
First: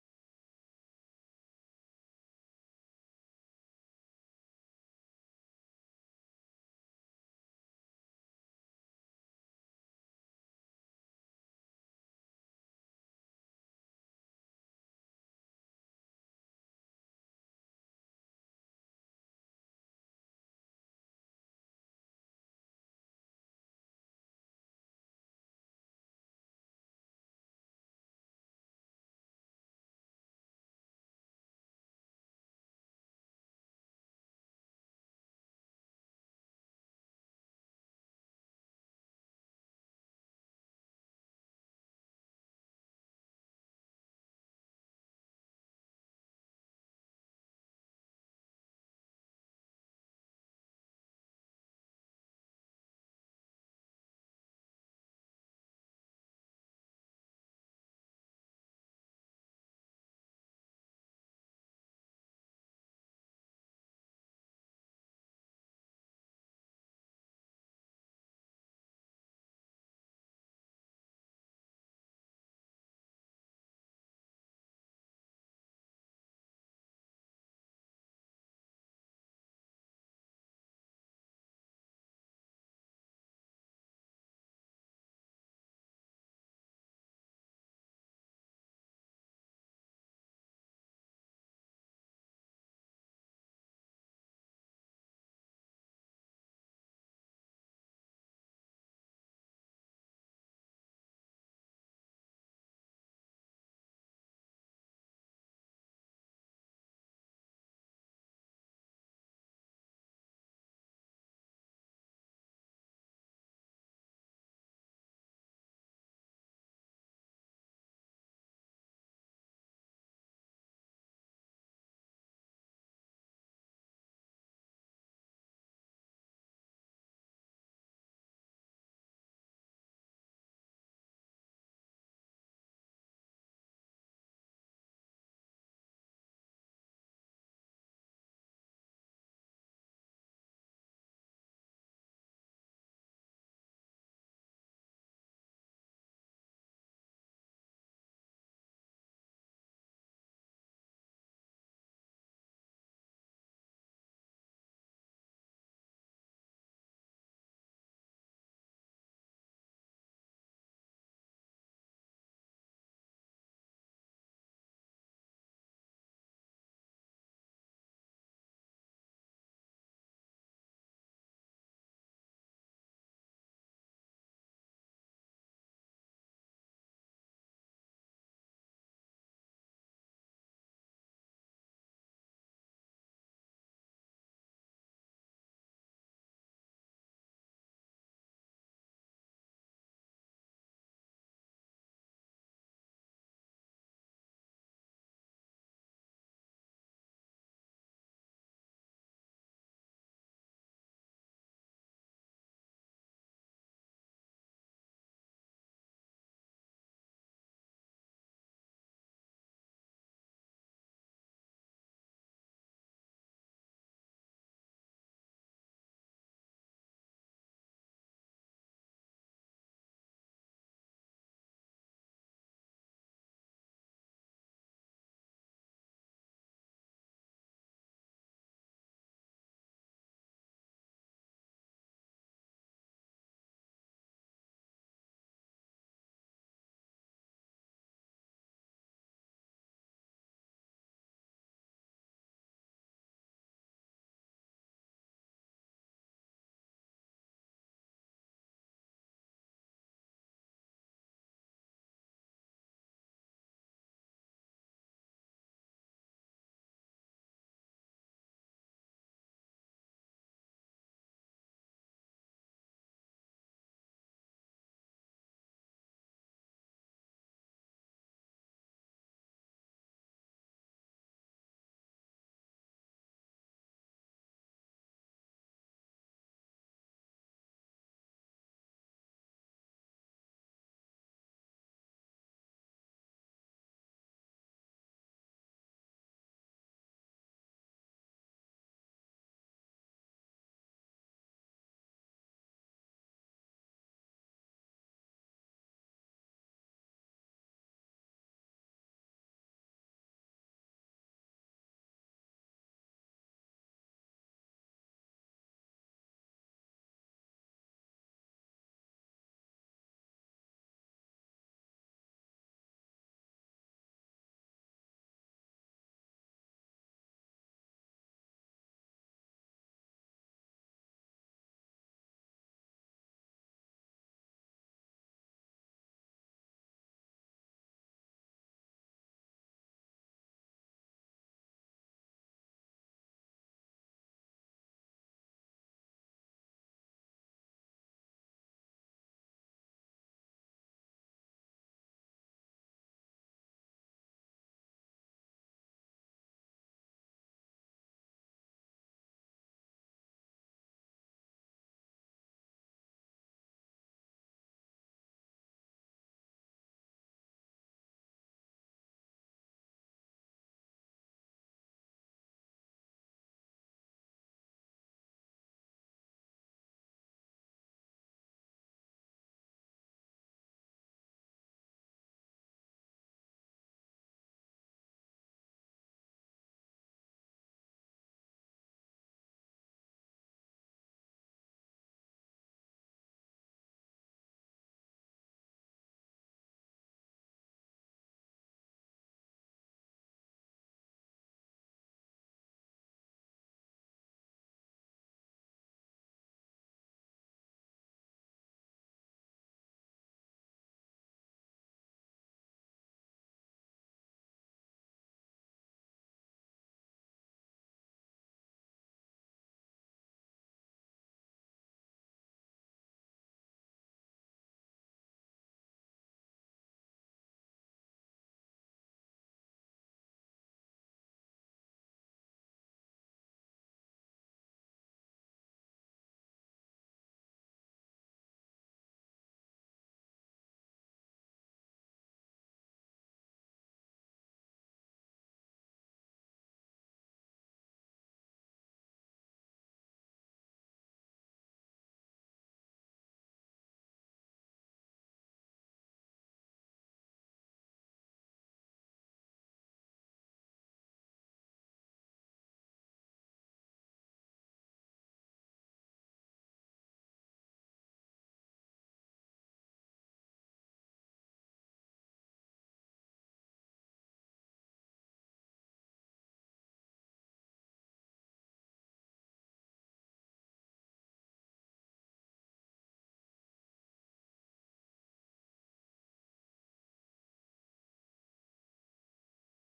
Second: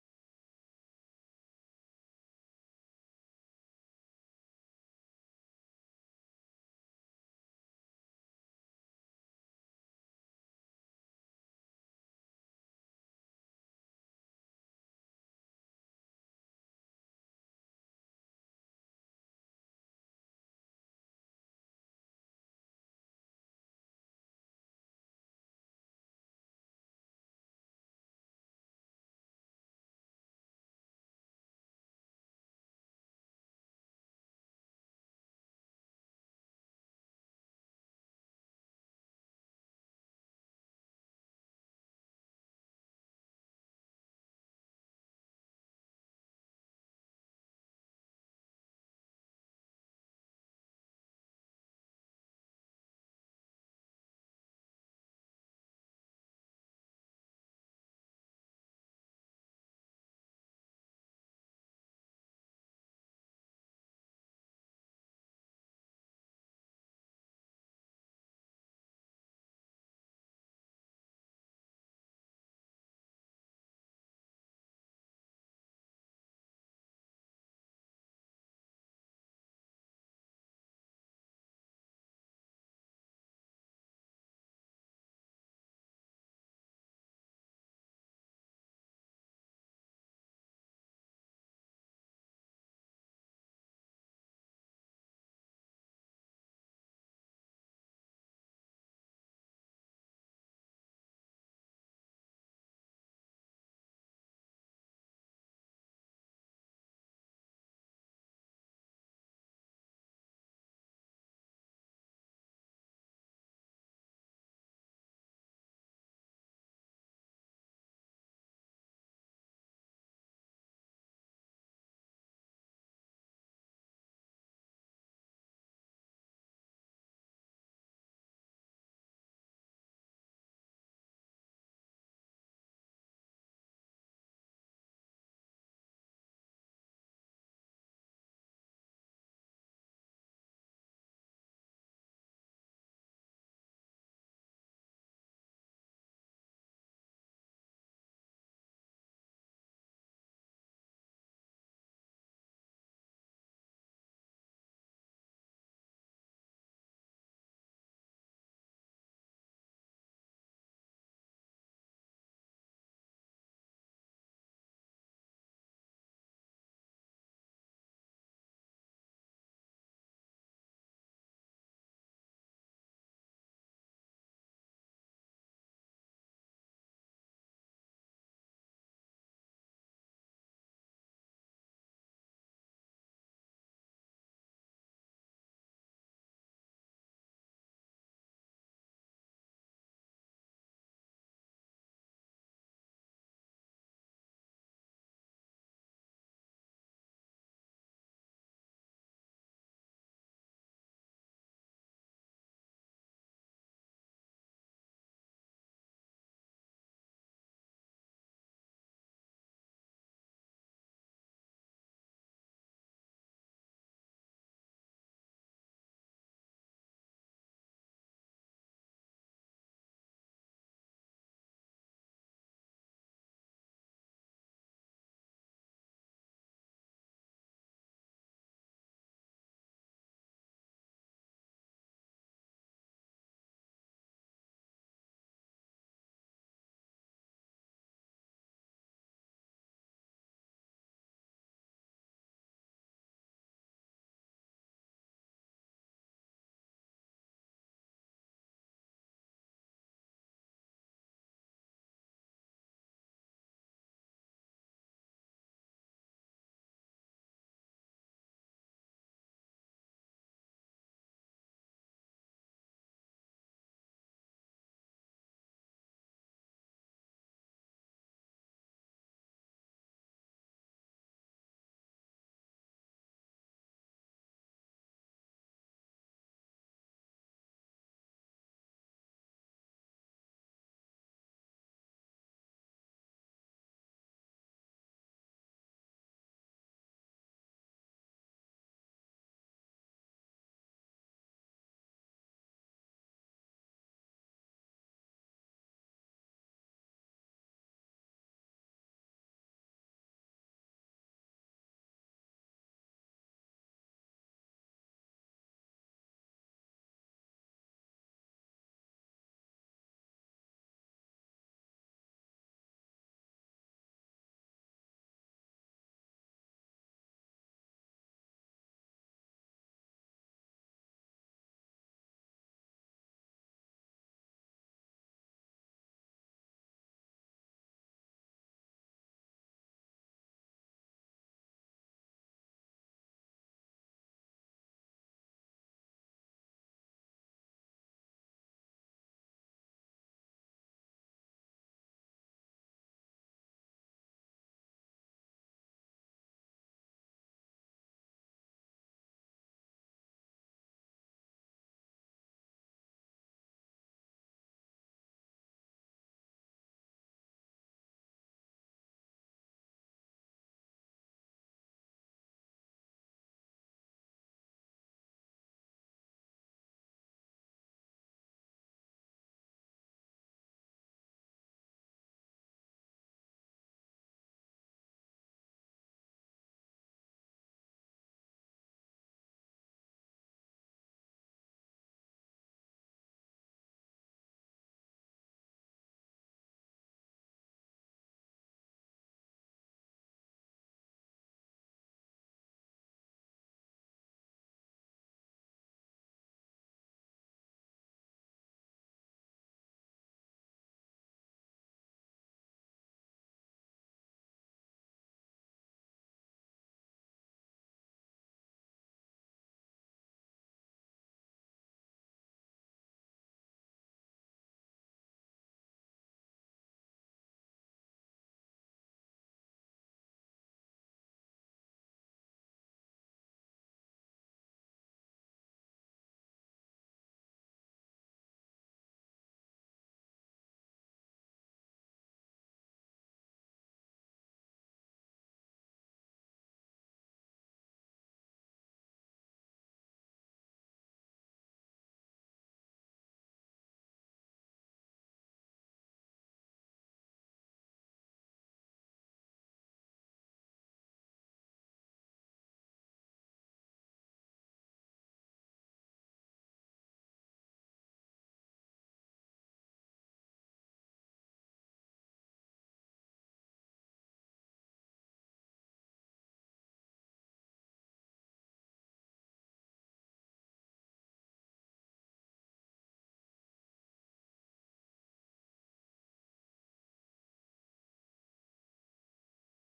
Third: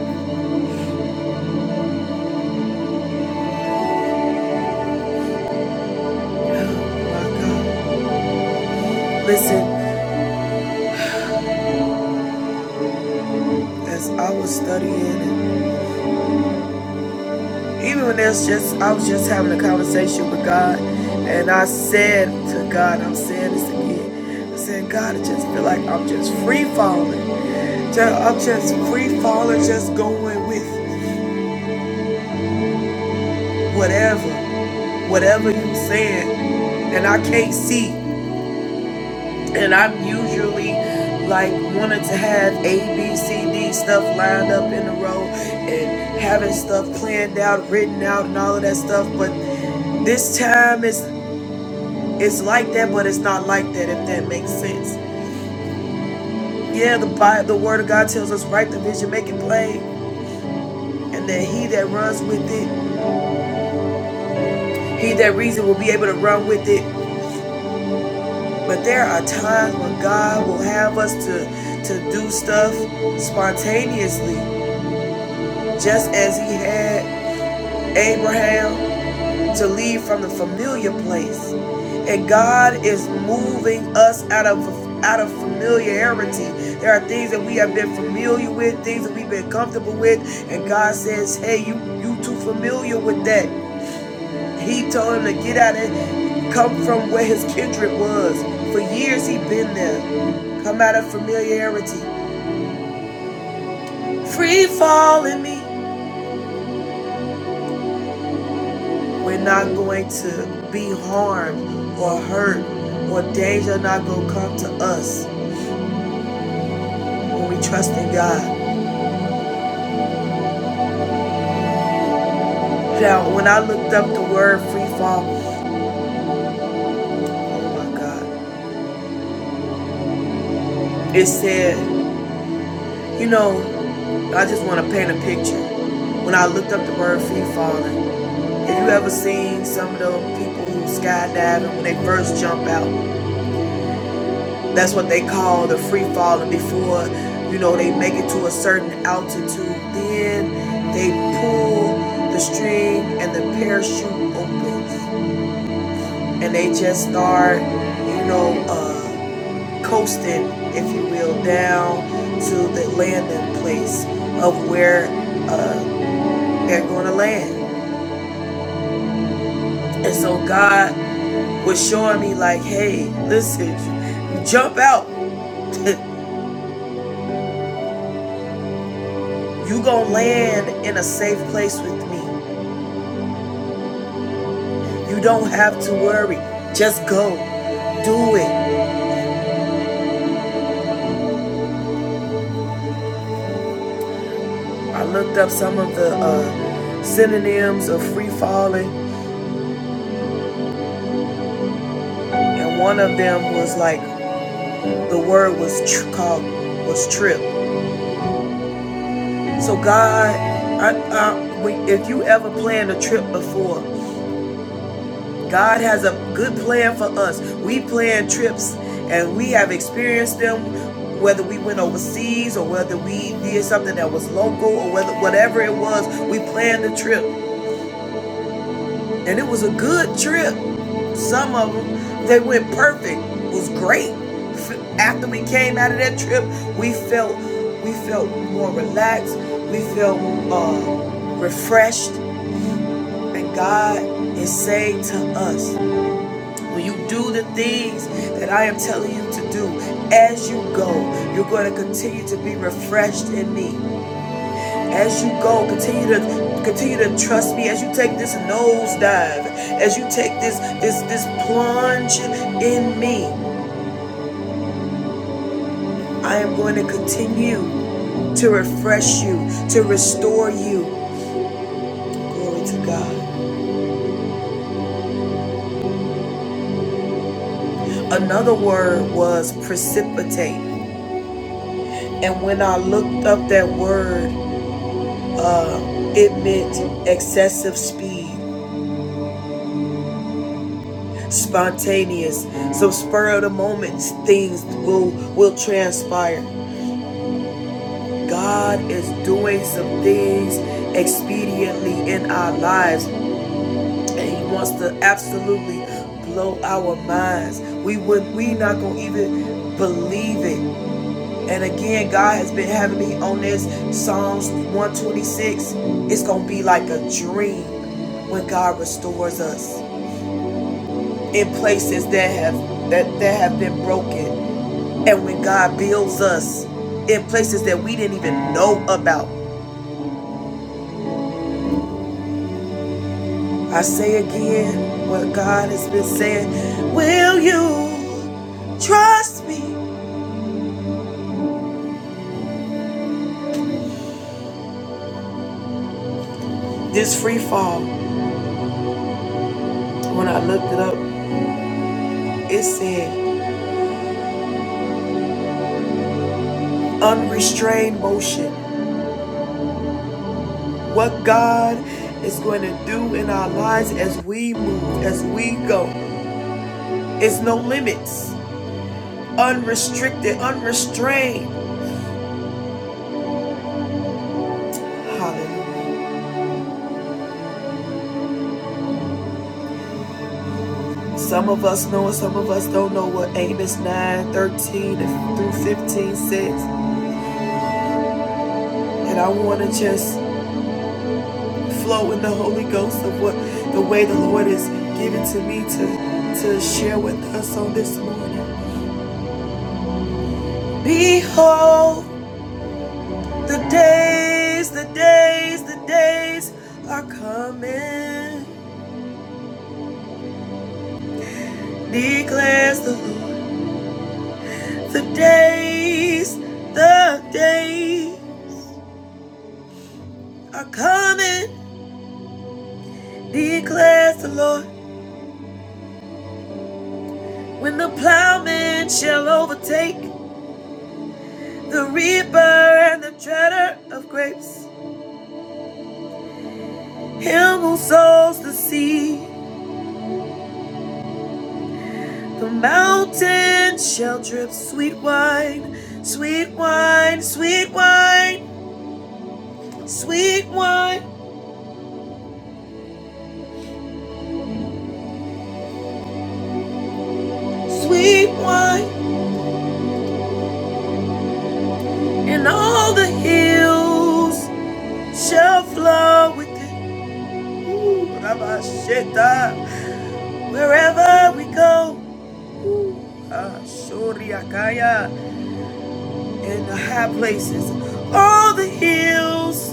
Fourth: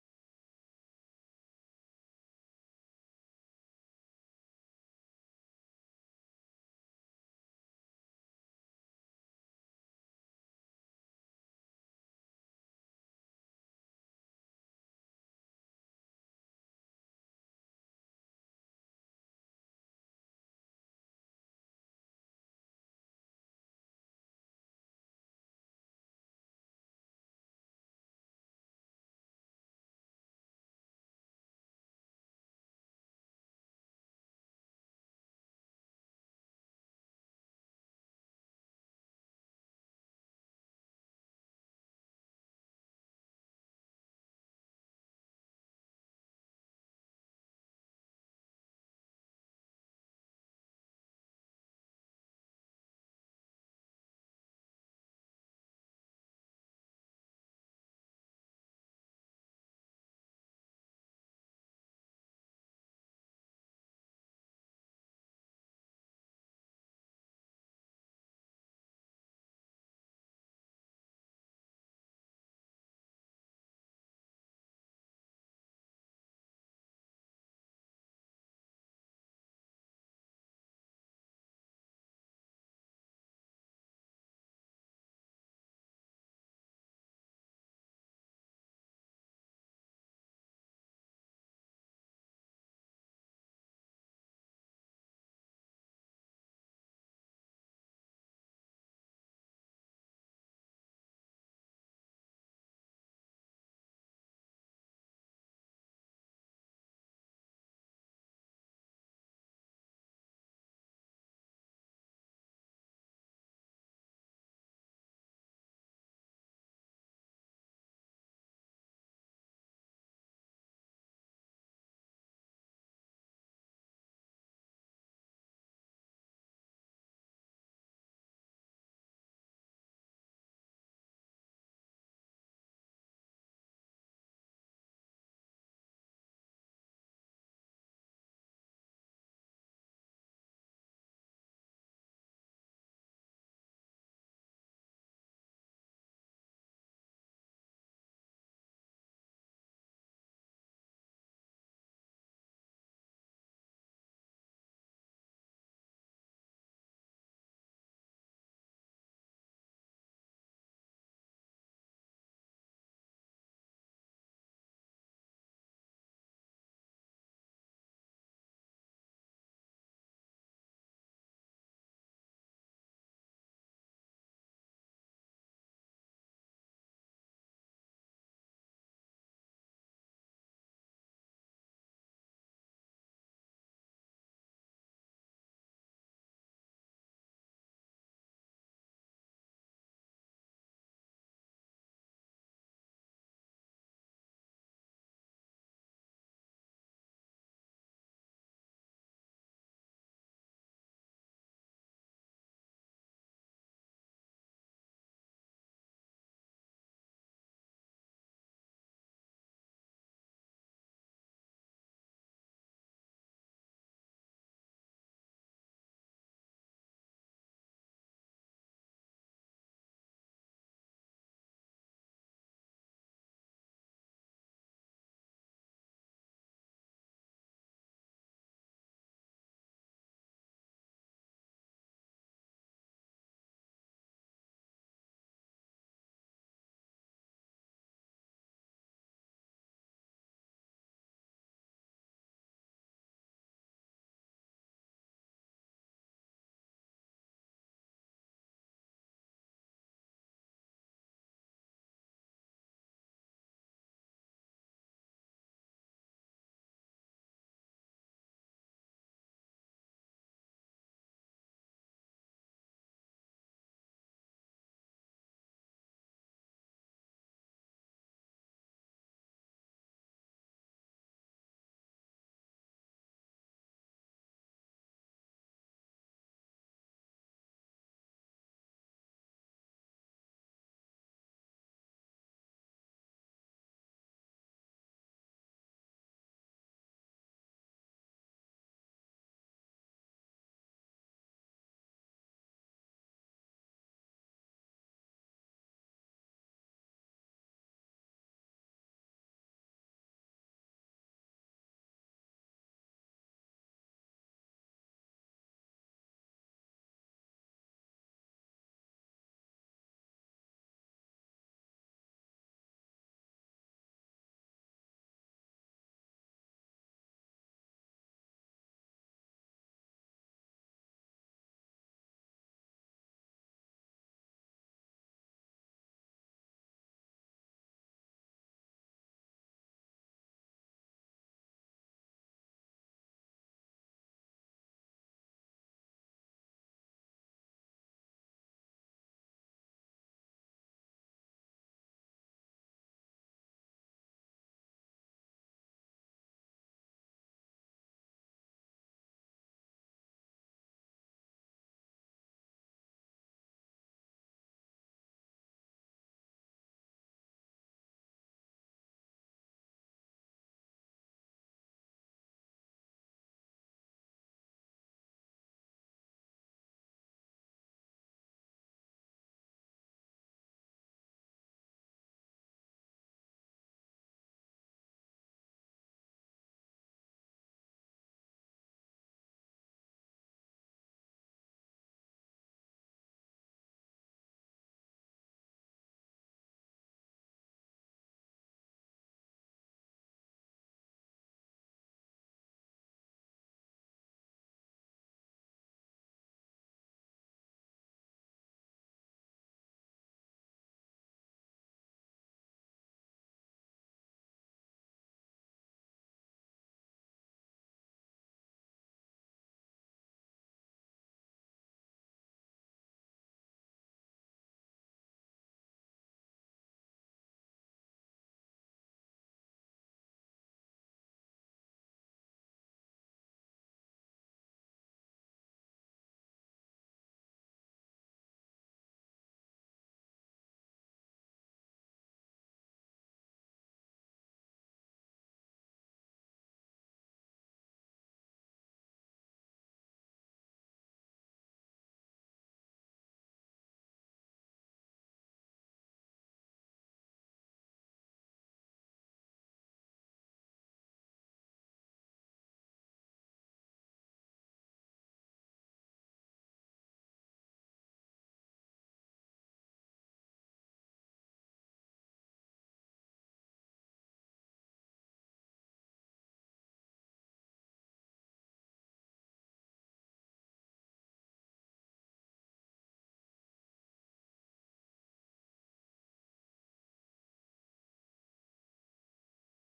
Speaker 1: Oh My God. Listen, as I was studying and Even when there's just, I was just having a conversation with God, and I said to God, I'm saying this again. I said, God, I just feel like I'm just free falling. I'm just free falling, just going with whatever, whatever you saying. And I can't see. And I'm usually like wanting to have A, B, C, D stuff lined up in a row and having stuff planned out, written out, and all of that stuff. But this time is It's like that, but it's not like that, if that makes sense. Yeah, the Bible, the Word of God tells us, write the vision, make it plain, and that he that runs with it, he that reads it will be able to run with it. But there are times when God will have us to, to do stuff spontaneously, just as he had Abraham to leave from the familiar place. And God is moving us out of out of familiarity. There are things that we have been familiar with, things that we've been comfortable with, and God says, "Hey, you you too familiar with that." He told him to get out and come from where his kindred was. For years he'd been there. Come out of familiarity. Free falling me. We're not going to be harmed or hurt or danger not going to come to us when we trust in God. Now, when I looked up the word free fall, oh my God, it said, you know, I just want to paint a picture. When I looked up the word free falling, have you ever seen some of those people who skydive and when they first jump out? That's what they call the free fall. And before, you know, they make it to a certain altitude, then they pull the string and the parachute opens. And they just start, you know, uh, coasting, if you will, down to the landing place of where uh, they're going to land. And so God was showing me, like, hey, listen, jump out. [laughs] you gonna land in a safe place with me. You don't have to worry. Just go. Do it. I looked up some of the uh, synonyms of free falling, and one of them was like the word was tr- called was trip. So God, I, I, if you ever planned a trip before, God has a good plan for us. We plan trips, and we have experienced them whether we went overseas or whether we did something that was local or whether whatever it was, we planned the trip. And it was a good trip. Some of them, they went perfect. It was great. After we came out of that trip, we felt we felt more relaxed. We felt uh, refreshed. And God is saying to us, when you do the things that I am telling you to do, as you go, you're going to continue to be refreshed in me. As you go, continue to continue to trust me. As you take this nosedive, as you take this this this plunge in me, I am going to continue to refresh you, to restore you. Glory to God. Another word was precipitate, and when I looked up that word, it meant excessive speed spontaneous, some spur of the moment things will will transpire. God is doing some things expediently in our lives, and He wants to absolutely blow our minds. We would we not gonna even believe it. And again, God has been having me on this Psalms 126. It's gonna be like a dream when God restores us in places that have that, that have been broken, and when God builds us in places that we didn't even know about. I say again what God has been saying. Will you trust me? This free fall, when I looked it up, it said unrestrained motion. What God is going to do in our lives as we move, as we go. It's no limits. Unrestricted, unrestrained. Hallelujah. Some of us know and some of us don't know what Amos 9 13 through 15 says. And I want to just flow in the Holy Ghost of what the way the Lord is given to me to, to share with us on this morning. Behold, the days, the days, the days are coming, declares the Lord. The days, the days are coming, declares the Lord. When the plowman shall overtake the reaper and the treader of grapes, him who sows the seed The mountains shall drip sweet wine, sweet wine, sweet wine, sweet wine, sweet wine, and all the hills shall flow with it. Wherever we go, in the high places, all the hills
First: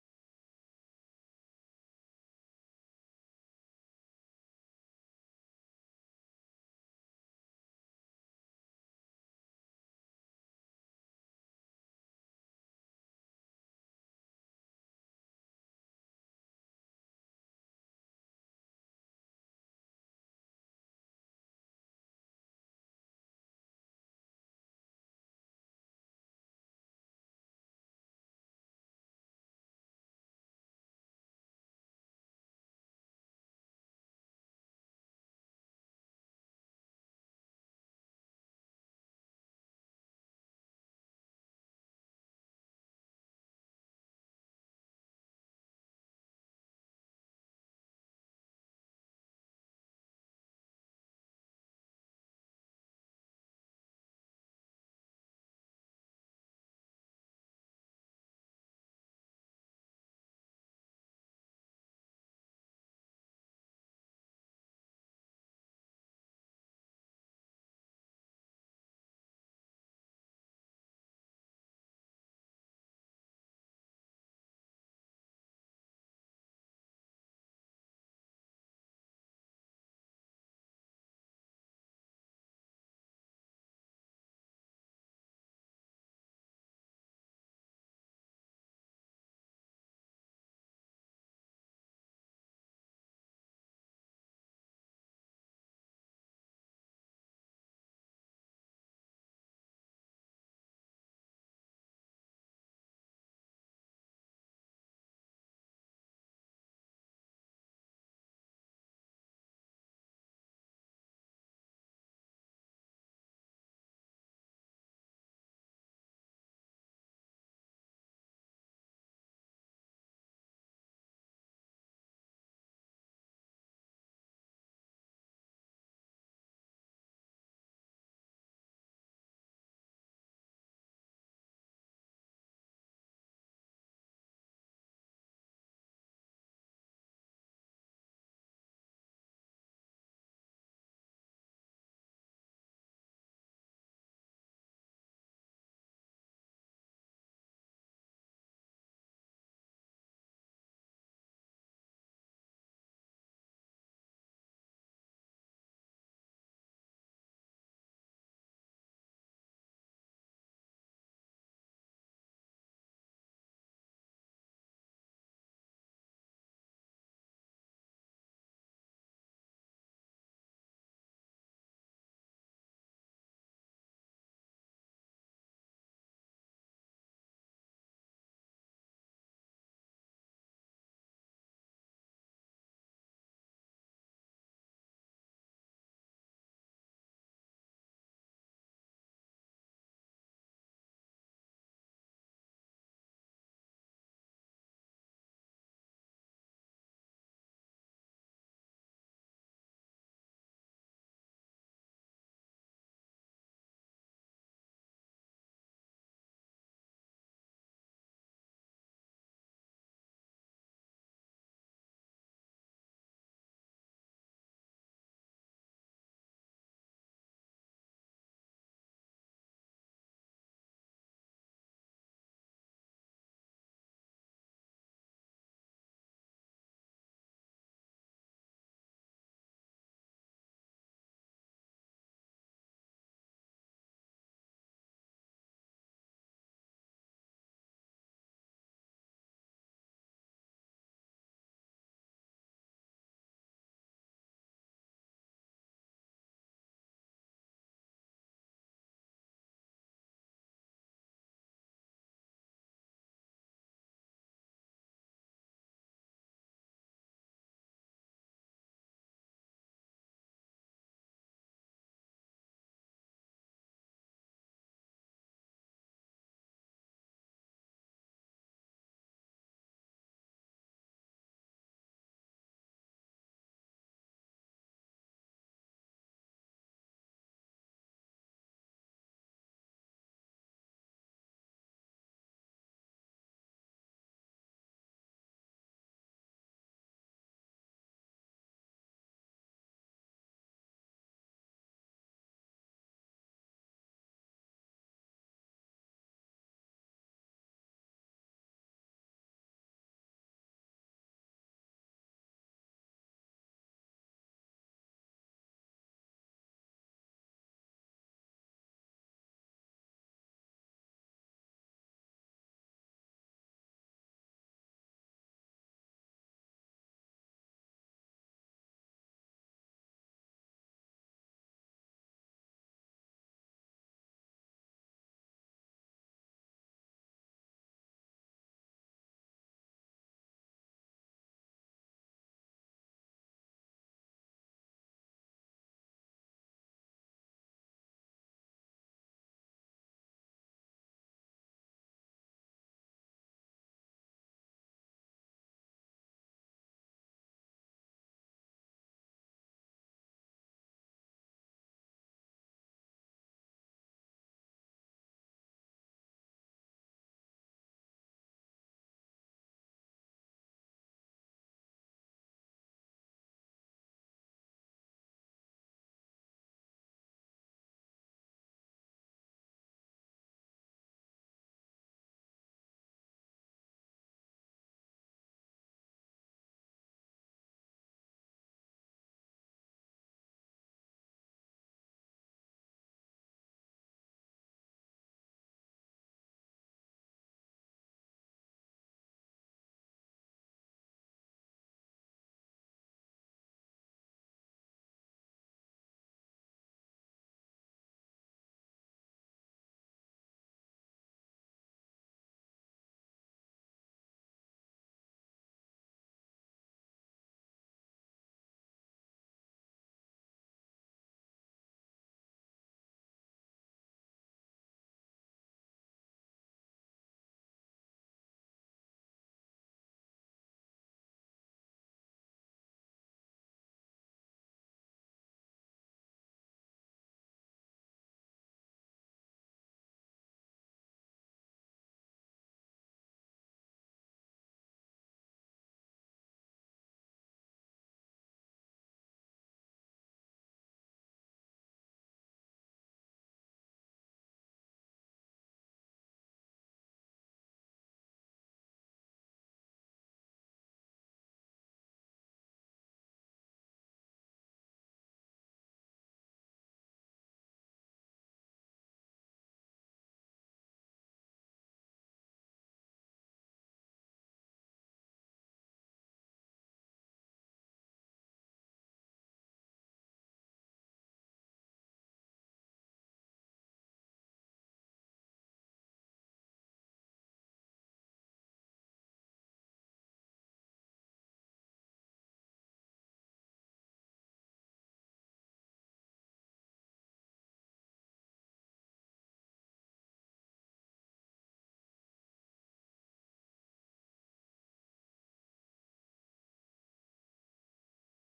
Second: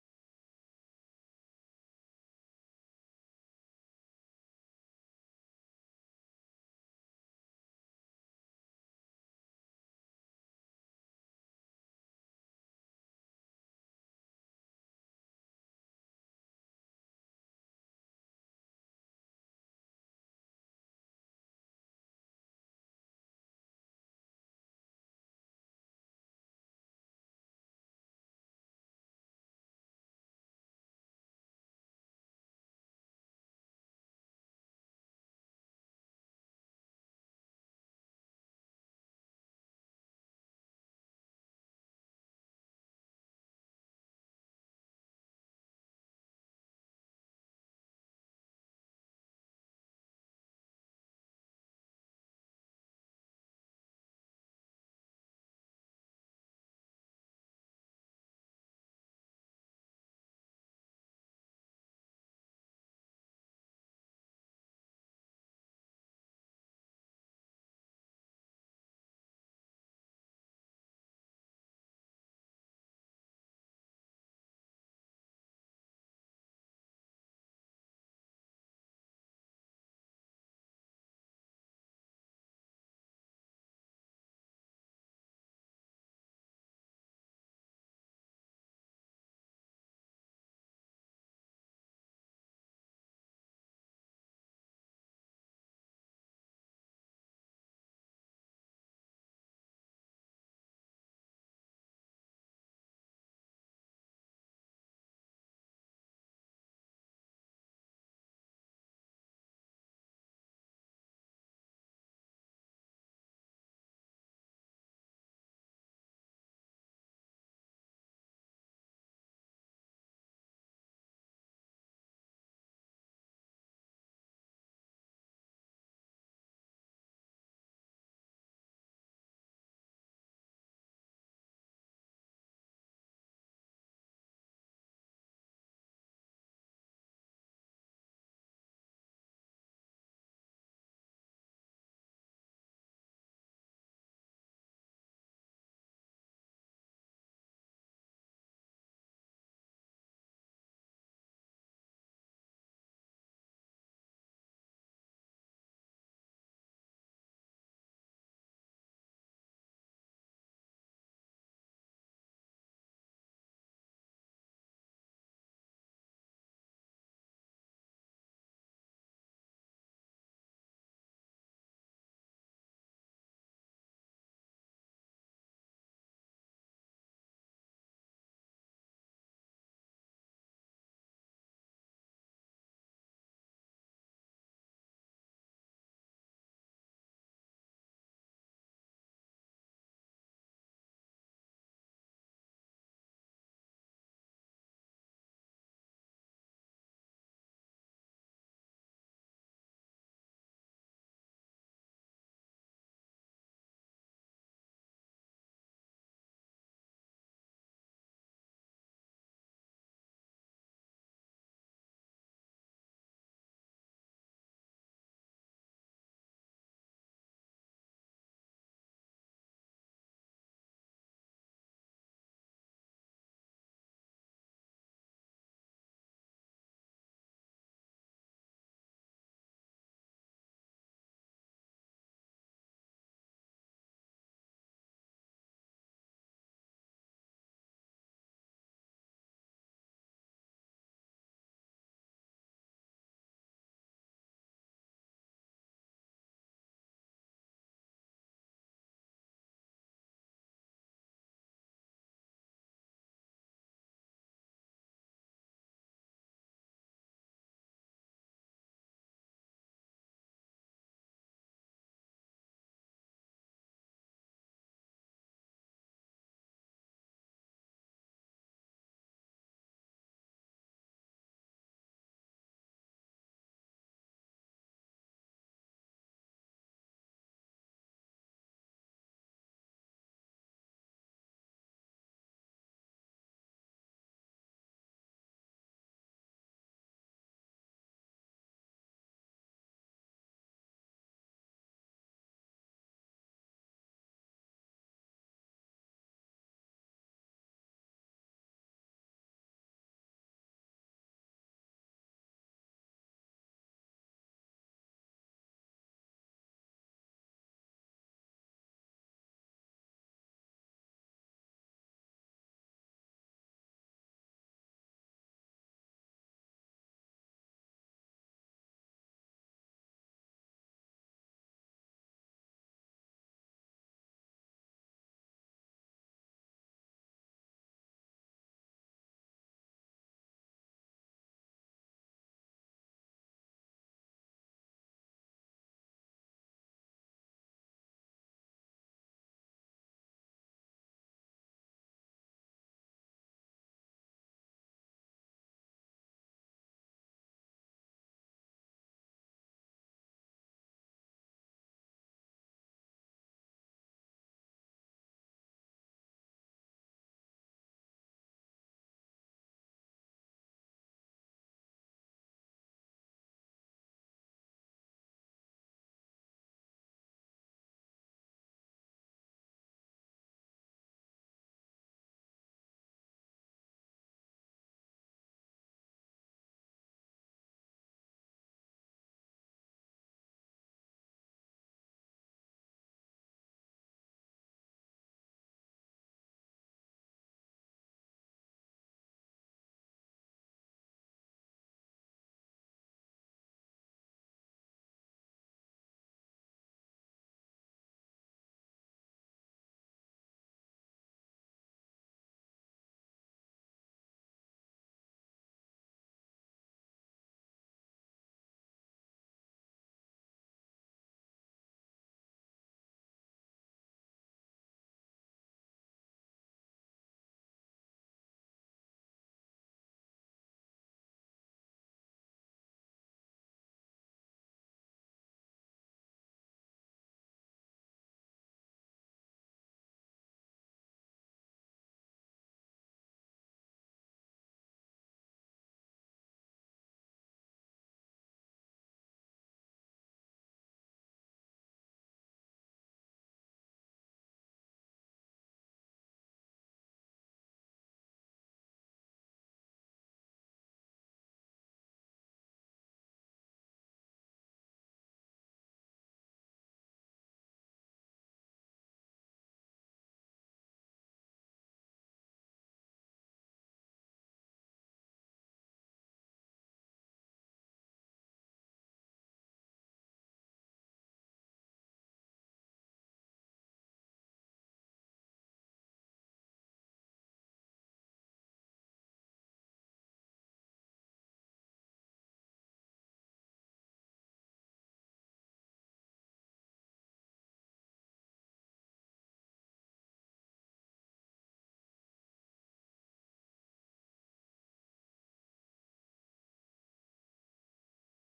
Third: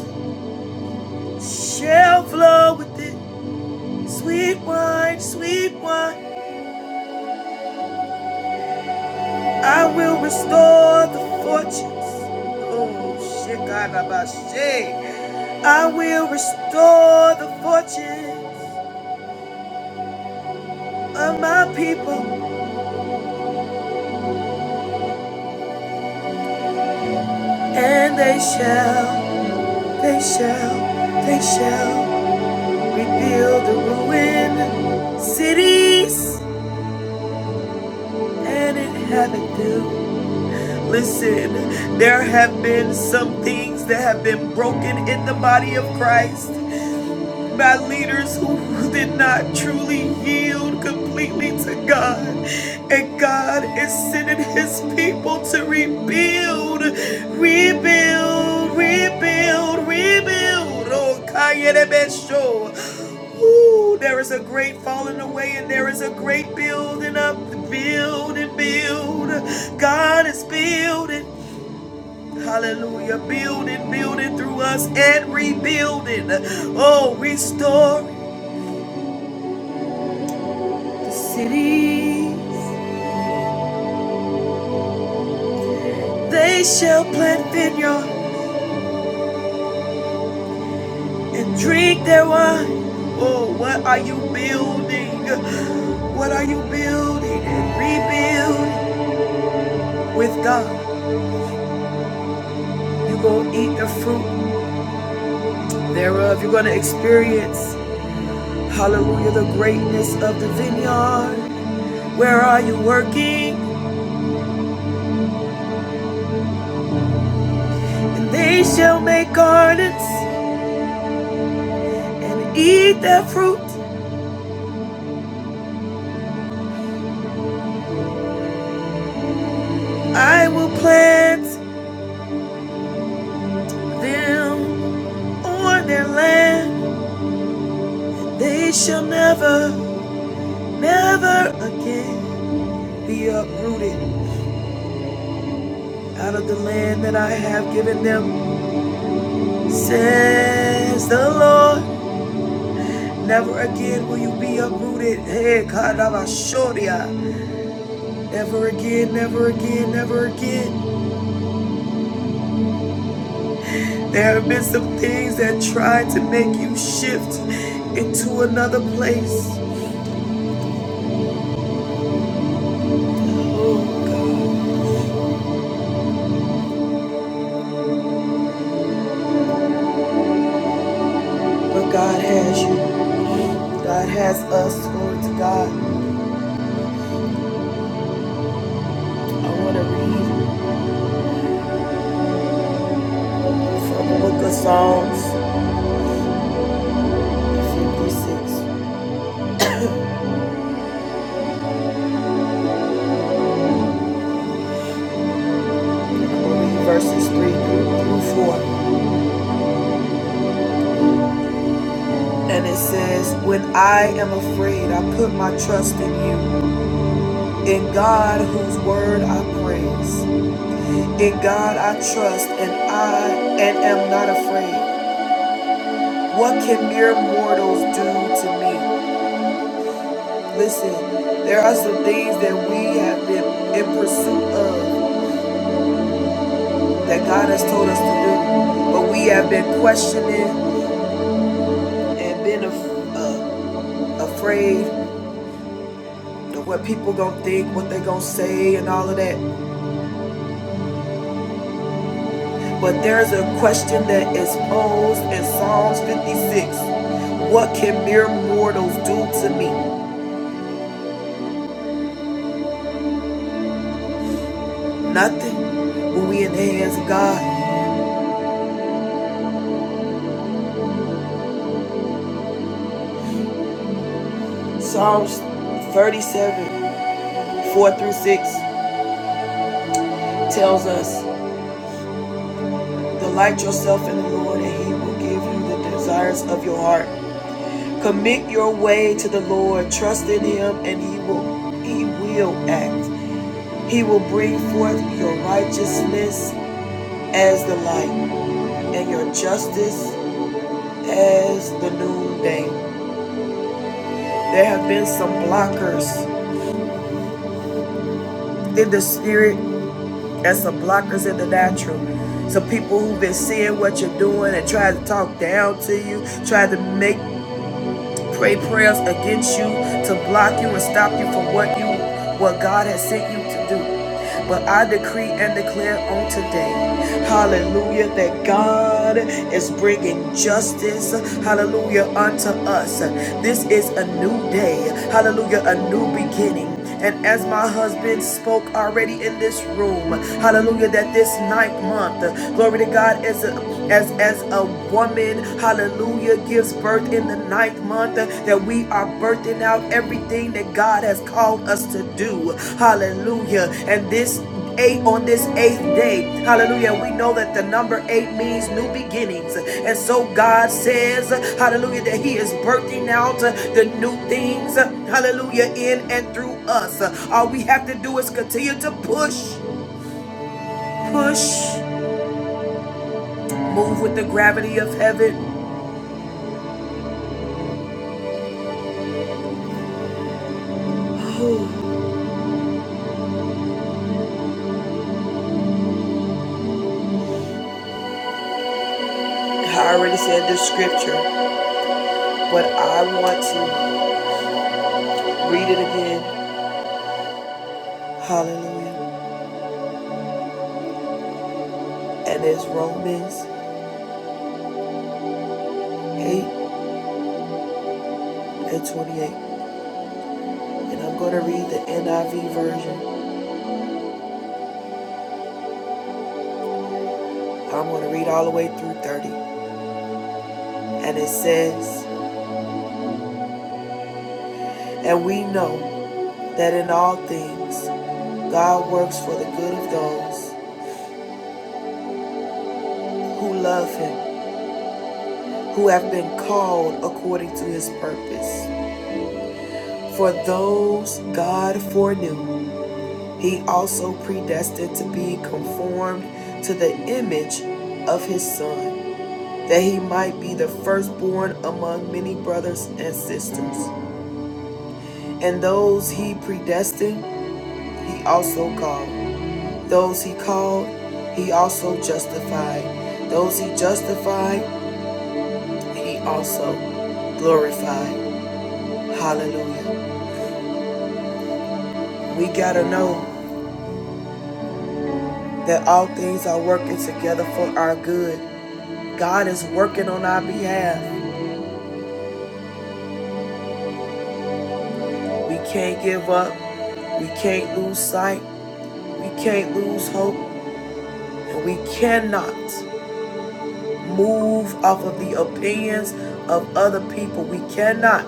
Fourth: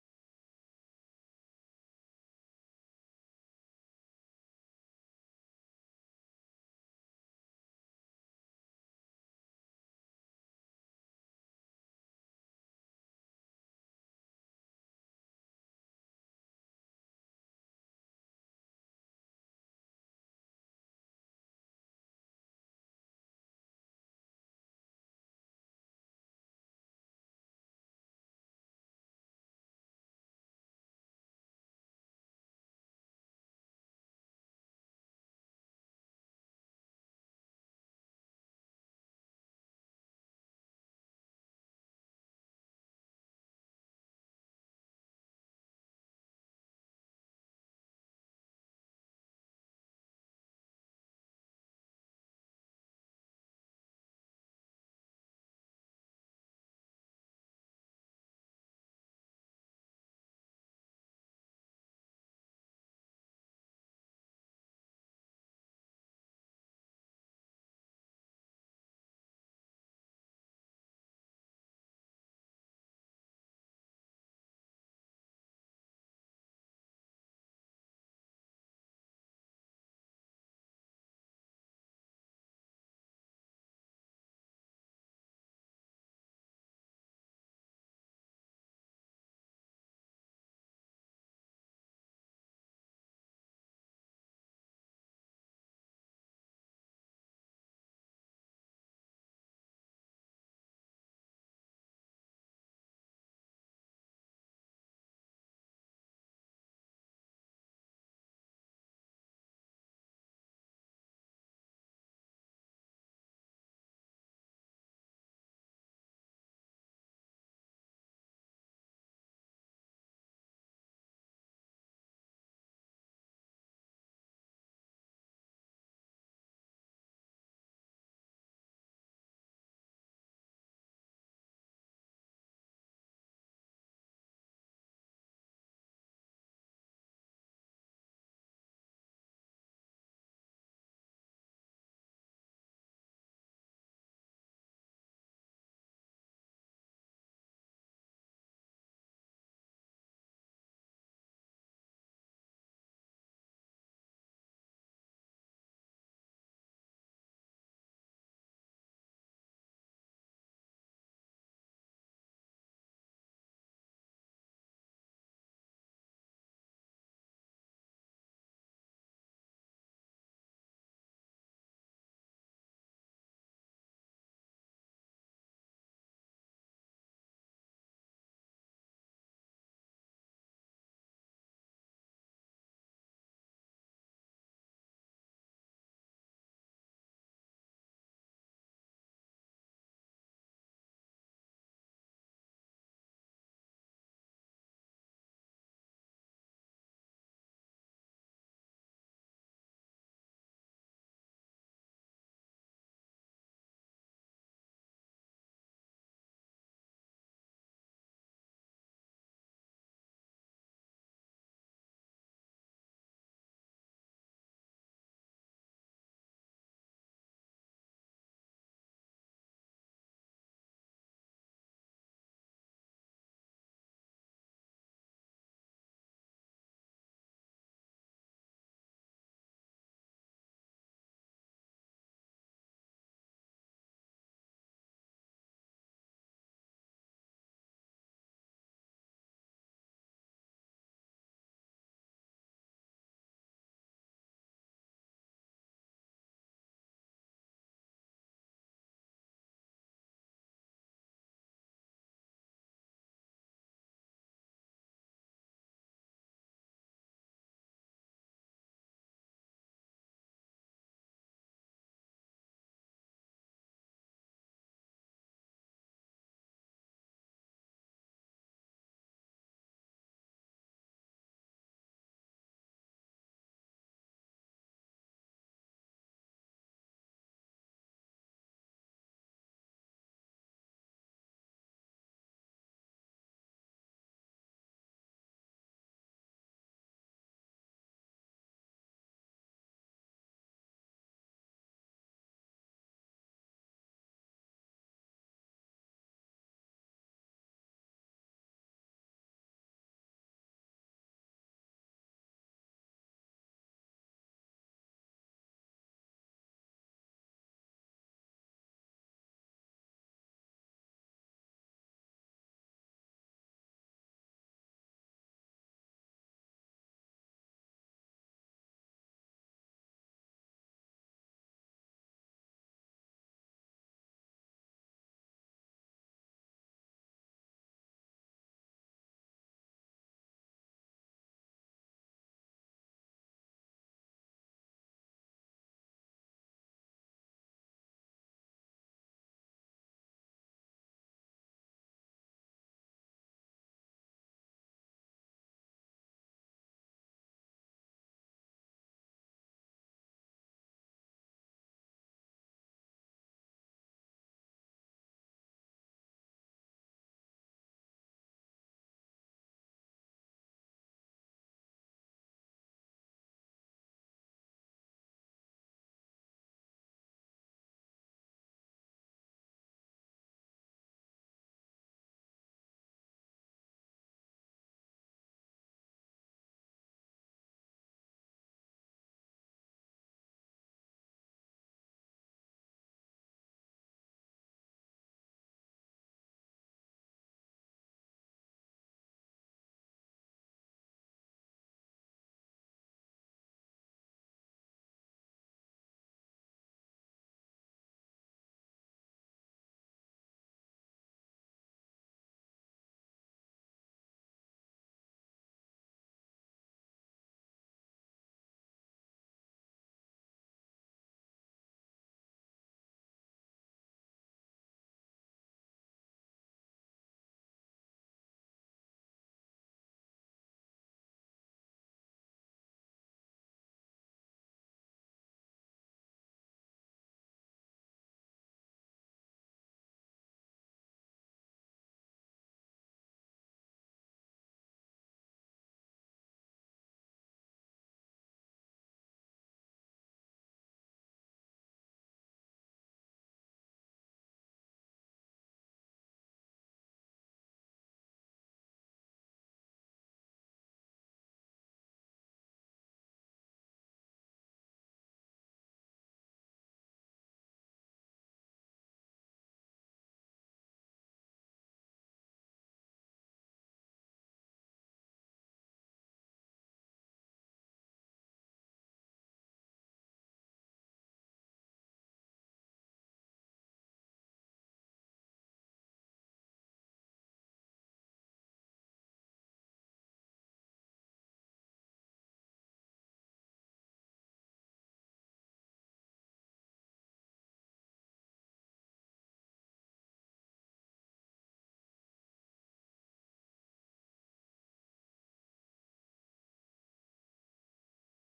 Speaker 1: shall flow with it. Sweet wine, sweet wine. I will restore the fortunes. Oh, shikadabashe. I will restore the fortunes of my people, and they shall, they shall, they shall rebuild the ruined cities and inhabit them. Listen, there have been some things that have been broken in the body of Christ. by leaders who did not truly yield completely to God. And God is sending his people to rebuild, rebuild, rebuild, rebuild. Oh, Kayerebesho. Ooh, there is a great falling away and there is a great building up. Build and build. God is building. Hallelujah. Building, building through us and rebuilding. Oh, restore. cities. They shall plant vineyard and drink their wine. Oh, what are you building? What are you building and rebuilding with God? You're going to eat the fruit thereof. You're going to experience, hallelujah, the greatness of the vineyard. Where are you working? And they shall make gardens and eat their fruit. I will plant them on their land They shall never, never again be uprooted out of the land that I have given them, says the Lord. Never again will you be uprooted. Hey, Kadabashoria. Never again, never again, never again. There have been some things that tried to make you shift into another place. But God has you. God has us. Glory to God. I want to read from the book of Psalms verses 3 through 4. And it says, When I am afraid, I put my trust in you, in God whose word I praise. In God I trust, and I and am not afraid. What can mere mortals do to me? Listen, there are some things that we have been in pursuit of that God has told us to do, but we have been questioning and been af- uh, afraid what people gonna think, what they gonna say, and all of that. But there's a question that is posed in Psalms 56. What can mere mortals do to me? Nothing. When we in the hands of God. Psalms 37, 4 through 6 tells us, Delight yourself in the Lord, and he will give you the desires of your heart. Commit your way to the Lord, trust in him, and he will he will act. He will bring forth your righteousness as the light and your justice as the noonday. There have been some blockers in the spirit and some blockers in the natural. Some people who've been seeing what you're doing and trying to talk down to you, trying to make pray prayers against you to block you and stop you from what you what God has sent you to do. But I decree and declare on today, hallelujah, that God is bringing justice, hallelujah, unto us. This is a new day, hallelujah, a new beginning. And as my husband spoke already in this room, hallelujah, that this ninth month, glory to God, as a as as a woman, hallelujah, gives birth in the ninth month, that we are birthing out everything that God has called us to do. Hallelujah. And this eight on this eighth day. Hallelujah. We know that the number eight means new beginnings. And so God says, hallelujah, that He is birthing out uh, the new things, uh, hallelujah, in and through us. Uh, All we have to do is continue to push, push, move with the gravity of heaven. Ooh. I already said the scripture, but I want to read it again. Hallelujah. And it's Romans 8 and 28. and I'm going to read the NIV version. I'm going to read all the way through 30. And it says, And we know that in all things God works for the good of those who love him, who have been called according to his purpose. For those God foreknew, he also predestined to be conformed to the image of his son, that he might be the firstborn among many brothers and sisters. And those he predestined, he also called. Those he called, he also justified. Those he justified, he also glorified. Hallelujah. We got to know that all things are working together for our good. God is working on our behalf. We can't give up. We can't lose sight. We can't lose hope. And we cannot move off of the opinions of other people. We cannot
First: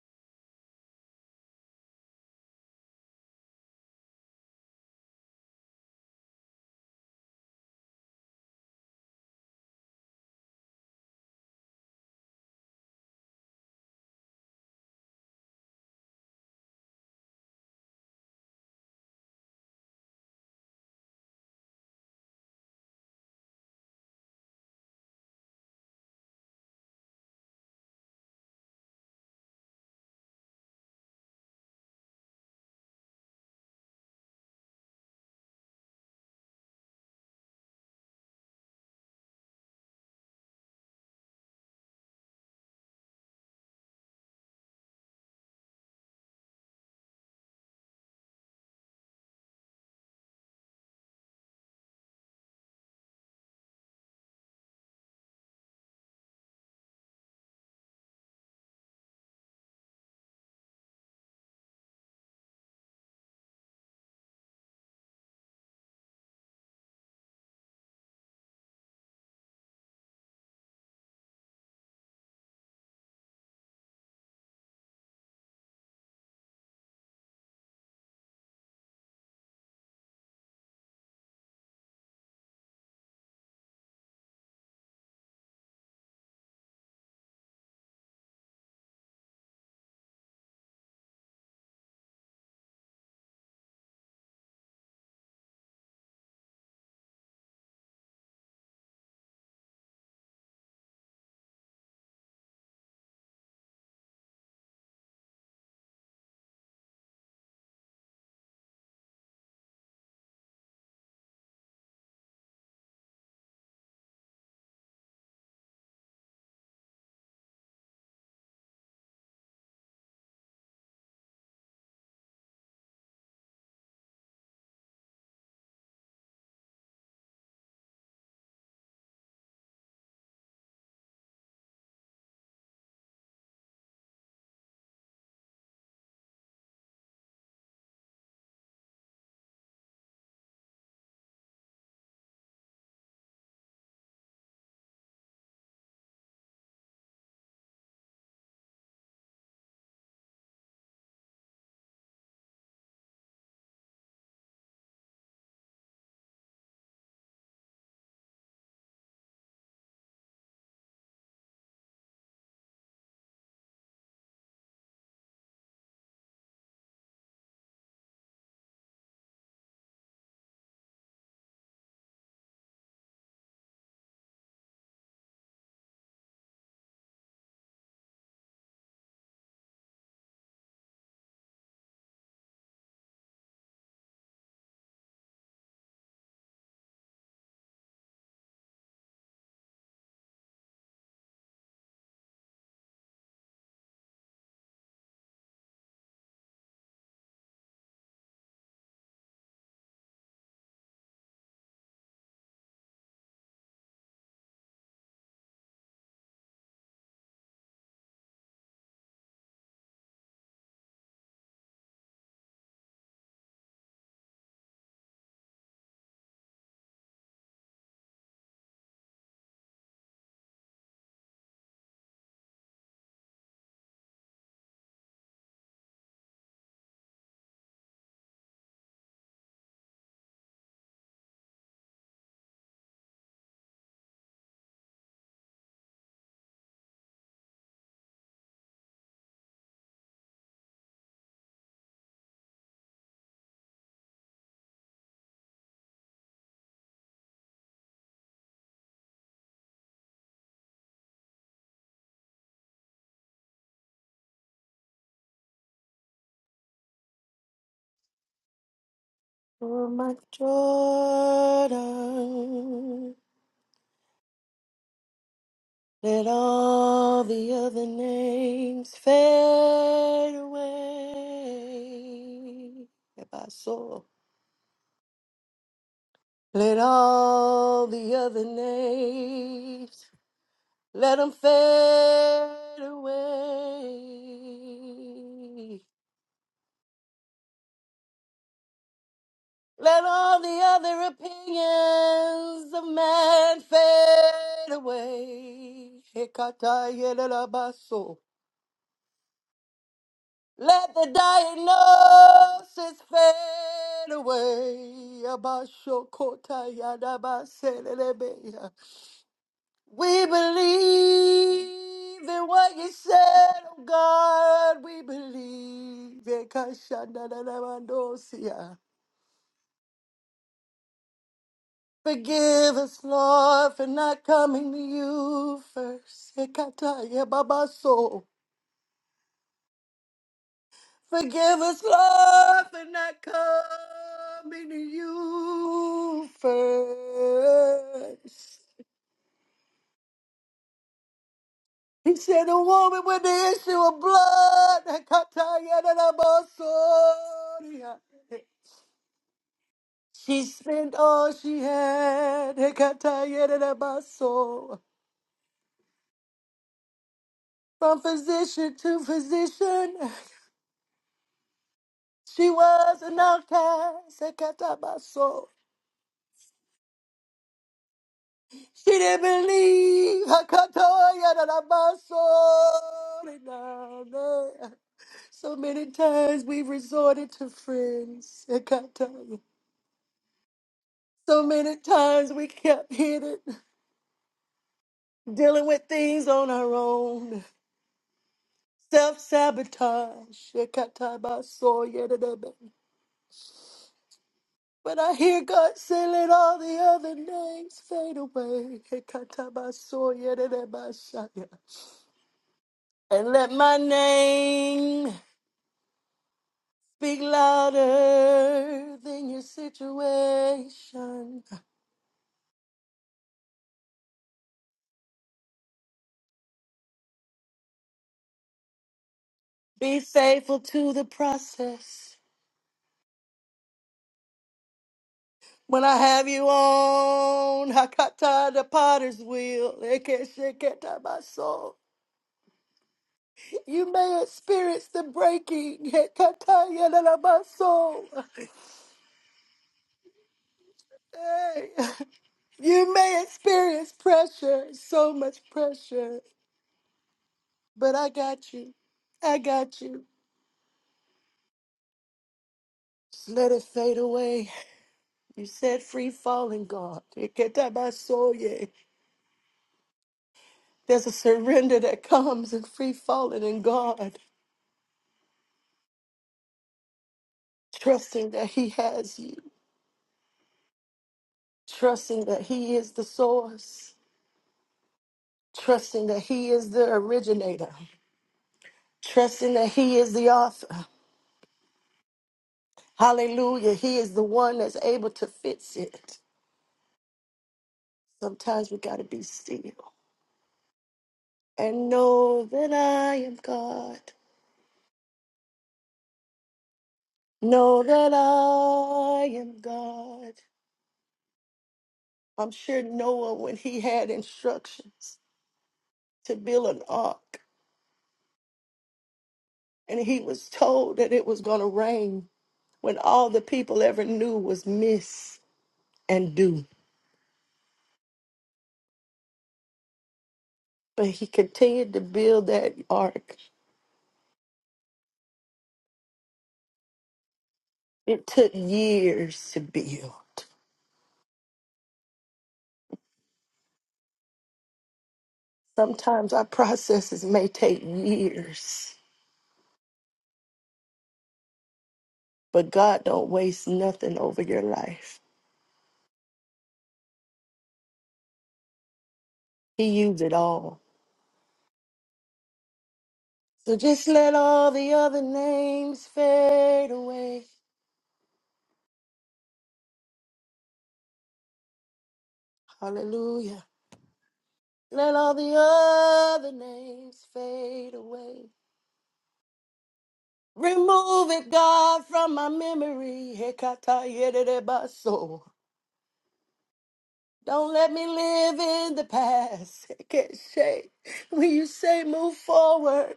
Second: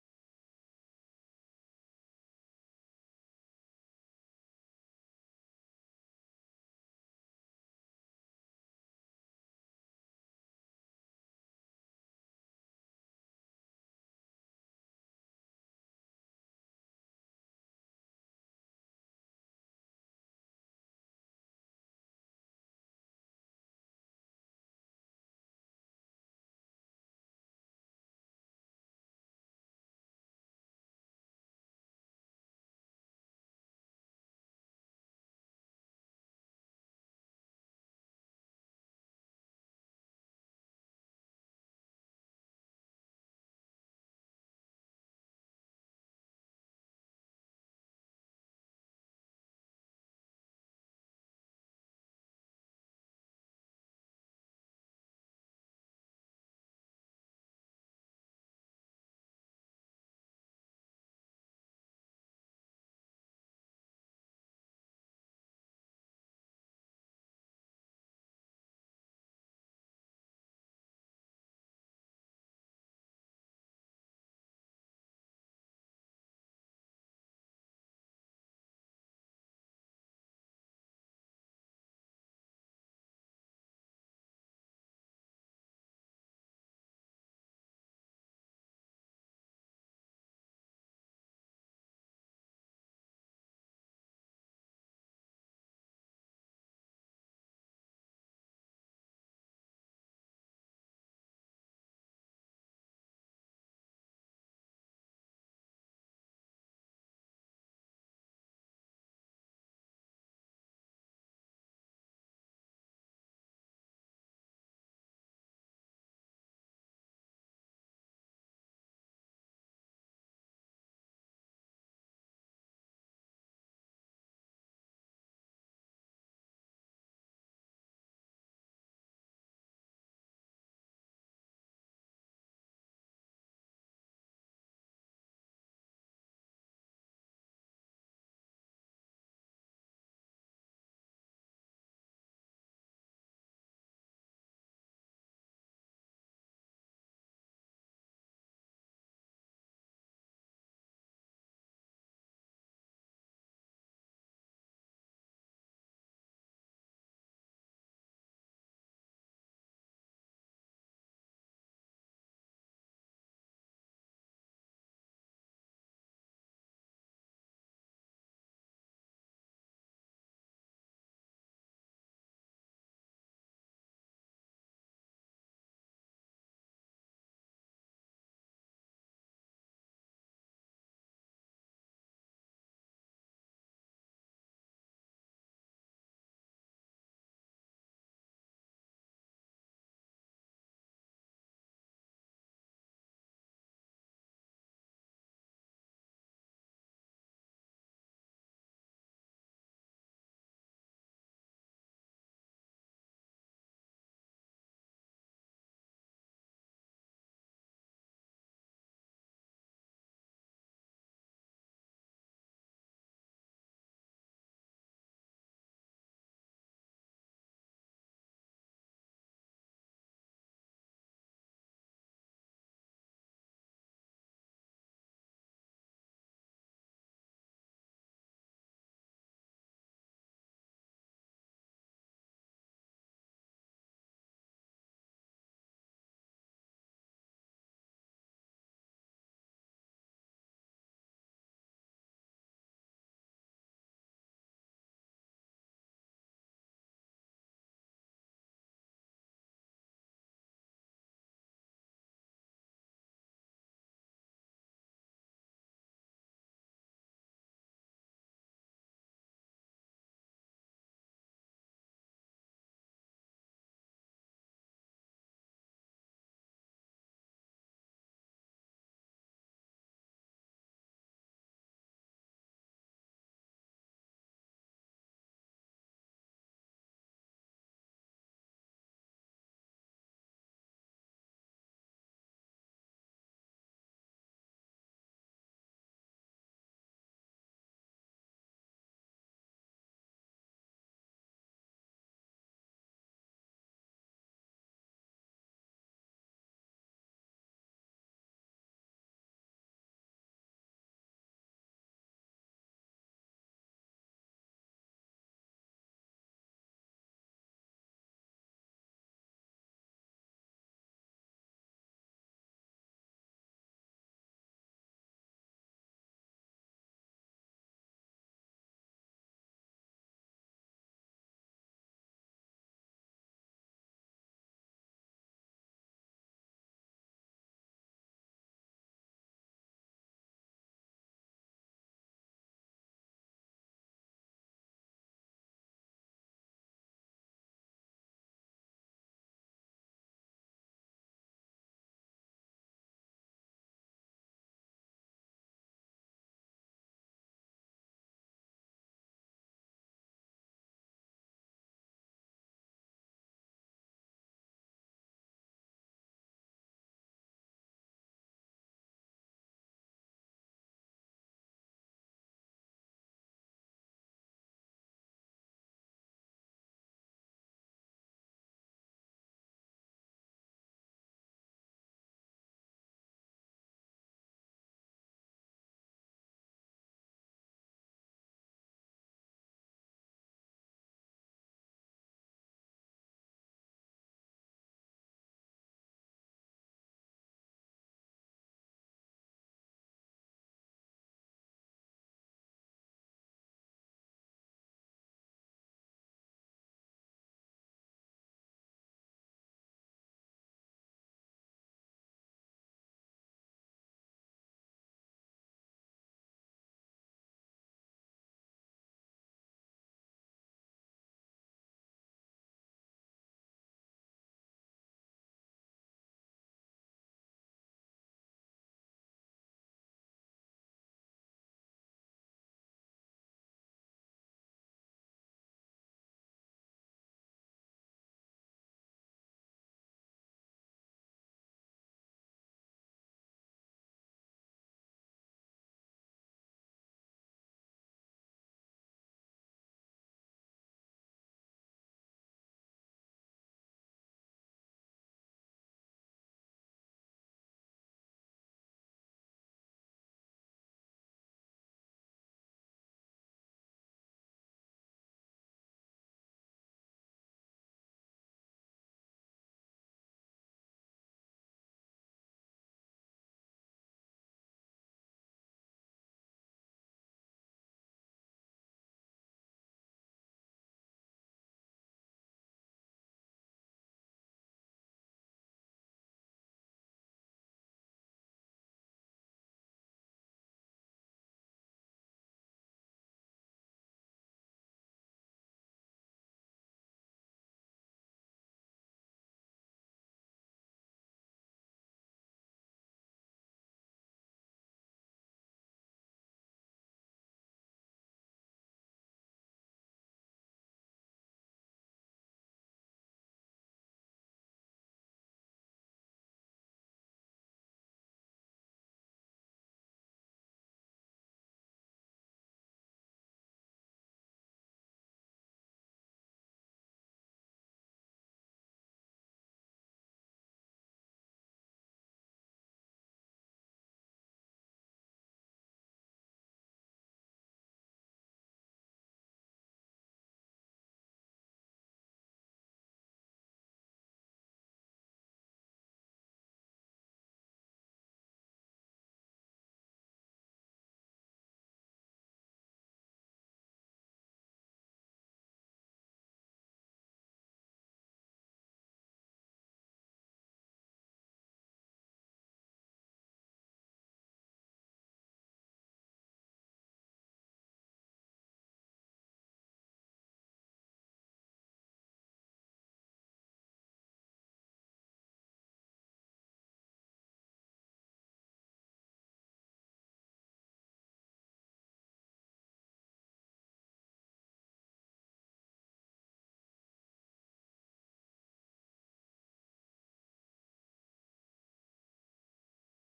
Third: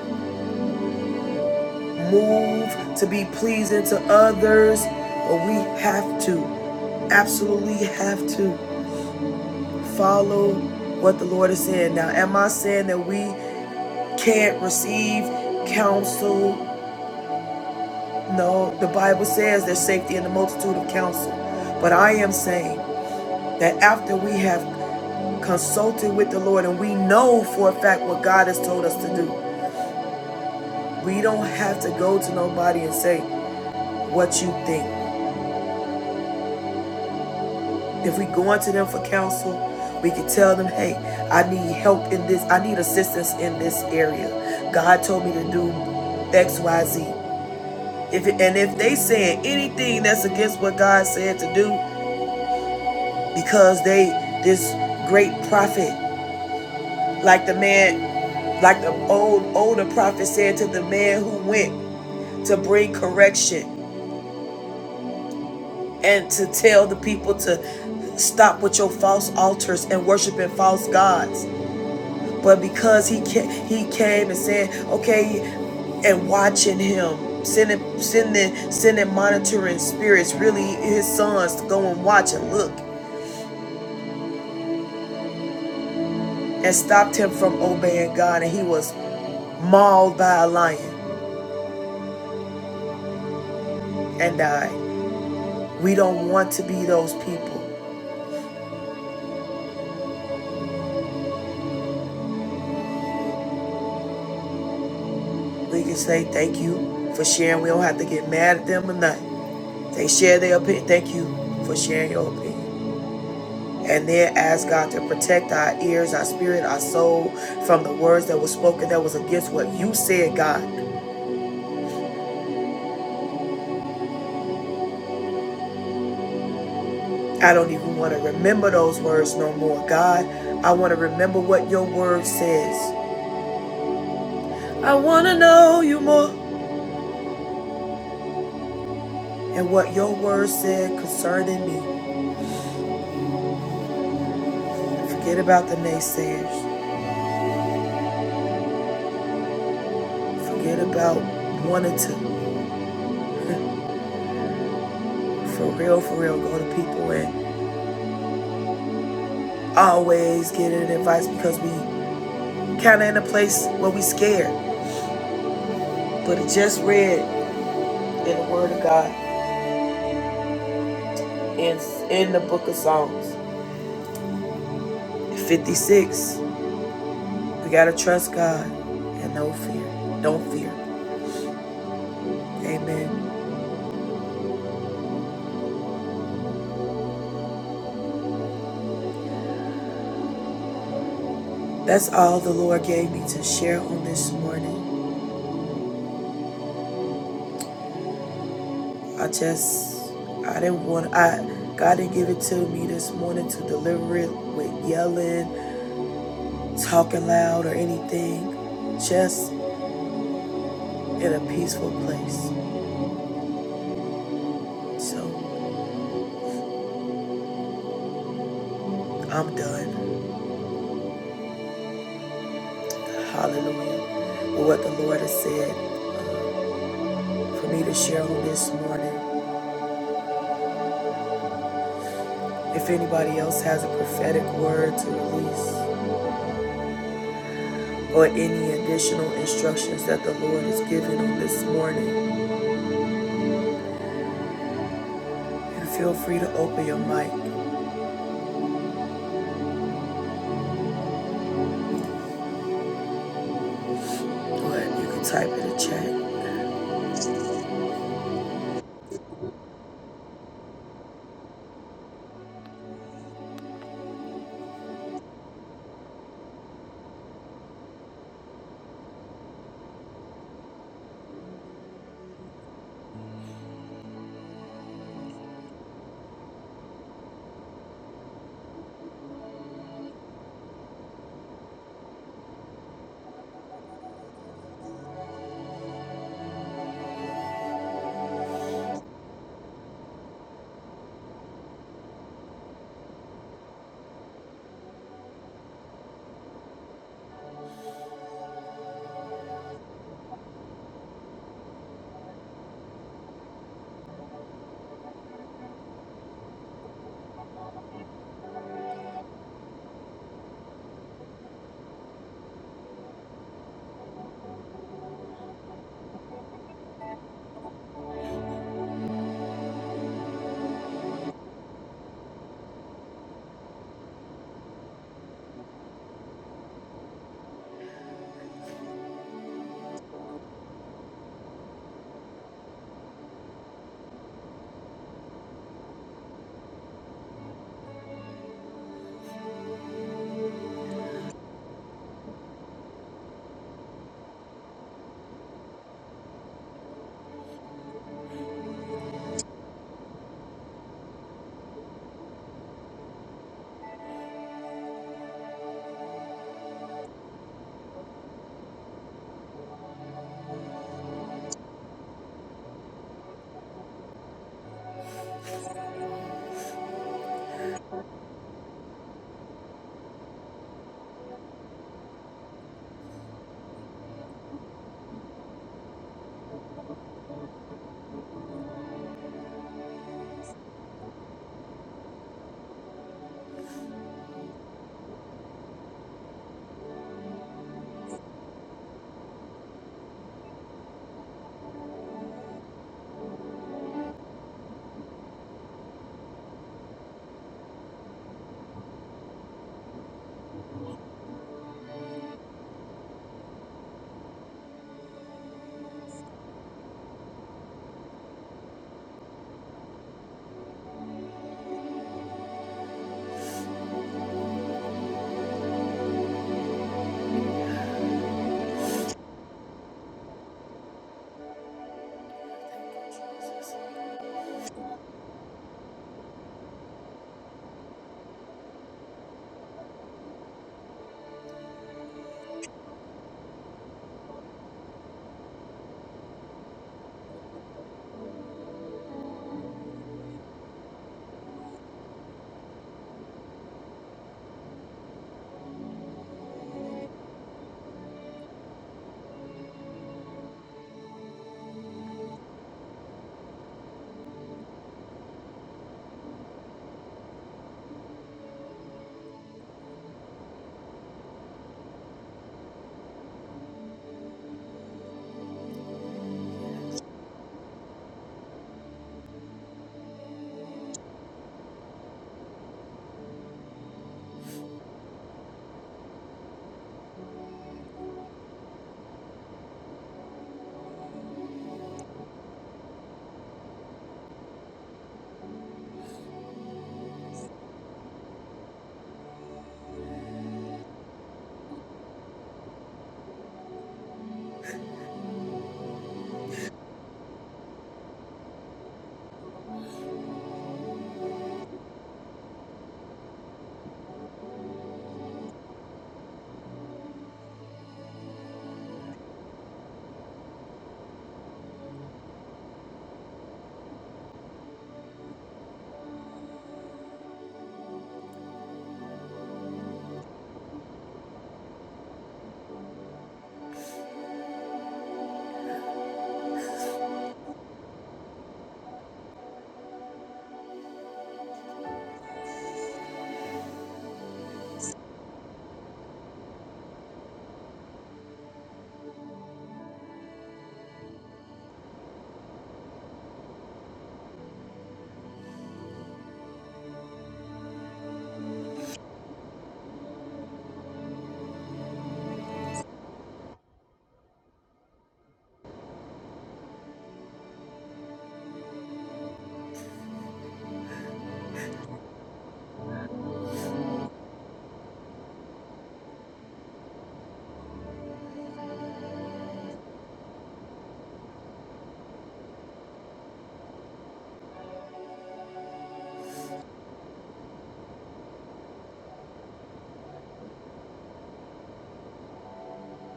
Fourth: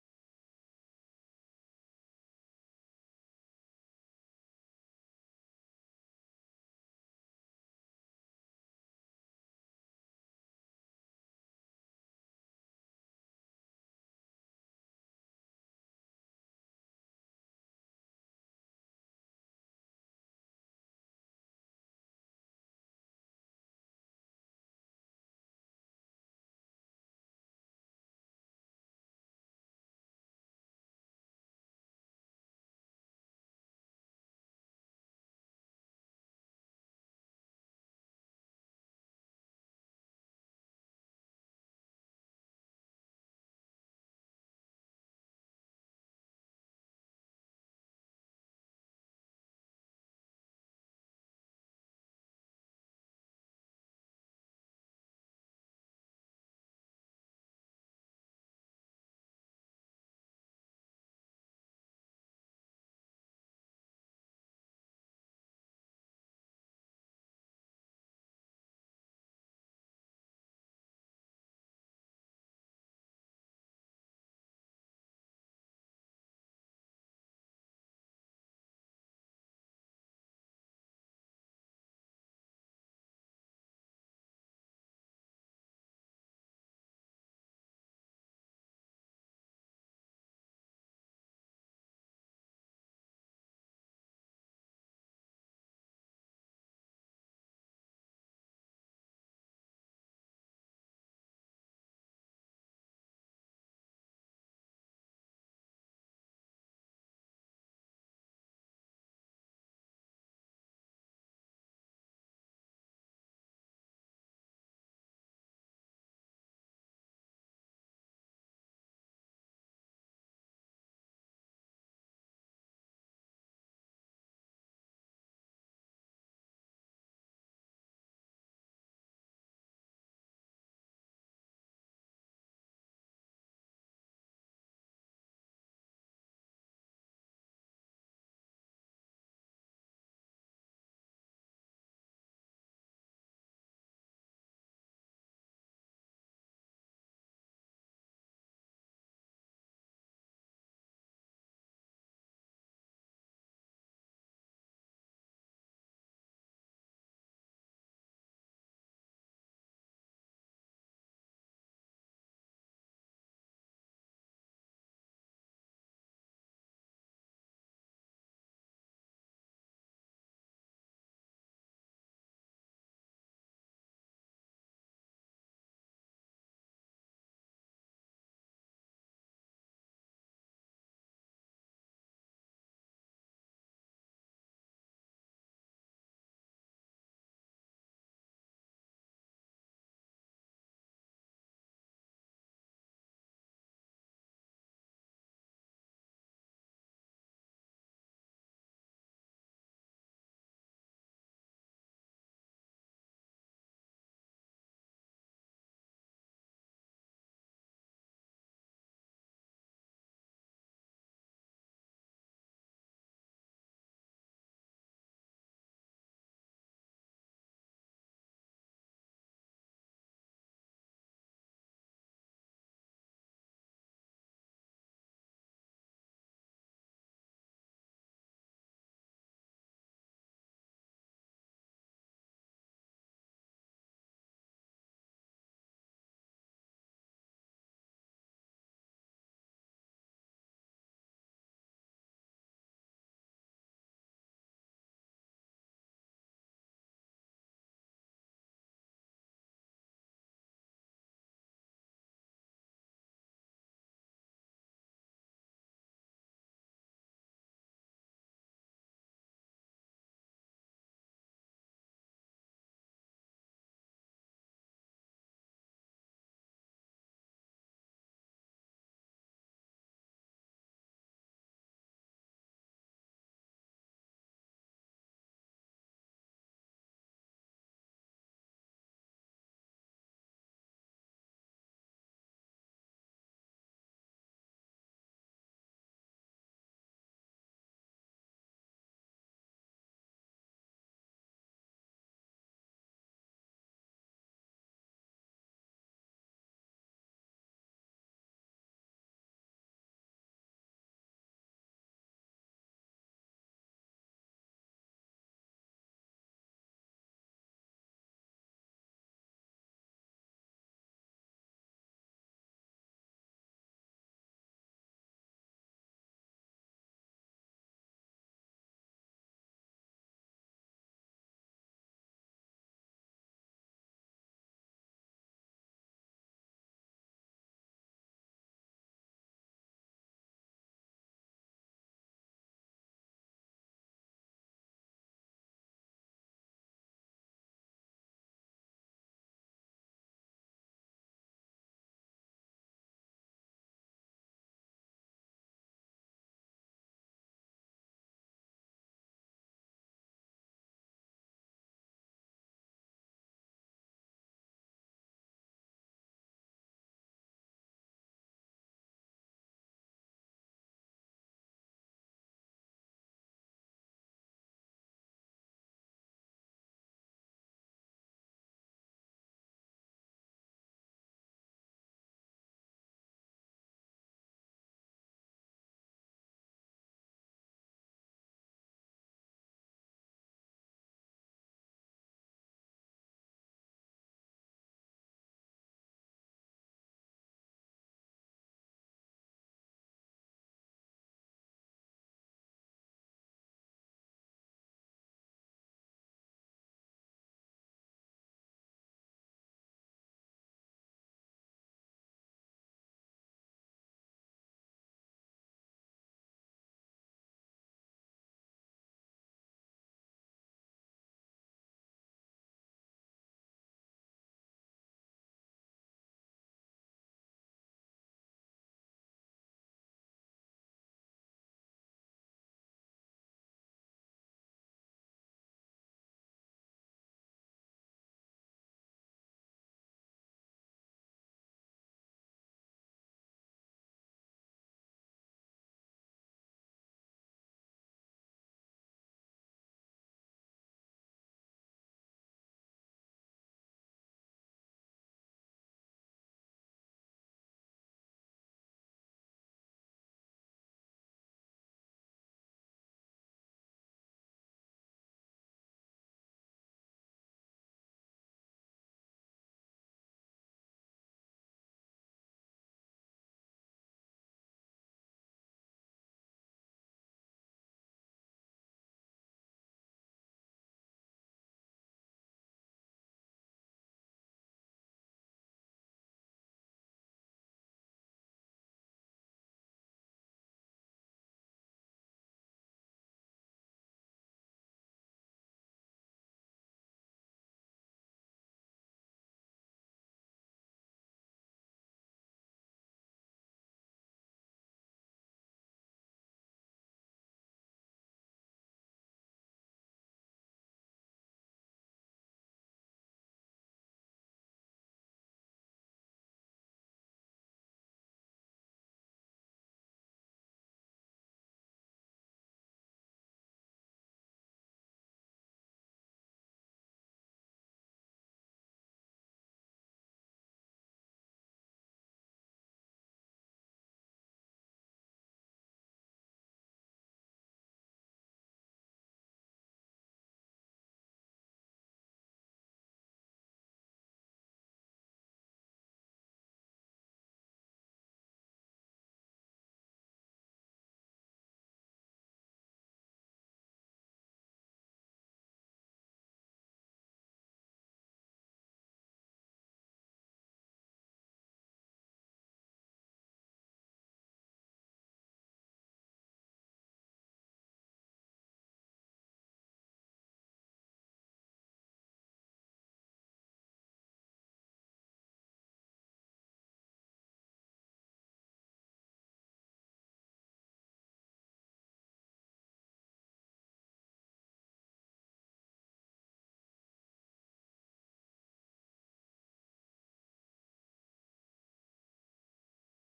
Speaker 1: move to be pleasing to others, but we have to, absolutely have to follow what the Lord is saying. Now, am I saying that we can't receive counsel? No, the Bible says there's safety in the multitude of counsel. But I am saying that after we have consulted with the Lord and we know for a fact what God has told us to do, we don't have to go to nobody and say what you think. If we go into them for counsel, we can tell them, hey, I need help in this, I need assistance in this area. God told me to do X, Y, Z. If it, and if they saying anything that's against what God said to do, because they this great prophet, like the man, like the old older prophet said to the man who went to bring correction and to tell the people to stop with your false altars and worshiping false gods But because he ca- he came and said, okay, and watching him, sending sending sending monitoring spirits, really his sons to go and watch and look, and stopped him from obeying God, and he was mauled by a lion and died. We don't want to be those people. We can say thank you for sharing. We don't have to get mad at them or nothing. They share their opinion. Thank you for sharing your opinion. And then ask God to protect our ears, our spirit, our soul from the words that were spoken that was against what you said, God. I don't even want to remember those words no more, God. I want to remember what your word says. I want to know you more and what your word said concerning me. Forget about the naysayers. Forget about wanting to, for real, for real, go to people and always get an advice because we kind of in a place where we scared. But it just read in the Word of God, in in the Book of Psalms. 56. We gotta trust God and no fear. Don't fear. Amen. That's all the Lord gave me to share on this morning. I just I didn't want I God didn't give it to me this morning to deliver it with yelling, talking loud or anything. Just in a peaceful place. So I'm done. Hallelujah. With what the Lord has said. for me to share on this morning. If anybody else has a prophetic word to release or any additional instructions that the Lord is giving on this morning, you feel free to open your mic. or you can type in the chat.
Speaker 2: For my Jordan. Let all the other names fade away. If I saw, let all the other names, let them fade away. Let all the other opinions of man fade away. Hekata Let the diagnosis fade away. Abashokotayadabaselelebe. We believe in what you said, oh God. We believe. Ekashandadadabandosia. Forgive us, Lord, for not coming to you first. Ekatayababaso. Forgive us, Lord, for not coming to you first. He said, "A woman with the issue of blood, Hekatayedadabasoria. she spent all she had, Hekatayedadabaso. from physician to physician. She was an outcast, Hekatabaso. She didn't believe. Hakatoya da da ba so So many times we resorted to friends. Hakatoya. So many times we kept hidden, dealing with things on our own. Self sabotage. But I hear God say, let all the other names fade away. Hekatabasoya And let my name. Speak louder than your situation. Be faithful to the process. When I have you on, I got tired of potter's wheel. It can't shake it out my soul. You may experience the breaking. It got tired of my soul. Hey, you may experience pressure, so much pressure, but I got you. I got you. Just let it fade away. You said free falling, God. Iketabasoye. There's a surrender that comes in free falling in God, trusting that He has you, trusting that He is the source, trusting that He is the originator, trusting that He is the author. Hallelujah. He is the one that's able to fix it. Sometimes we got to be still and know that I am God. Know that I am God. I'm sure Noah, when he had instructions to build an ark and he was told that it was going to rain, when all the people ever knew was miss and do. But he continued to build that ark. It took years to build. Sometimes our processes may take years, but God don't waste nothing over your life. He used it all. So just let all the other names fade away. Hallelujah. Let all the other names fade away. Remove it, God, from my memory. Hekata yererebaso. Don't let me live in the past. [laughs] Hekeshe. When you say move forward,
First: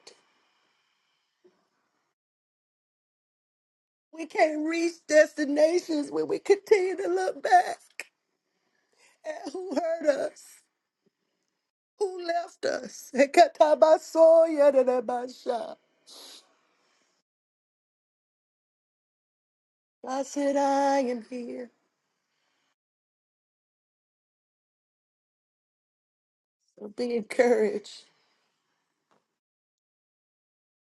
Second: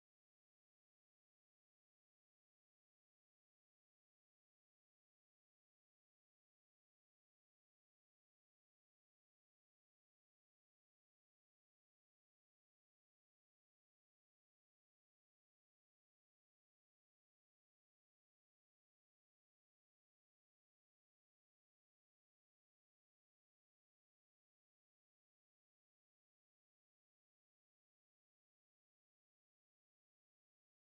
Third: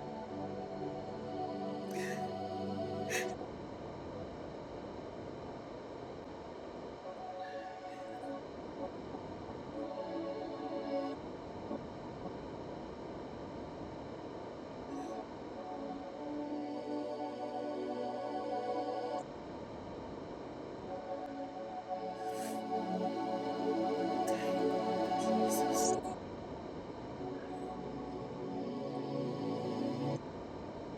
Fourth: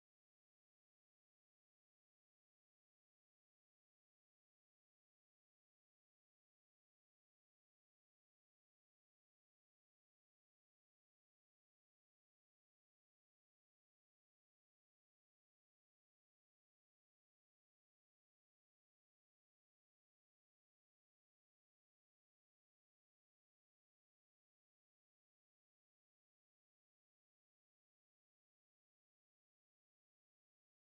Speaker 2: we can't reach destinations when we continue to look back at who hurt us, who left us. Hekatabaso yererebasha. I said, I am here. So be encouraged.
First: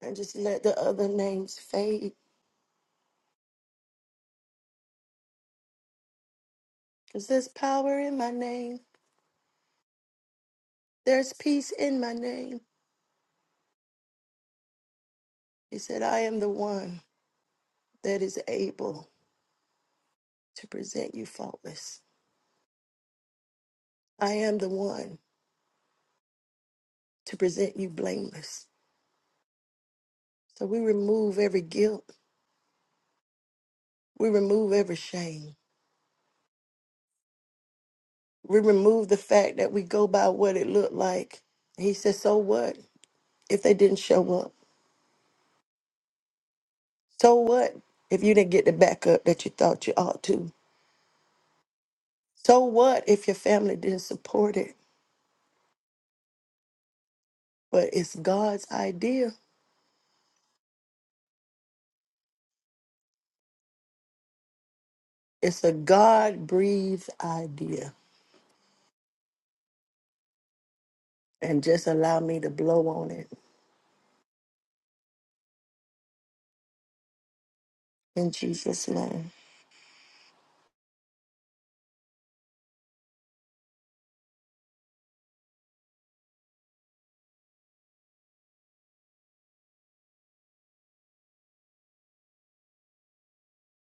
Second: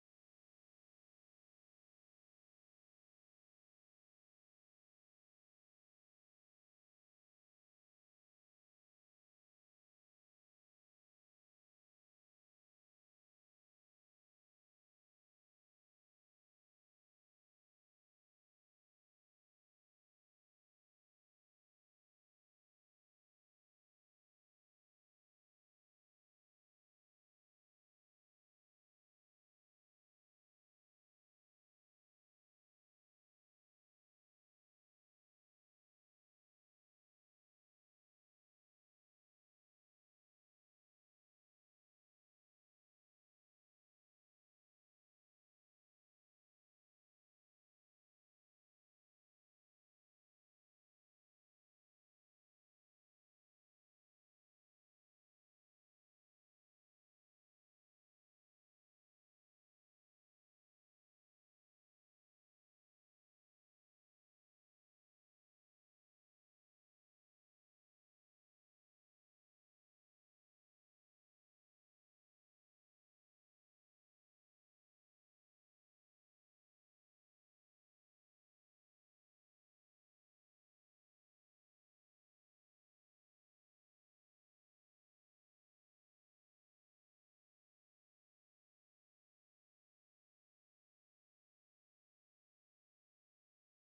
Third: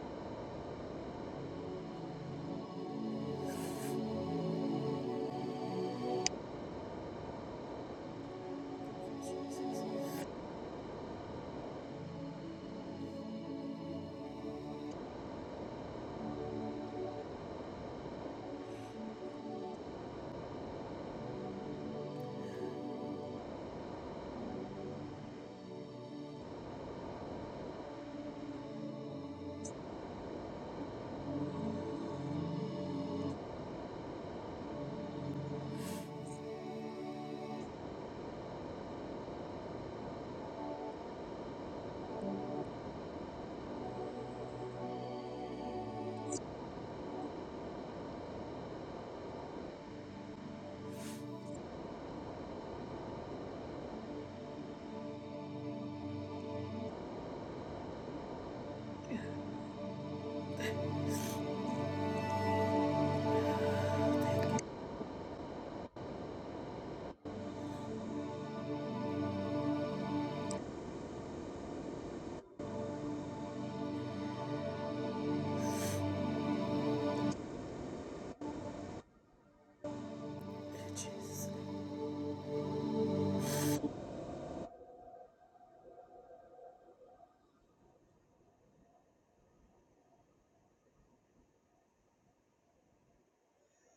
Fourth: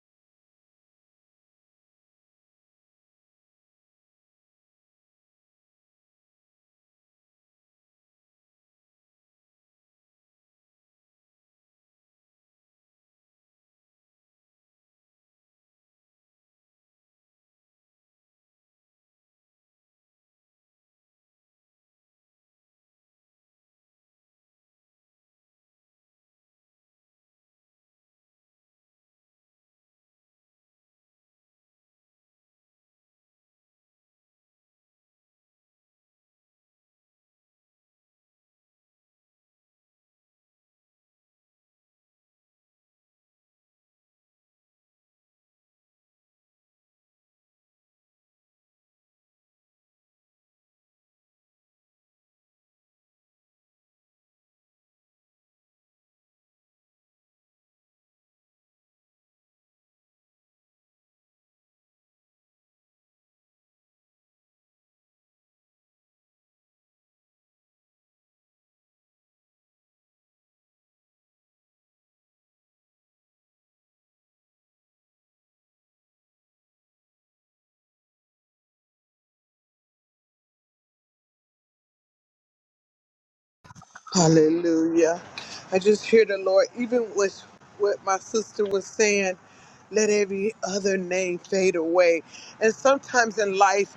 Speaker 2: and just let the other names fade. Because there's power in my name, there's peace in my name. He said, I am the one that is able to present you faultless. I am the one to present you blameless. So we remove every guilt, we remove every shame, we remove the fact that we go by what it looked like. He said, So what if they didn't show up? So what if you didn't get the backup that you thought you ought to? So what if your family didn't support it? but it's God's idea. It's a God breathed idea. And just allow me to blow on it in Jesus' name.
Speaker 3: Hallelujah. I just hear the Lord, even with what my sister was saying, let every other name fade away. And sometimes in life,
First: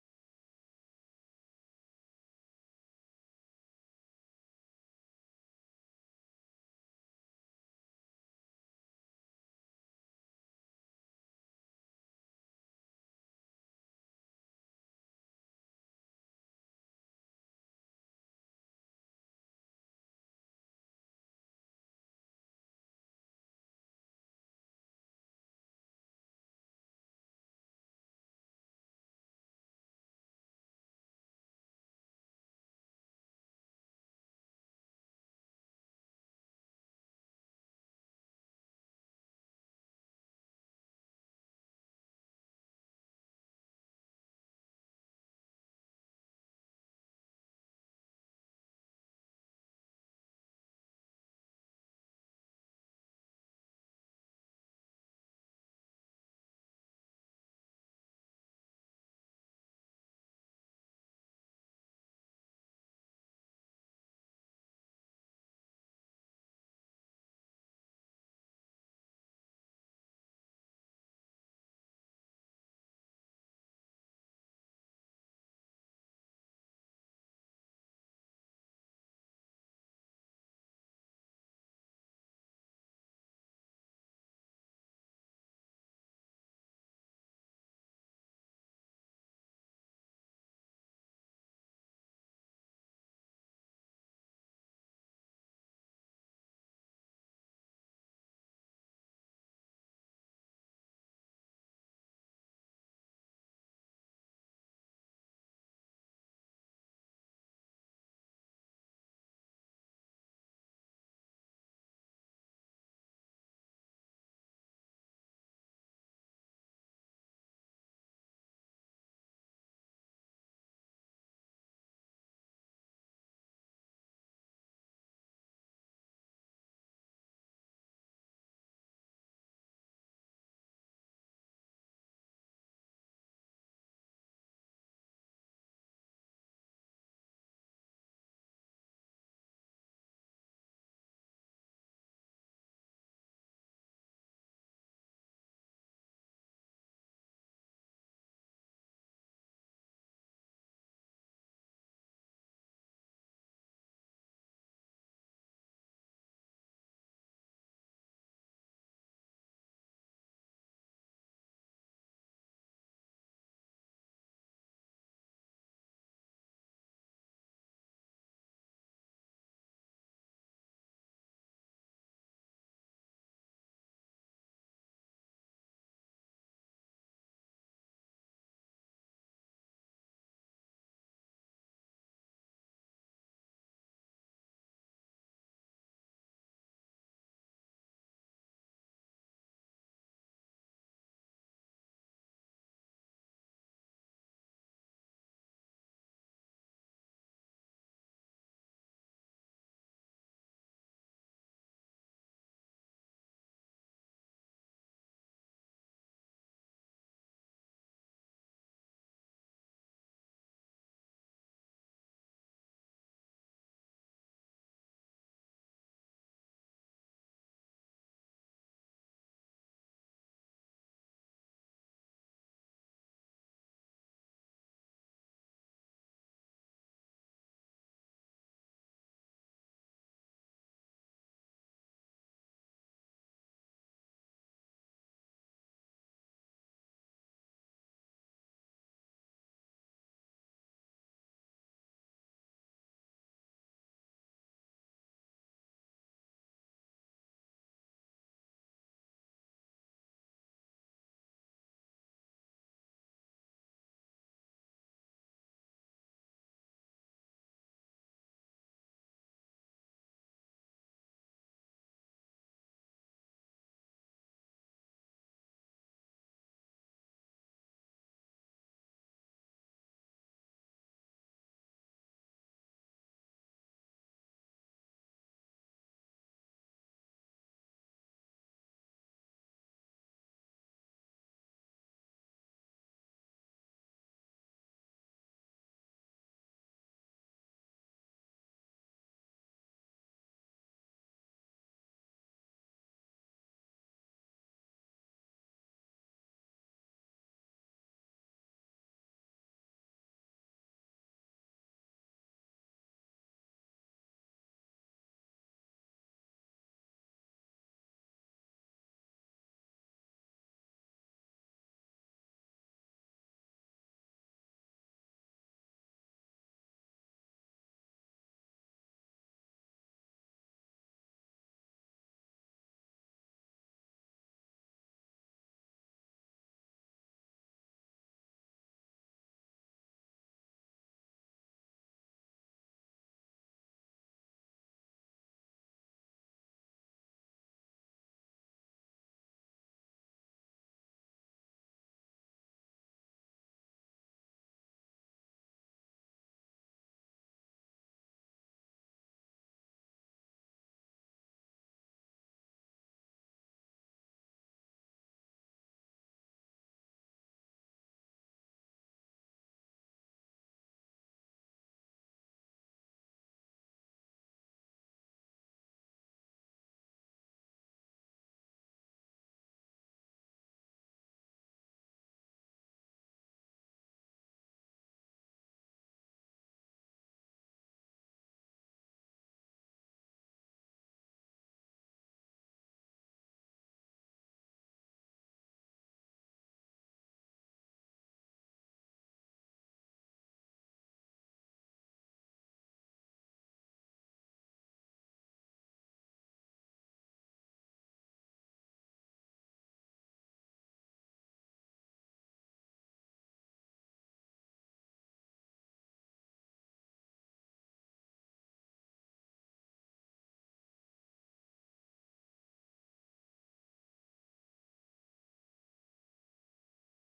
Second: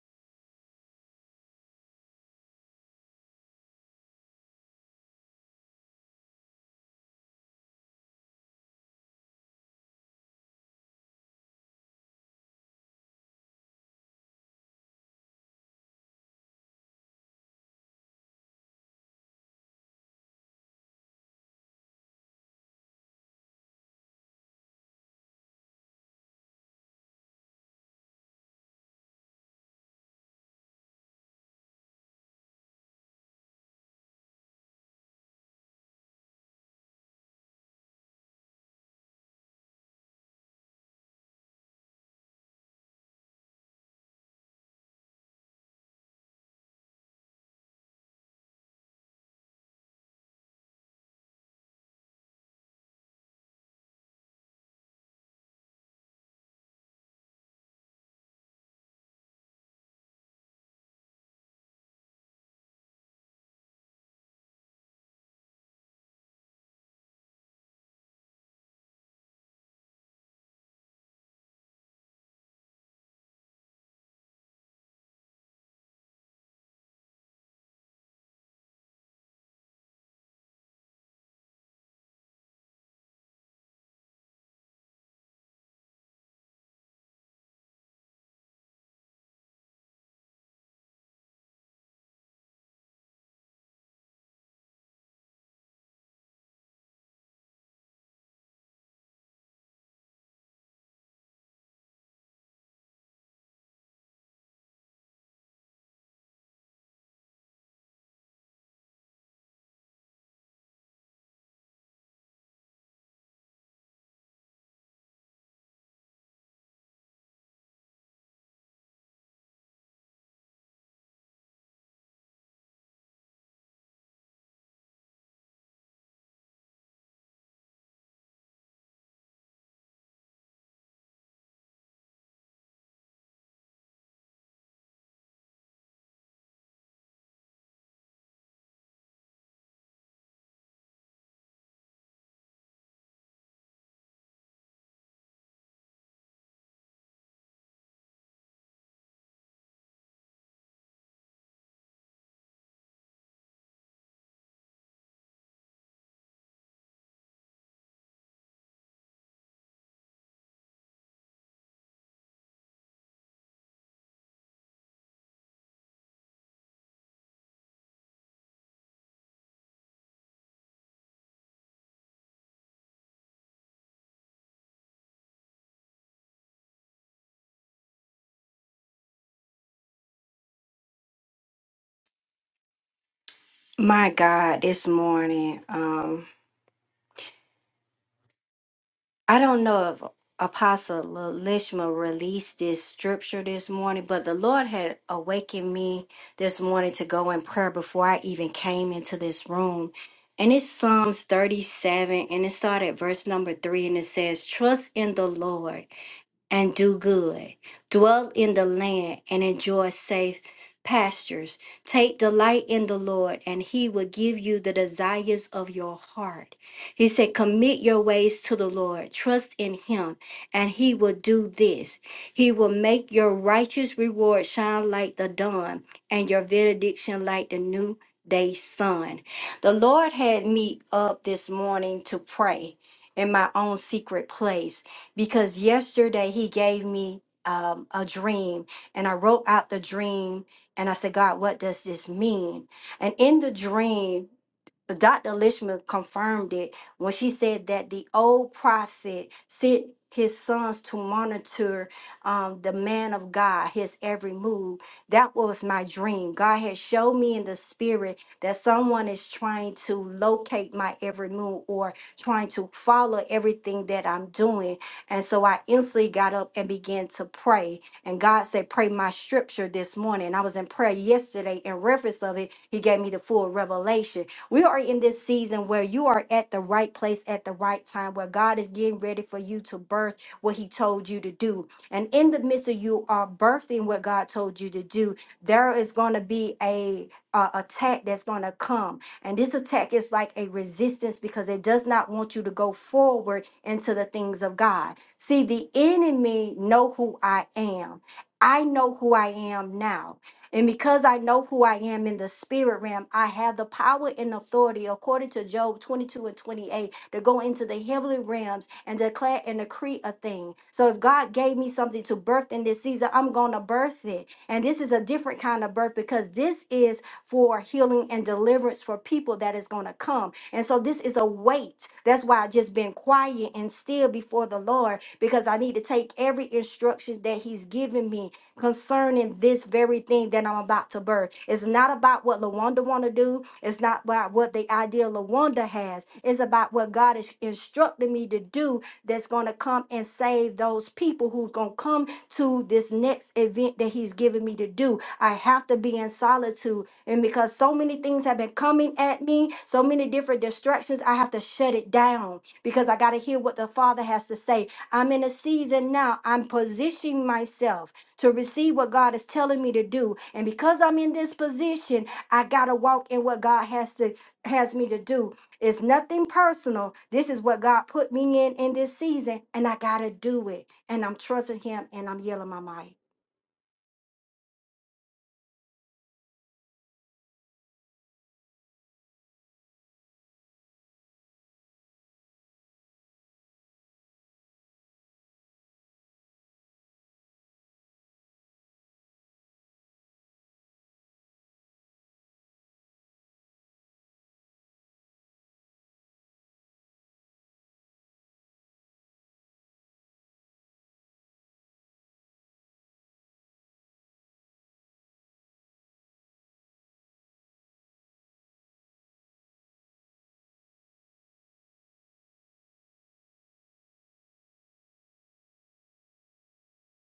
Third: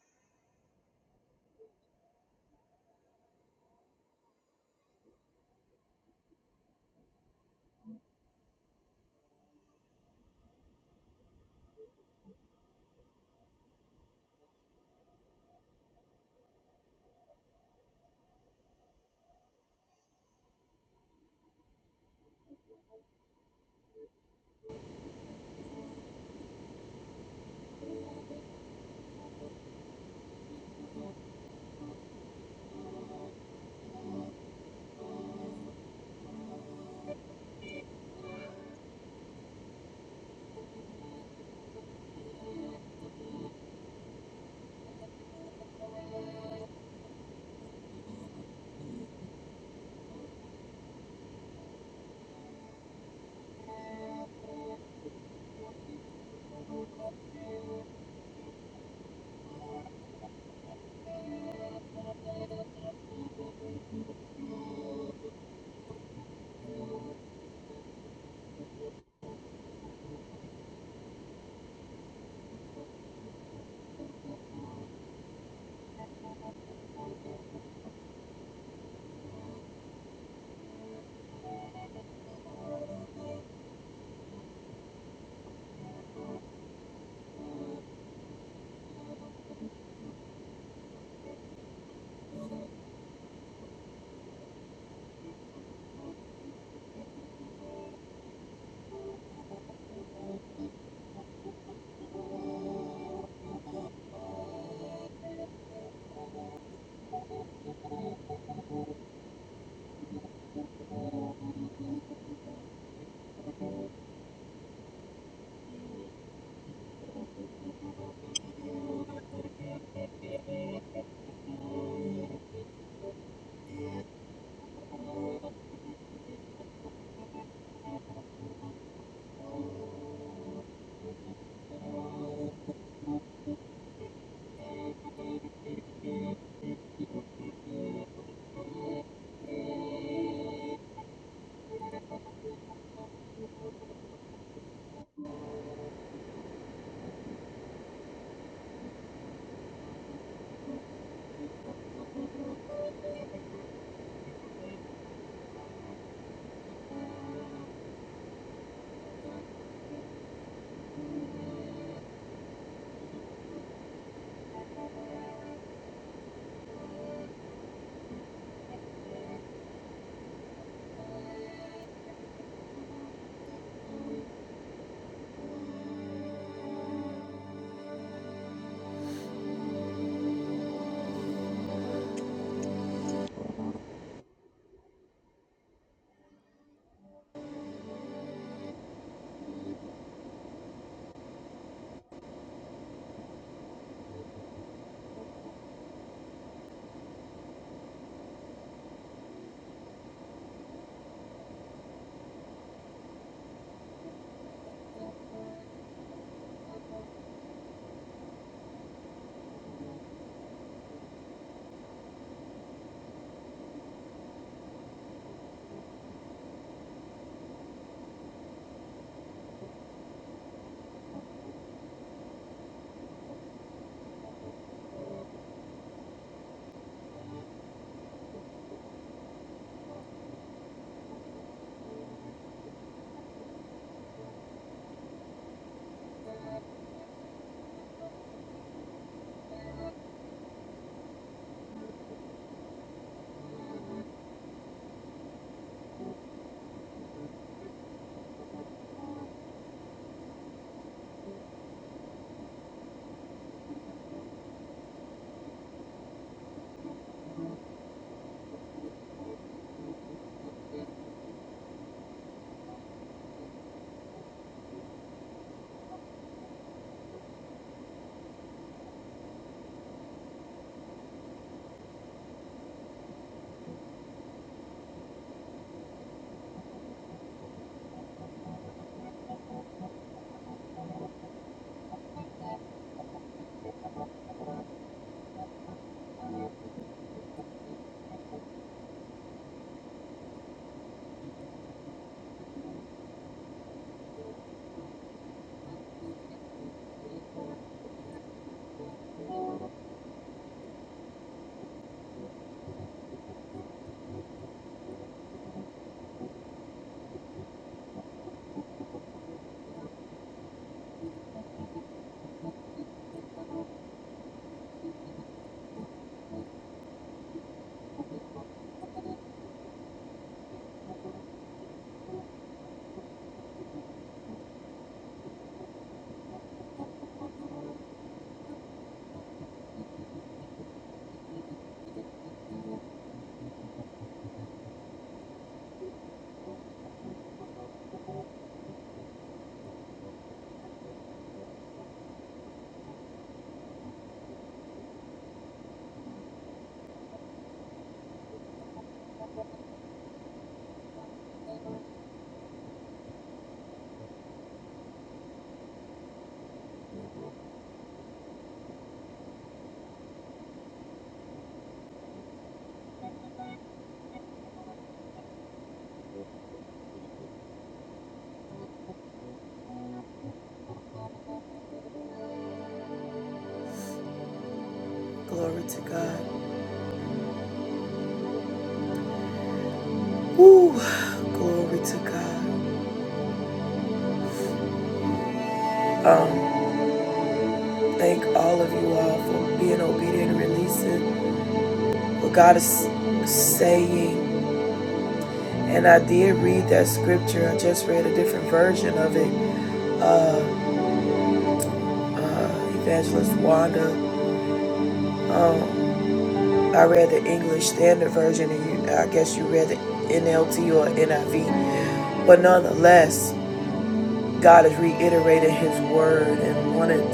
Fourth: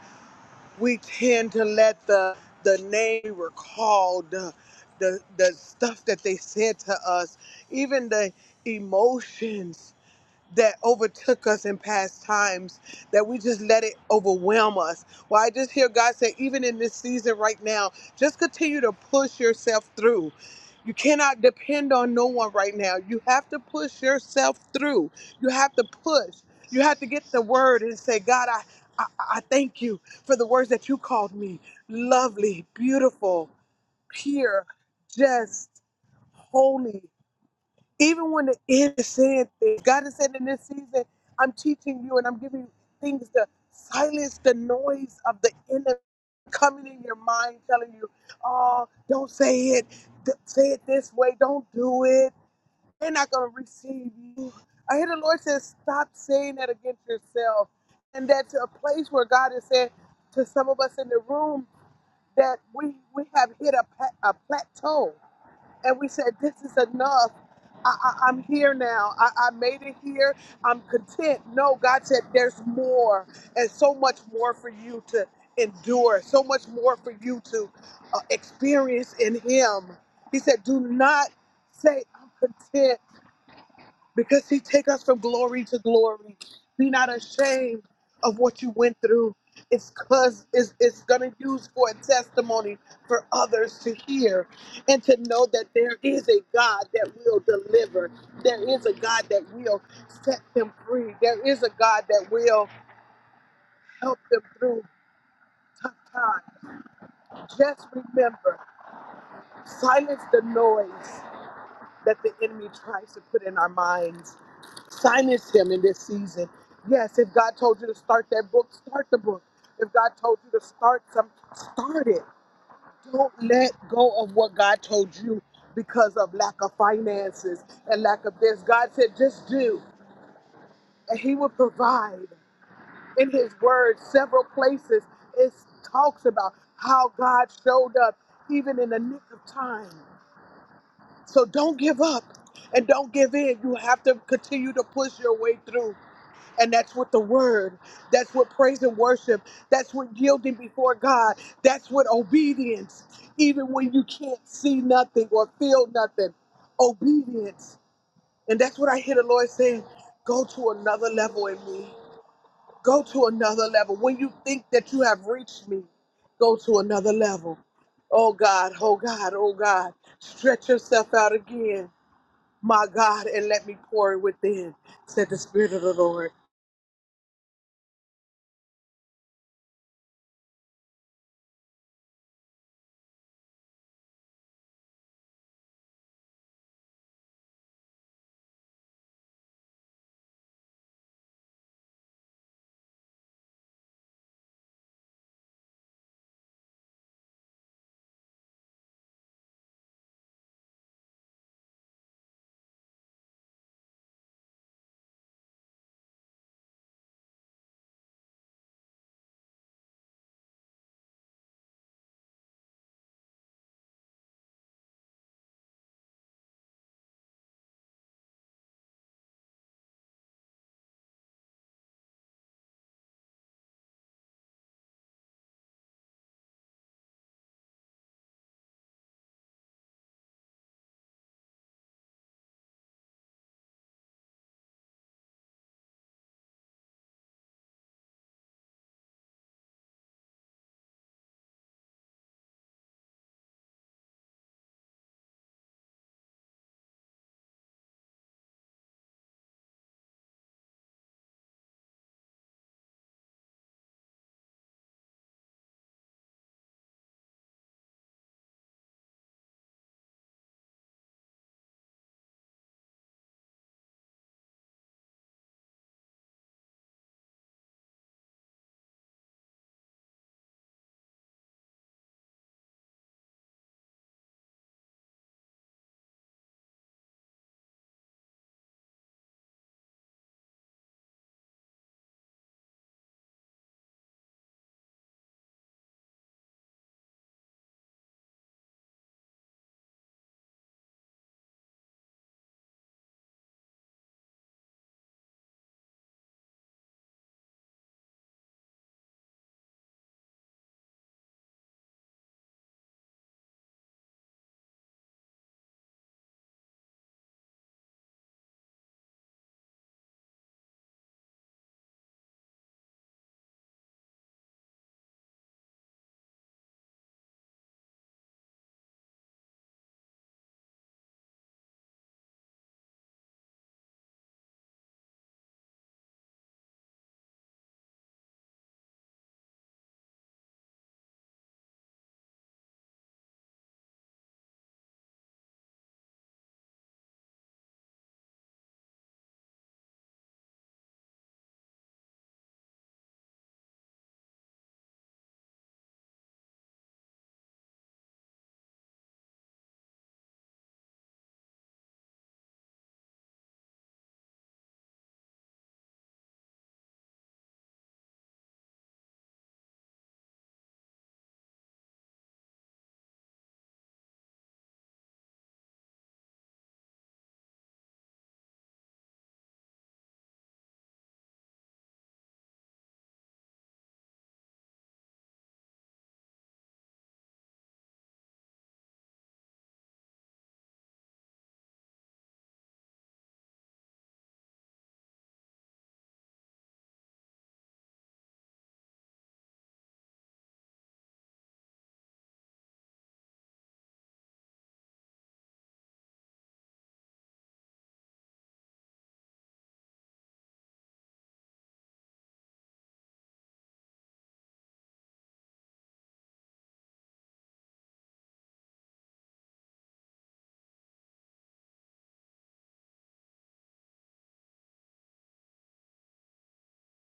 Speaker 3: we tend to let the the name we were called, the, the the stuff that they said to us, even the emotions that overtook us in past times, that we just let it overwhelm us. Well, I just hear God say, even in this season right now, just continue to push yourself through. You cannot depend on no one right now. You have to push yourself through. You have to push. You have to get the word and say, God, I, I, I thank you for the words that you called me lovely, beautiful, pure, just, holy even when the innocent things, God has said in this season, I'm teaching you and I'm giving you things to silence the noise of the enemy coming in your mind, telling you, oh, don't say it, D- say it this way, don't do it. They're not going to receive you. I hear the Lord says, stop saying that against yourself. And that to a place where God is saying to some of us in the room that we, we have hit a, pa- a plateau and we said, This is enough. I, I, I'm here now. I, I made it here. I'm content. No, God said, There's more, and so much more for you to endure, so much more for you to uh, experience in Him. He said, Do not say, I'm content because he take us from glory to glory. Be not ashamed of what you went through. It's cause it's, it's gonna use for a testimony for others to hear and to know that there is a God that will deliver. There is a God that will set them free. There is a God that will help them through tough times. Just remember, silence the noise that the enemy tries to put in our minds Silence him in this season. Yes, if God told you to start that book, start the book. If God told you to start some, start it. Don't let go of what God told you because of lack of finances and lack of this. God said, just do, and He will provide. In His Word, several places, it talks about how God showed up even in the nick of time. So don't give up and don't give in. You have to continue to push your way through. And that's what the word, that's what praise and worship, that's what yielding before God, that's what obedience, even when you can't see nothing or feel nothing, obedience. And that's what I hear the Lord saying go to another level in me. Go to another level. When you think that you have reached me, go to another level. Oh God, oh God, oh God, stretch yourself out again, my God, and let me pour within, said the Spirit of the Lord.
Speaker 1: Glory to God. Woo! Glory to God. Thank all of you all for being obedient and releasing what God is saying. And I did read that scripture. I just read a different version of it. Evangelist Wanda I read the English Standard Version, and you, I guess you read the NLT or NIV. But nonetheless, God has reiterated His word and wanted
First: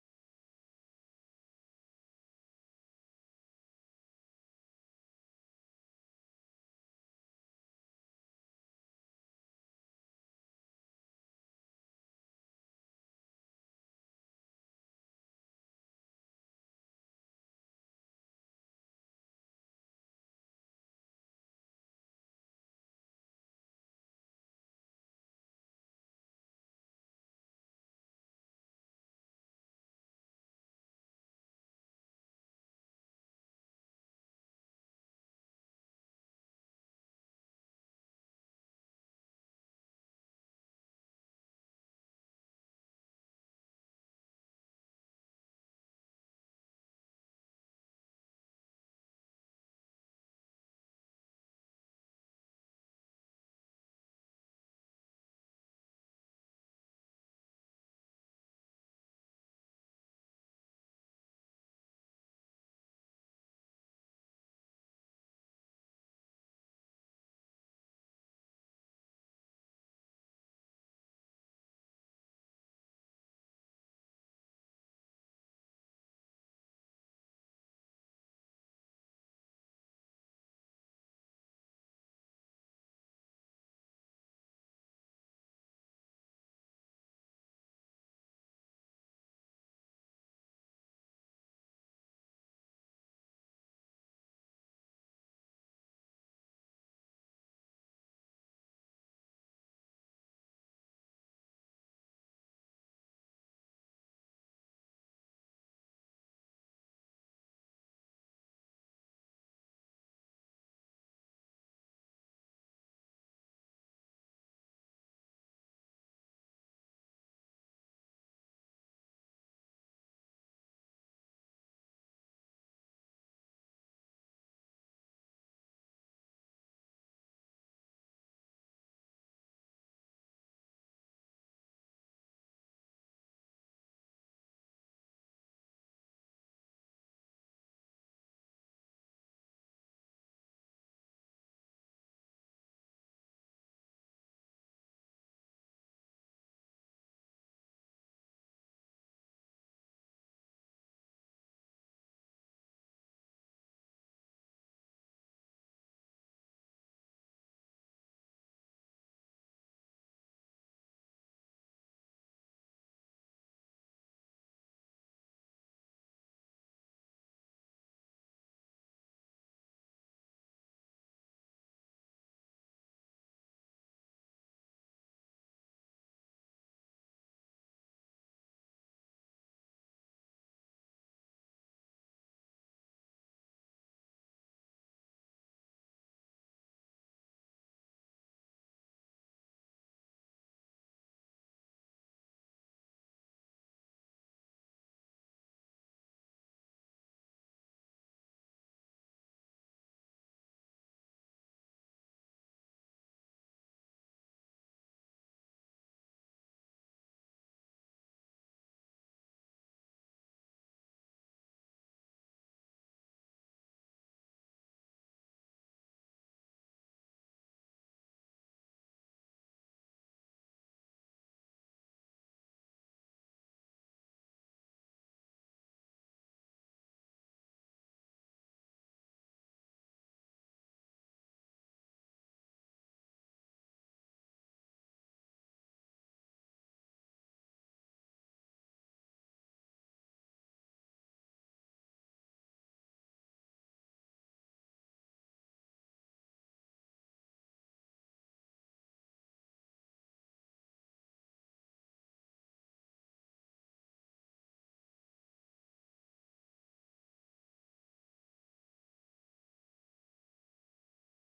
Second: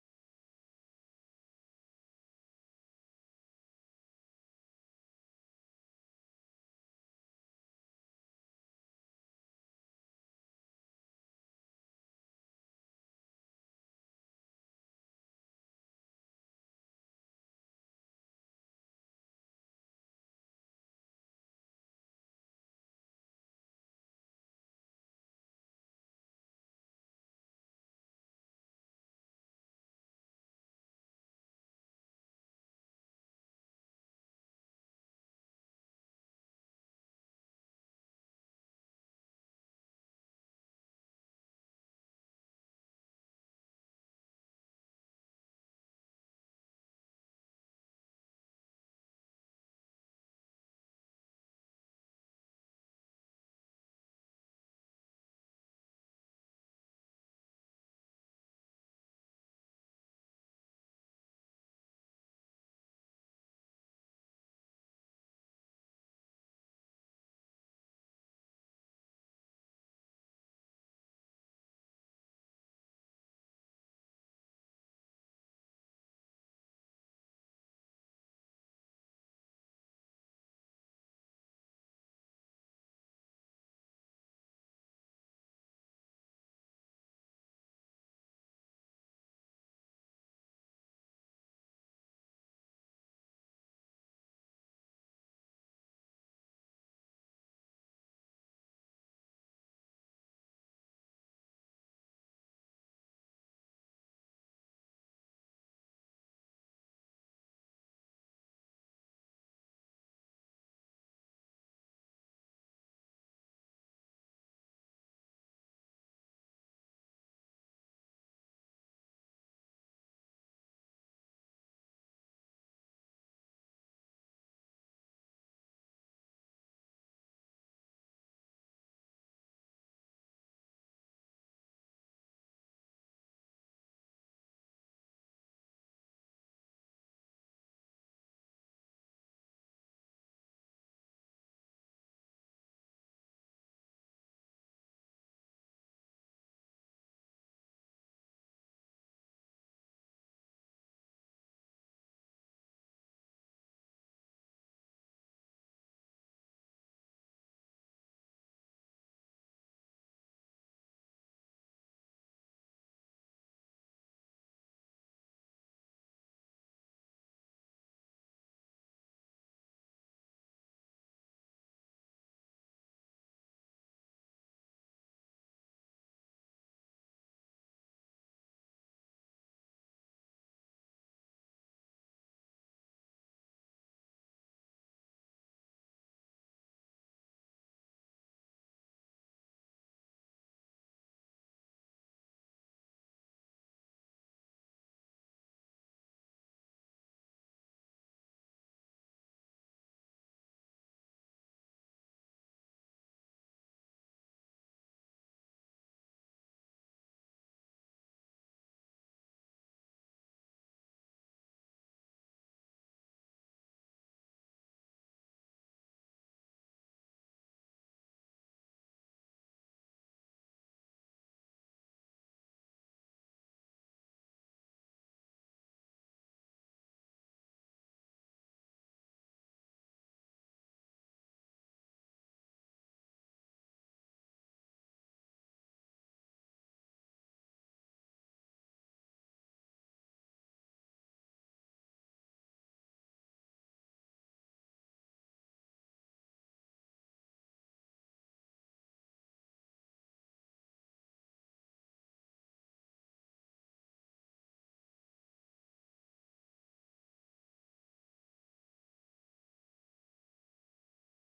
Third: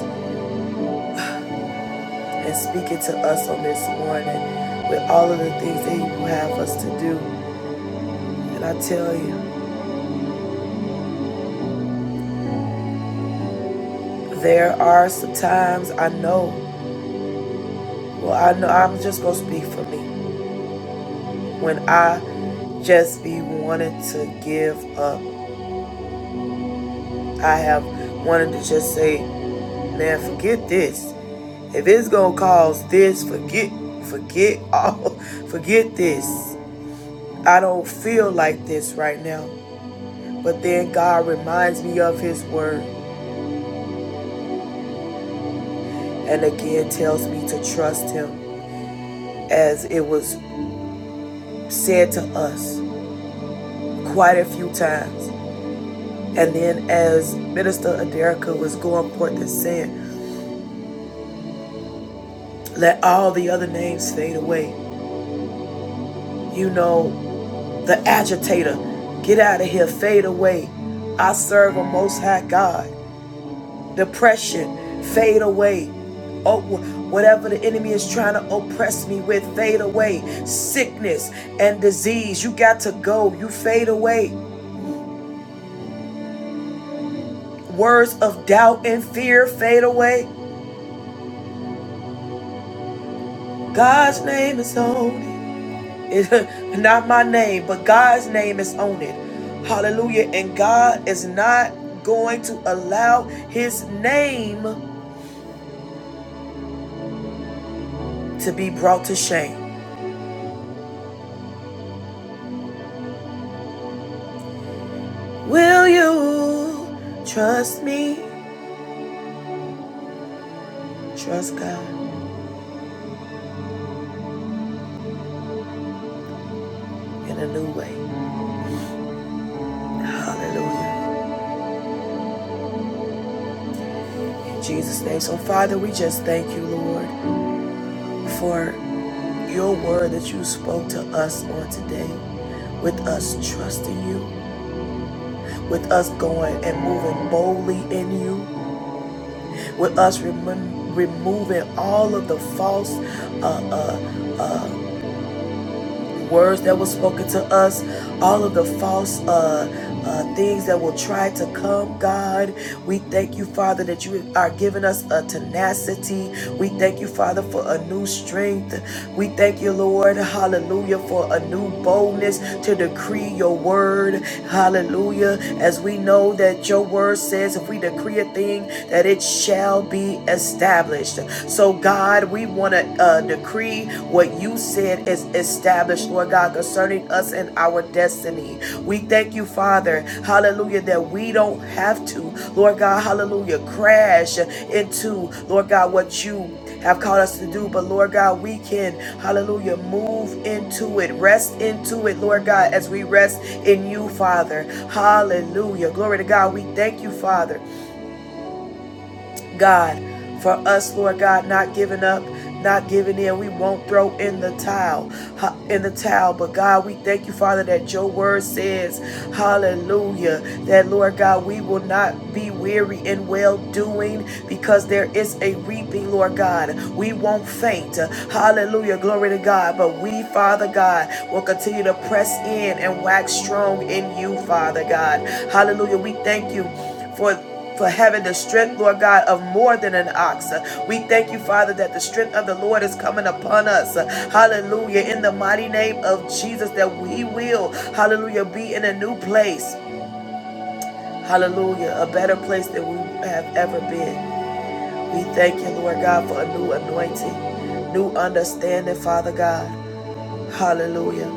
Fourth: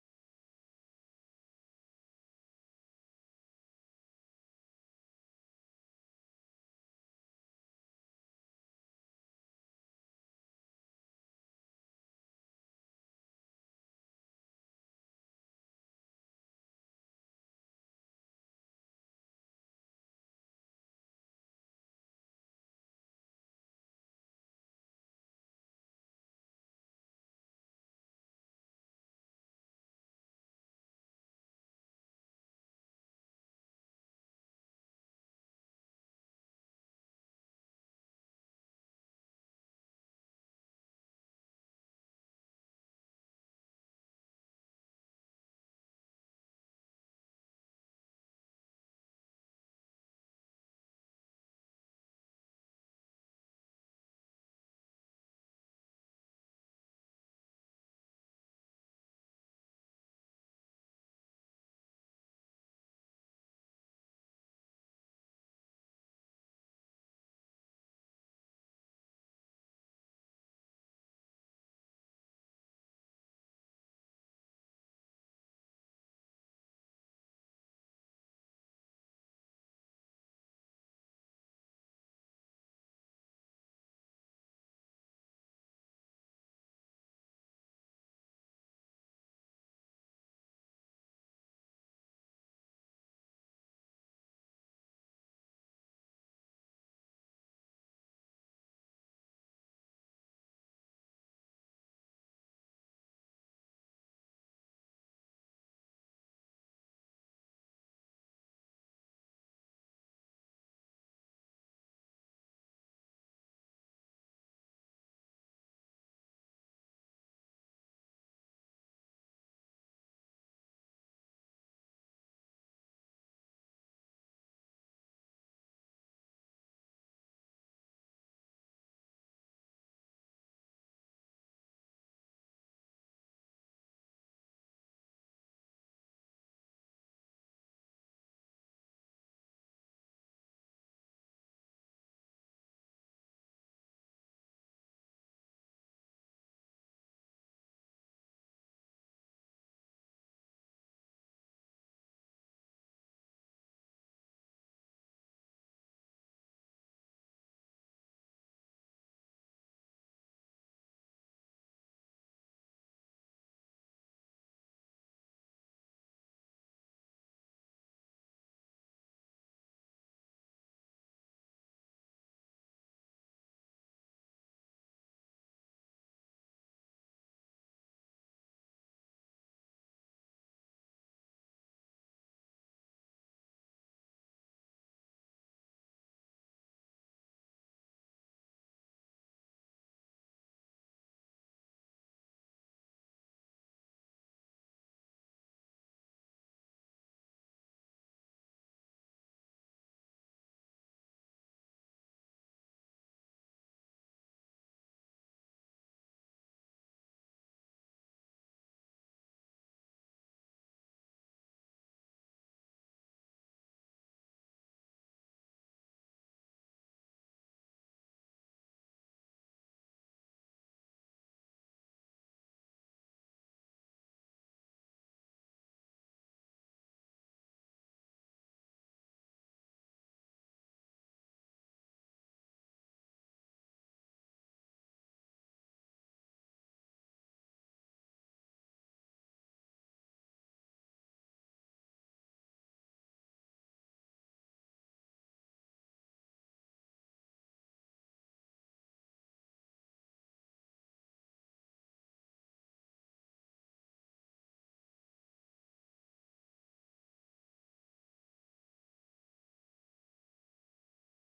Speaker 1: and speaking to us on this morning with all of the things that He will have us to do. And I tell you, there are some times I know. Well, I know I'm just gonna speak for me when I just be wanting to give up. I have wanted to just say, man, forget this. If it's gonna cause this, forget, forget all, [laughs] forget this. I don't feel like this right now. But then God reminds me of His word and again tells me to trust Him as it was said to us quite a few times. And then as Minister Aderica was going forth and saying, let all the other names fade away. You know, the agitator, get out of here, fade away. I serve a most high God. depression fade away oh whatever the enemy is trying to oppress me with fade away sickness and disease you got to go you fade away words of doubt and fear fade away god's name is on it [laughs] It's not my name but god's name is on it hallelujah and god is not going to allow his name to be brought to shame will you trust me Trust God in a new way. Hallelujah. In Jesus' name. So, Father, we just thank you, Lord, for your word that you spoke to us on today, with us trusting you, with us going and moving boldly in you, with us remem- removing all of the false uh, uh, words that were spoken to us, all of the false uh, uh, things that will try to come, God. We thank you, Father, that you are giving us a tenacity. We thank you, Father, for a new strength. We thank you, Lord, hallelujah, for a new boldness to decree your word, hallelujah. As we know that your word says, if we decree a thing, that it shall be established. So, God, God, we want to uh, decree what you said is established, Lord God, concerning us and our destiny. We thank you, Father, hallelujah, that we don't have to, Lord God, hallelujah, crash into, Lord God, what you have called us to do. But Lord God, we can, hallelujah, move into it, rest into it, Lord God, as we rest in you, Father. Hallelujah. Glory to God. We thank you, Father. God, for us, Lord God, not giving up, not giving in. We won't throw in the towel, in the towel. But God, we thank you, Father, that your word says, hallelujah, that Lord God, we will not be weary in well doing because there is a reaping, Lord God. We won't faint. Hallelujah. Glory to God. But we, Father God, will continue to press in and wax strong in you, Father God. Hallelujah. We thank you for for having the strength, Lord God, of more than an ox. We thank you, Father, that the strength of the Lord is coming upon us. Hallelujah. In the mighty name of Jesus, that we will, hallelujah, be in a new place. Hallelujah. A better place than we have ever been. We thank you, Lord God, for a new anointing, new understanding, Father God. Hallelujah.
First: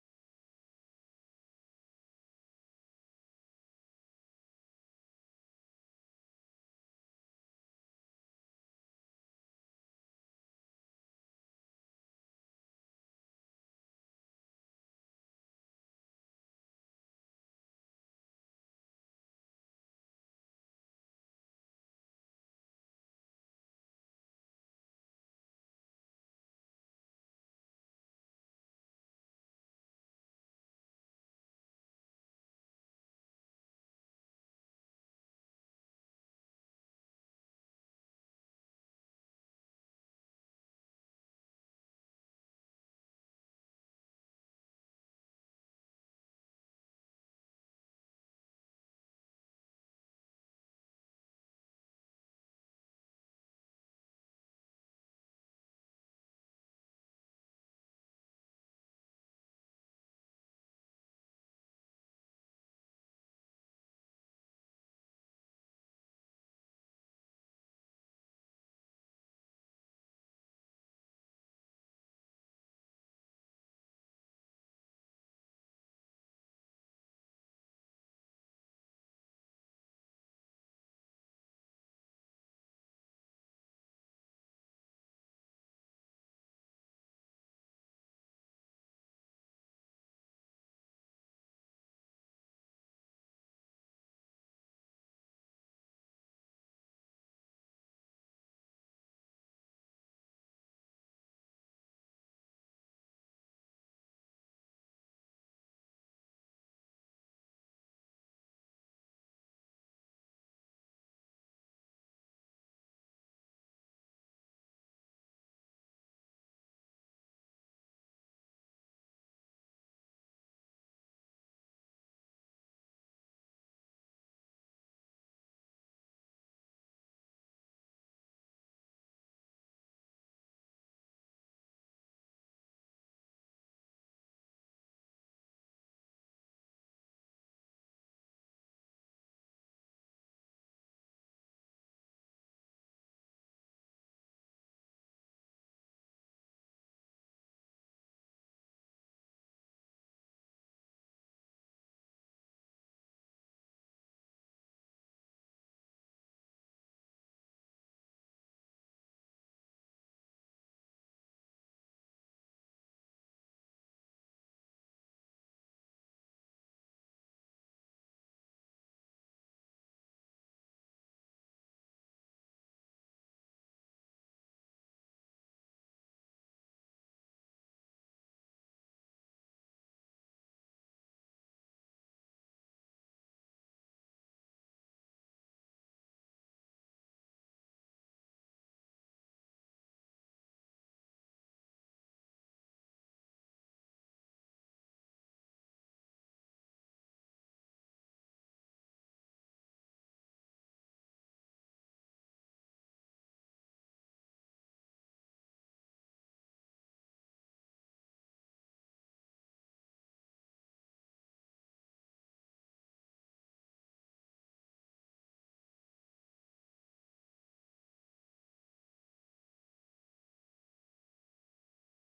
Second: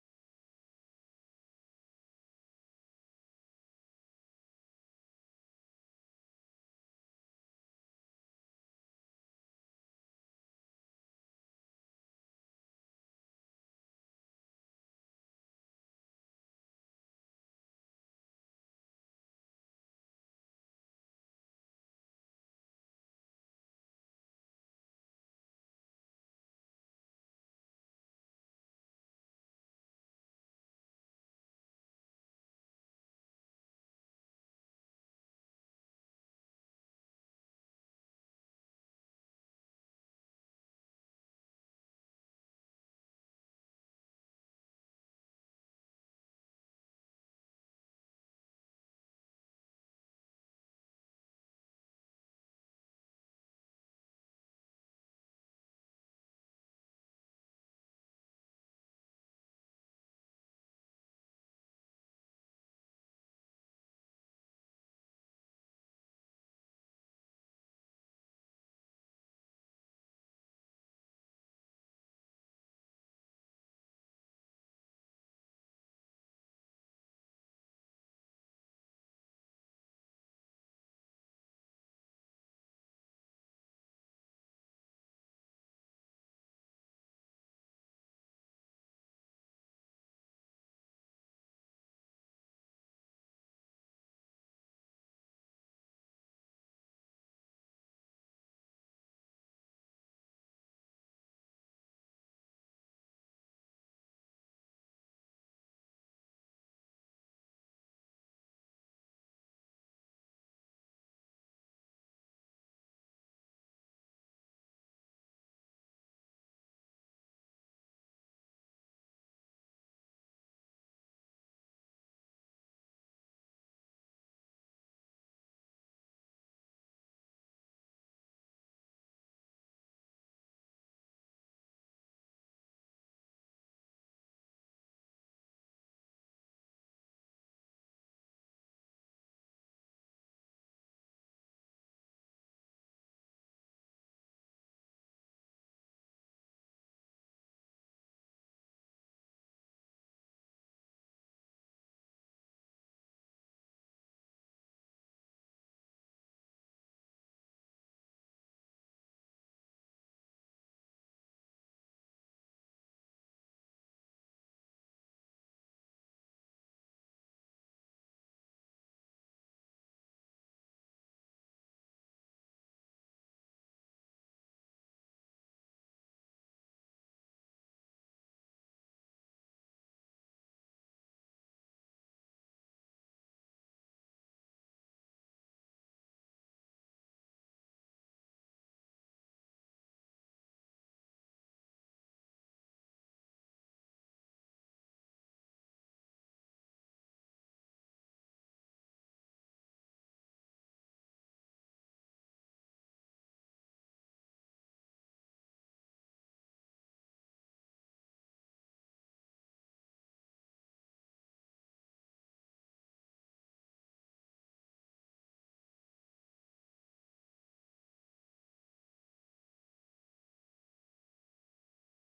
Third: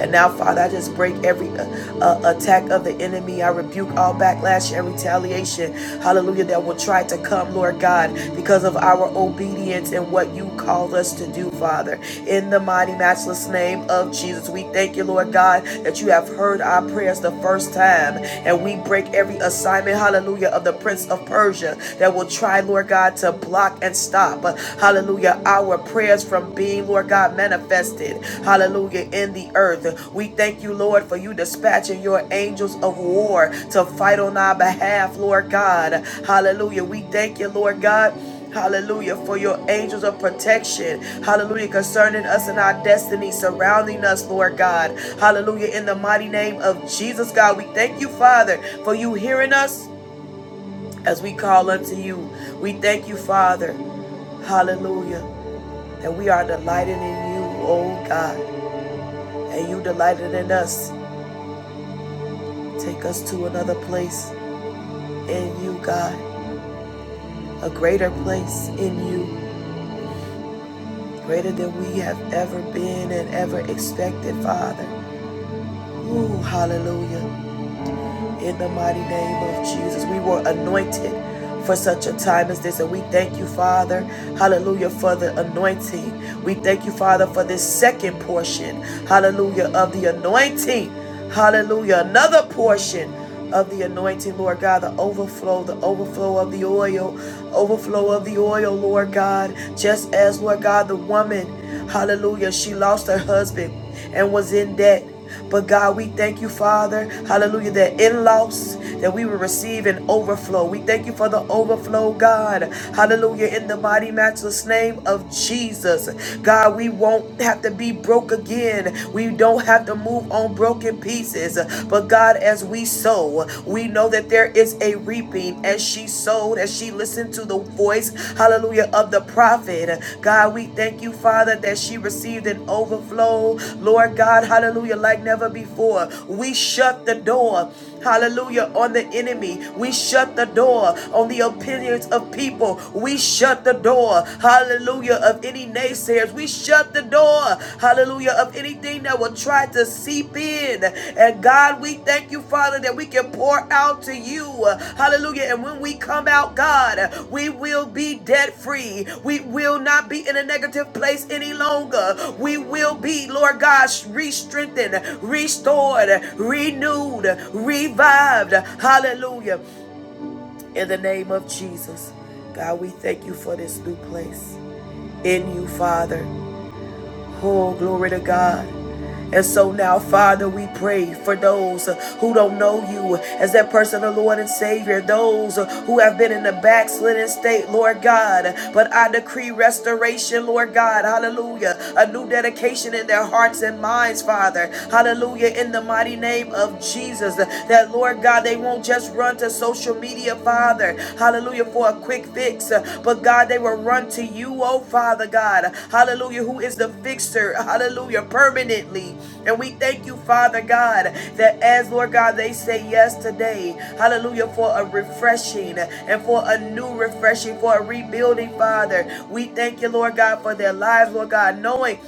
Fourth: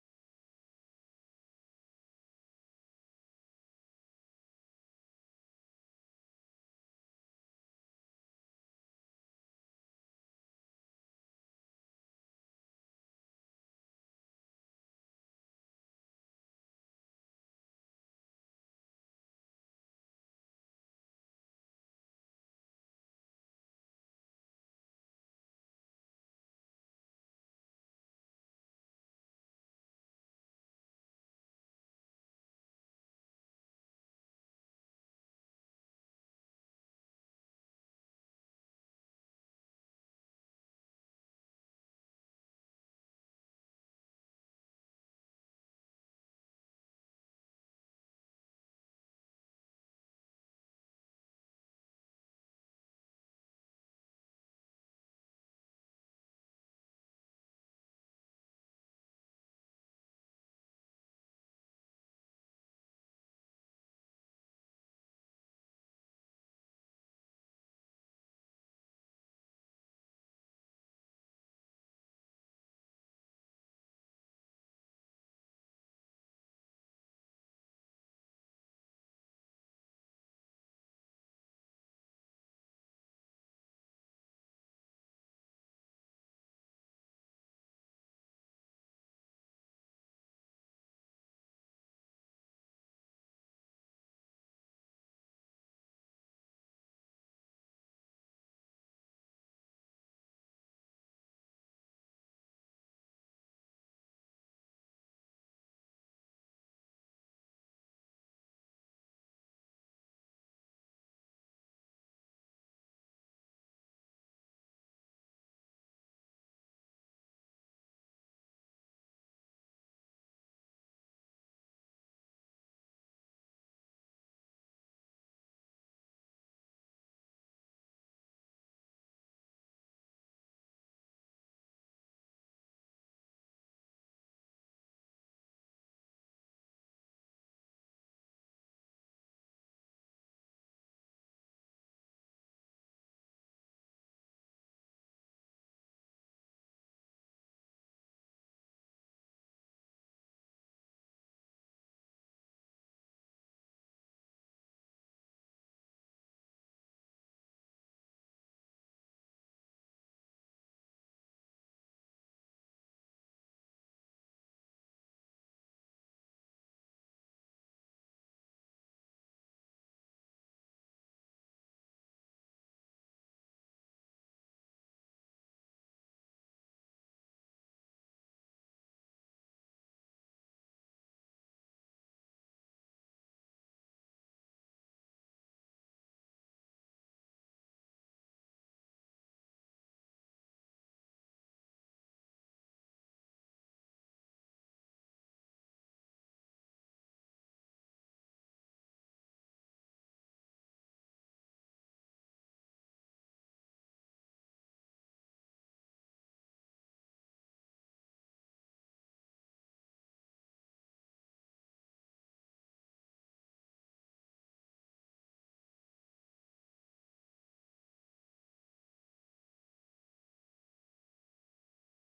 Speaker 1: And now, Father, I just break every uh, uh, attack of the enemy. I rebuke all backlash and retaliation, hallelujah, that will try to come, Lord God, because of our obedience and what you called us to do, Father. In the mighty, matchless name of Jesus, we thank you, Lord God, that you have heard our prayers the first time. And we break every assignment, hallelujah, of the Prince of Persia that will try, Lord God, to block and stop. Hallelujah. Hallelujah. Our prayers from being, Lord God, manifested. Hallelujah. In the earth. We thank you, Lord, for you dispatching your angels of war to fight on our behalf, Lord God. Hallelujah. We thank you, Lord God. Hallelujah. For your angels of protection. Hallelujah. Concerning us and our destiny, surrounding us, Lord God. Hallelujah. In the mighty name of Jesus, God, we thank you, Father, for you hearing us as we call unto you. We thank you, Father. Hallelujah that we are delighted in you, oh God, and you delighted in us. Take us to another place in you, God, a greater place in you, greater than we have ever been and ever expected, Father. Ooh, hallelujah. in the mighty name of Jesus. We were anointed for such a time as this, and we thank you, Father, hallelujah, for the anointing. We thank you, Father, for this second portion, hallelujah, of the anointing, hallelujah, another portion. Of the anointing, Lord God, the overflow, the overflow of the oil, overflow of the oil, Lord God. Just as, Lord God, the woman, hallelujah, she lost her husband and was in debt. But God, we thank you, Father, hallelujah, that in loss, that we will receive an overflow. We thank you for the overflow, God. Hallelujah, in the mighty matchless name of Jesus. God, we won't have to be broke again. We don't have to move on broken pieces. But God, as we sow, we know that there is a reaping as she sowed, as that she listened to the voice, hallelujah, of the prophet. God, we thank you, Father, that she received an overflow. Lord God, hallelujah, like never before. We shut the door. Hallelujah, on the enemy. We shut the door on the opinions of people. We shut the door, hallelujah, of any naysayers. We shut the door, hallelujah of anything that will try to seep in. And God, we thank you, Father, that we can pour out to you. Hallelujah. And when we come out, God, we will be debt free. We will not be in a negative place any longer. We will be, Lord God, re strengthened, restored, renewed, revived. Hallelujah. In the name of Jesus. God, we thank you for this new place in you, Father. Oh, glory to God. And so now, Father, we pray for those uh, who don't know you as that personal Lord and Savior, those uh, who have been in the backslidden state, Lord God. But I decree restoration, Lord God. Hallelujah. A new dedication in their hearts and minds, Father. Hallelujah. In the mighty name of Jesus, that, Lord God, they won't just run to social media, Father. Father. Hallelujah, for a quick fix. But God, they will run to you, oh Father God. Hallelujah, who is the fixer. Hallelujah, permanently. And we thank you, Father God, that as Lord God, they say yes today. Hallelujah, for a refreshing and for a new refreshing, for a rebuilding, Father. We thank you, Lord God, for their lives, Lord God, knowing.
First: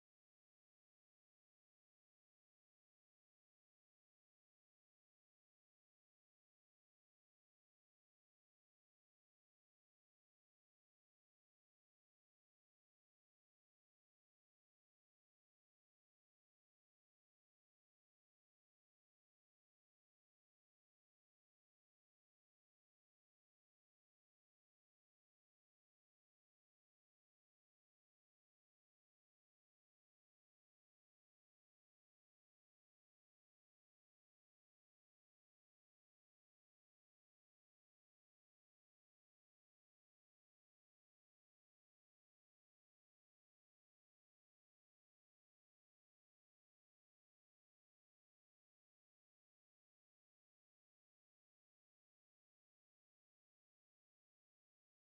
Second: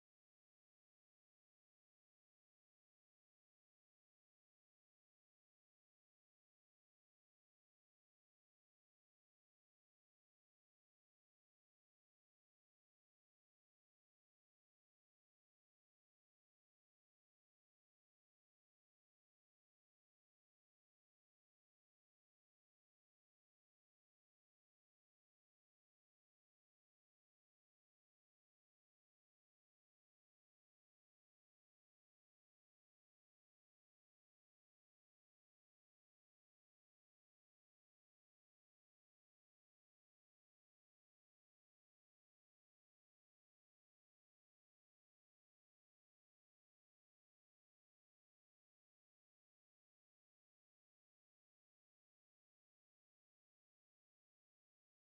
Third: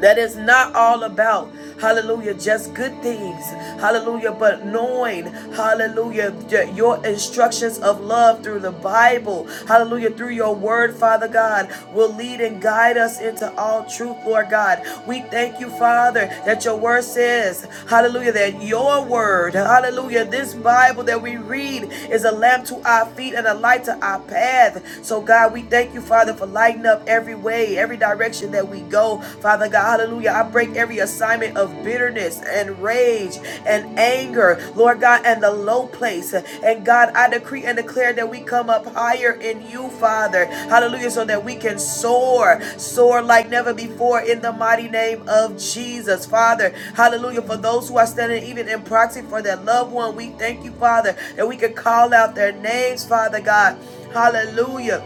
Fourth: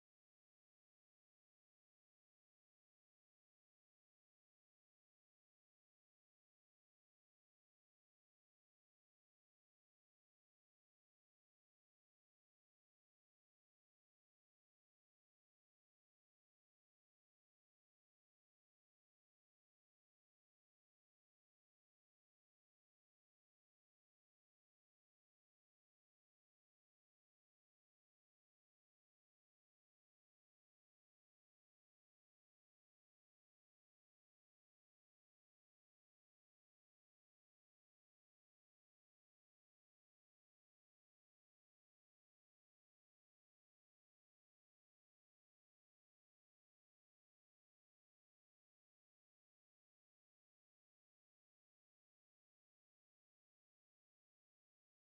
Speaker 1: That is not all about, hallelujah, just good things, hallelujah, but knowing, hallelujah, your instructions of love through the Bible, hallelujah, through your word, Father God, will lead and guide us into all truth, Lord God. We thank you, Father, that your word says, hallelujah, that your word, hallelujah, this Bible that we read is a lamp to our feet and a light to our path. So, God, we thank you, Father, for lighting up everywhere way, every direction that we go. Father God, hallelujah. I break every assignment of bitterness and rage and anger, Lord God, and the low place. And God, I decree and declare that we come up higher in you, Father. Hallelujah. So that we can soar, soar like never before in the mighty name of Jesus, Father. Hallelujah. For those who are standing even in proxy for their loved one, we thank you, Father, that we can call out their names, Father God. Hallelujah.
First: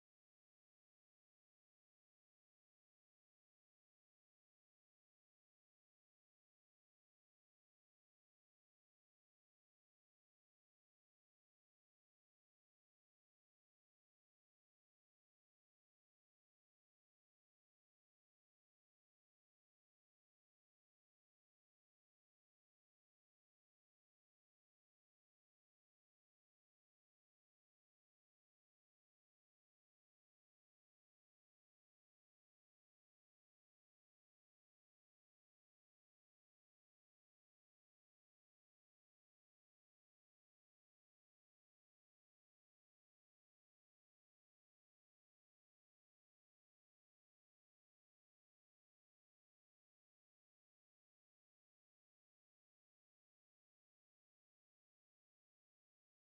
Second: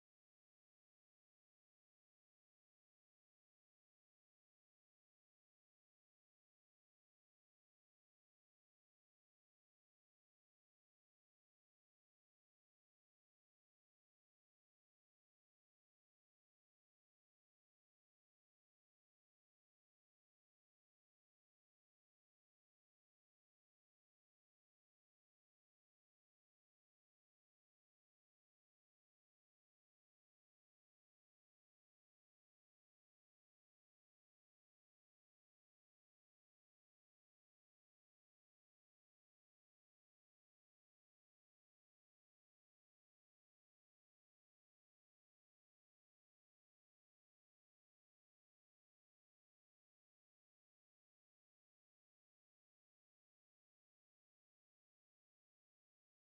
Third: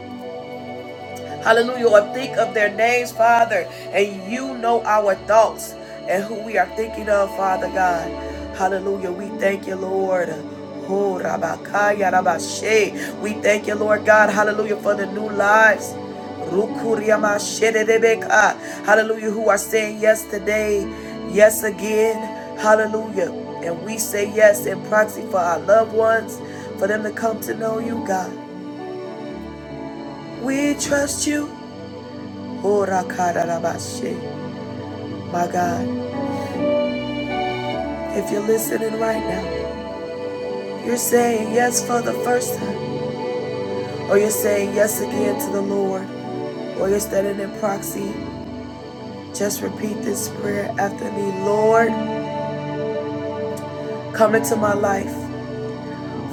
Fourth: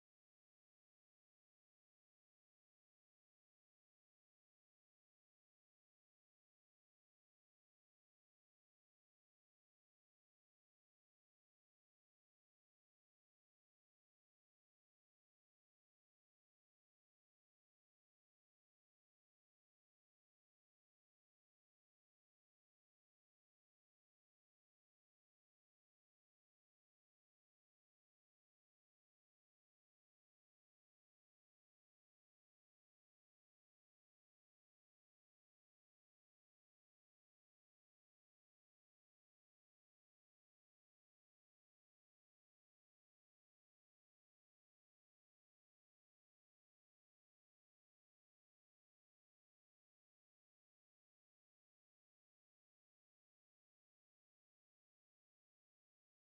Speaker 1: Hallelujah. Or think of their names, Father. And you know our thoughts and who we are thinking of, Father God. Hallelujah. We thank you, Lord. Oh, Rabakaya, Rabashe. We thank you, Lord God. Hallelujah. For the new lives. Rukuriamashedebeka. Hallelujah. Who are saying yes today, yes again. Hallelujah. And we say yes in proxy for our loved ones, for them to come to know you, God. We trust you. Ora kararabashe. My God, if you're listening right now, you're saying yes for the first time, or you're saying yes again to the Lord, or you're standing in proxy, just repeat this prayer after me. Lord, come into my life.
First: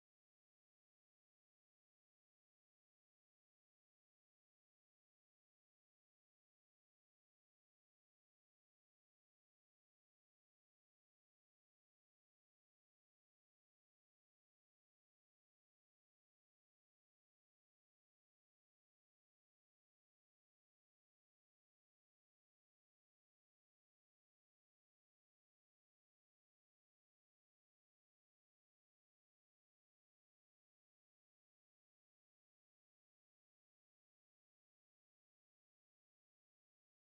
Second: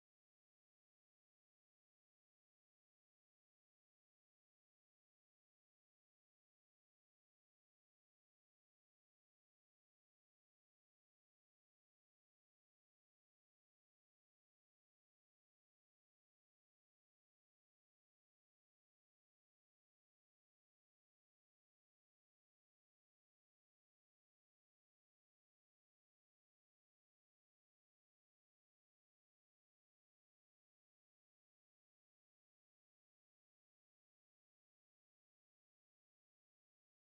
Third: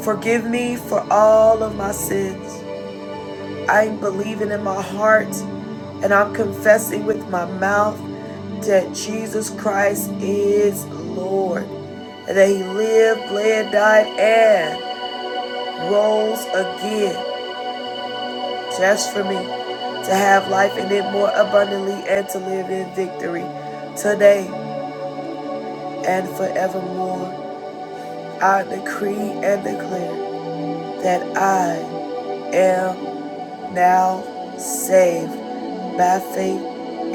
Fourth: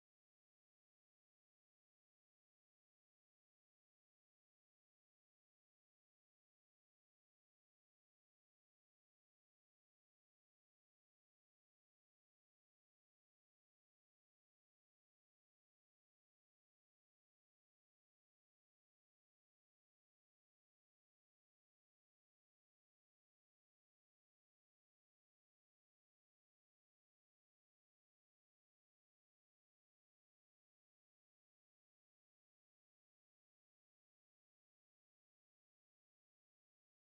Speaker 1: Forgive me for all of my sins. I'm believing in my heart and I'm confessing with my mouth that Jesus Christ is Lord and that he lived, bled, died, and rose again just for me to have life in it more abundantly and to live in victory today and forevermore. I decree and declare that I am now saved by faith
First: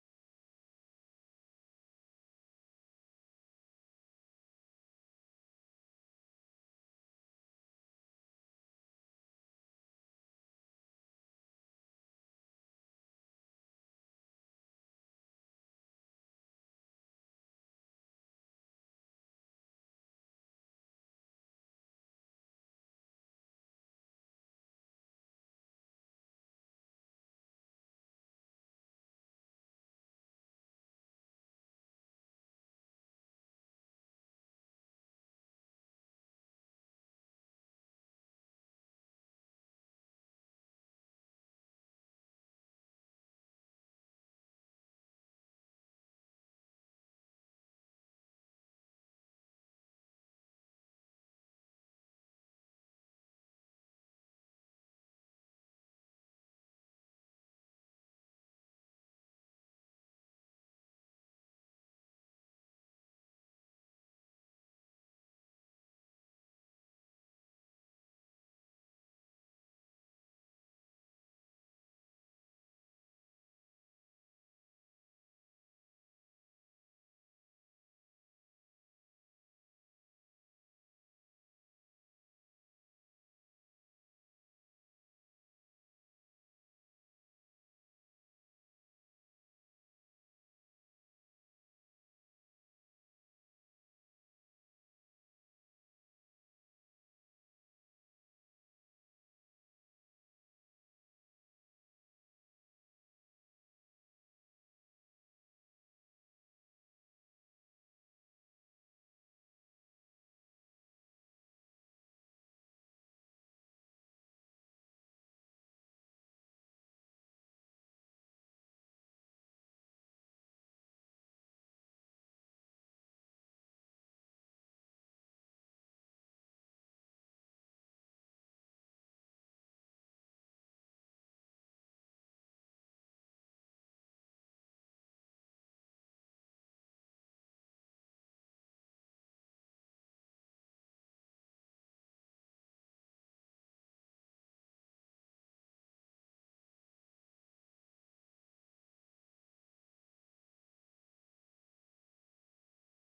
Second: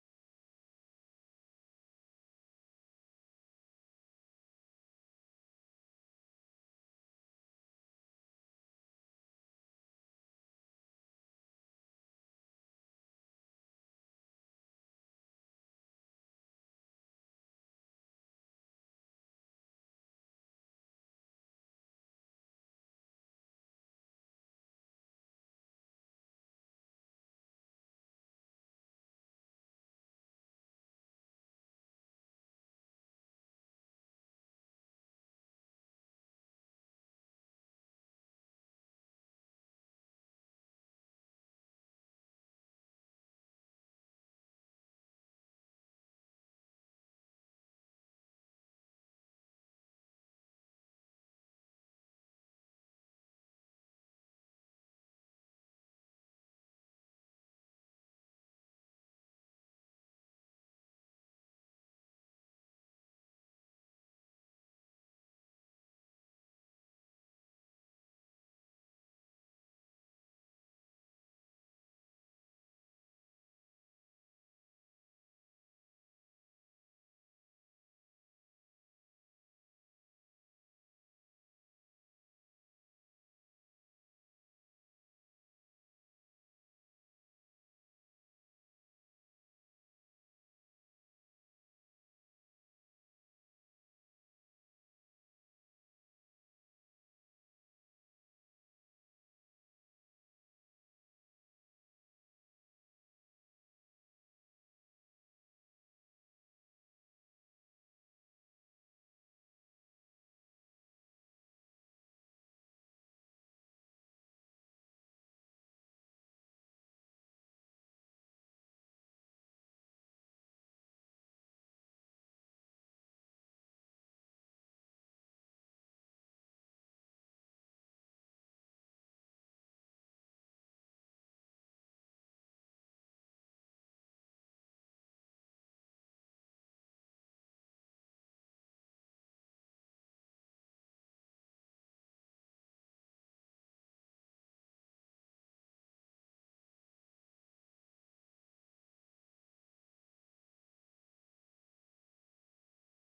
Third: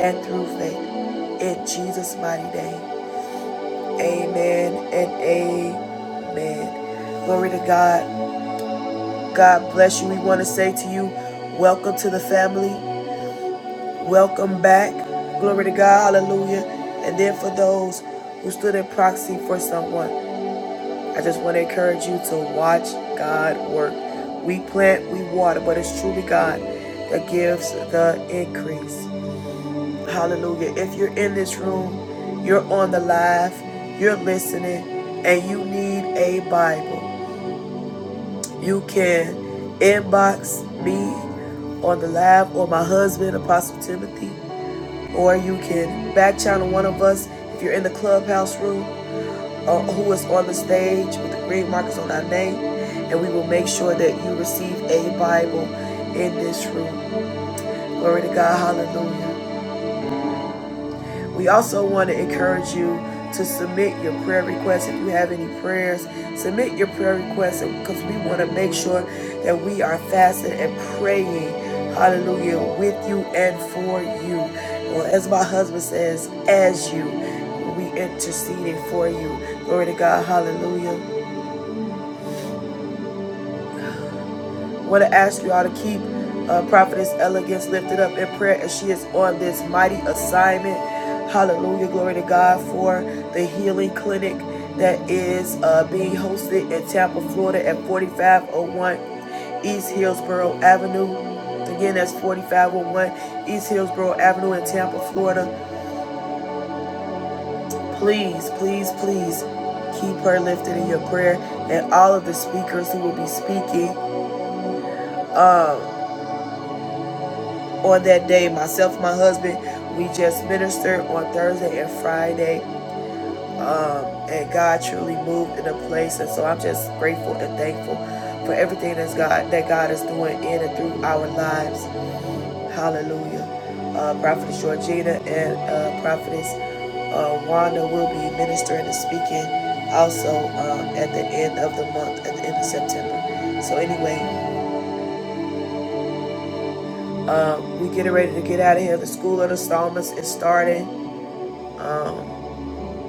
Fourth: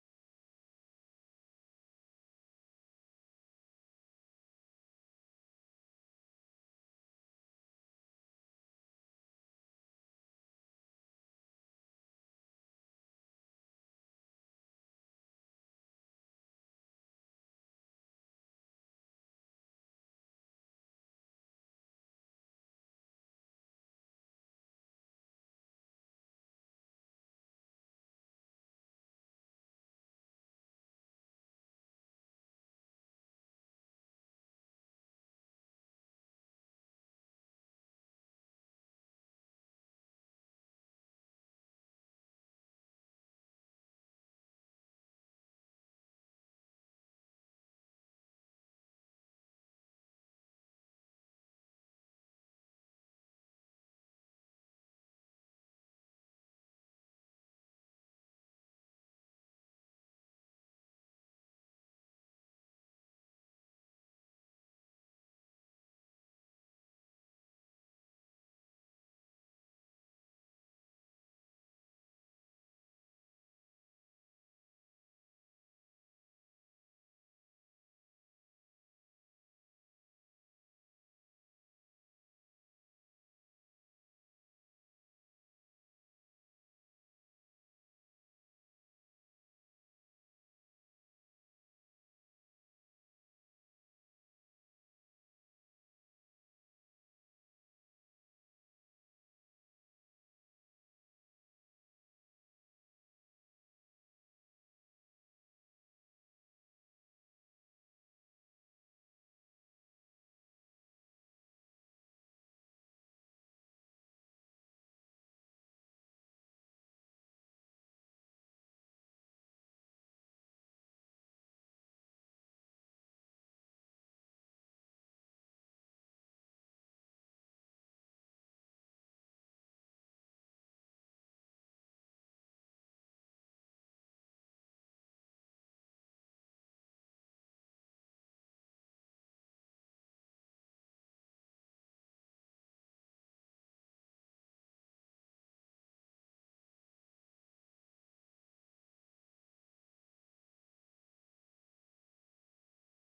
Speaker 1: and through faith in Jesus' mighty name. Amen and amen. Glory to God. God bless you. We want to say to you, welcome to the family. Welcome back. Glory to God. Hallelujah. And then for those who stood in proxy for someone, I just want to encourage you to watch God work. We plant, we water, but it's truly God that gives the increase. Hallelujah. If you're in this room, you're on the live, you're listening, and you need a Bible, you can inbox me on the live or my husband, Apostle Timothy. or you can back channel one of us if you're in the clubhouse room or who is on the stage with the green markers on our name, and we will make sure that you receive a Bible in this room. Glory to God, hallelujah. We also want to encourage you to submit your prayer requests. If you have any prayers, submit your prayer requests because we want to make sure that we are fasting and praying, hallelujah, with you and for you. Well, as my husband says, as you, we interceding for you. Glory to God, hallelujah. I want to ask you all to keep uh, prophetess elegance lifted up in prayer as she is on this mighty assignment hallelujah glory to god for the healing clinic that is uh, being hosted in tampa florida at 4501 east hillsboro avenue again that's 4501 east hillsboro avenue in tampa florida please please please keep her lifted in your prayer and all of the speakers who will be speaking on that day myself and my husband we just ministered on thursday and friday and god truly moved in a place and so i'm just grateful and thankful for everything that's god that god is doing in and through our lives hallelujah uh, prophetess georgina and uh, prophetess uh, wanda will be ministering and speaking also um, at the end of the month at the end of september so anyway um, we getting ready to get out of here the school of the psalmist is starting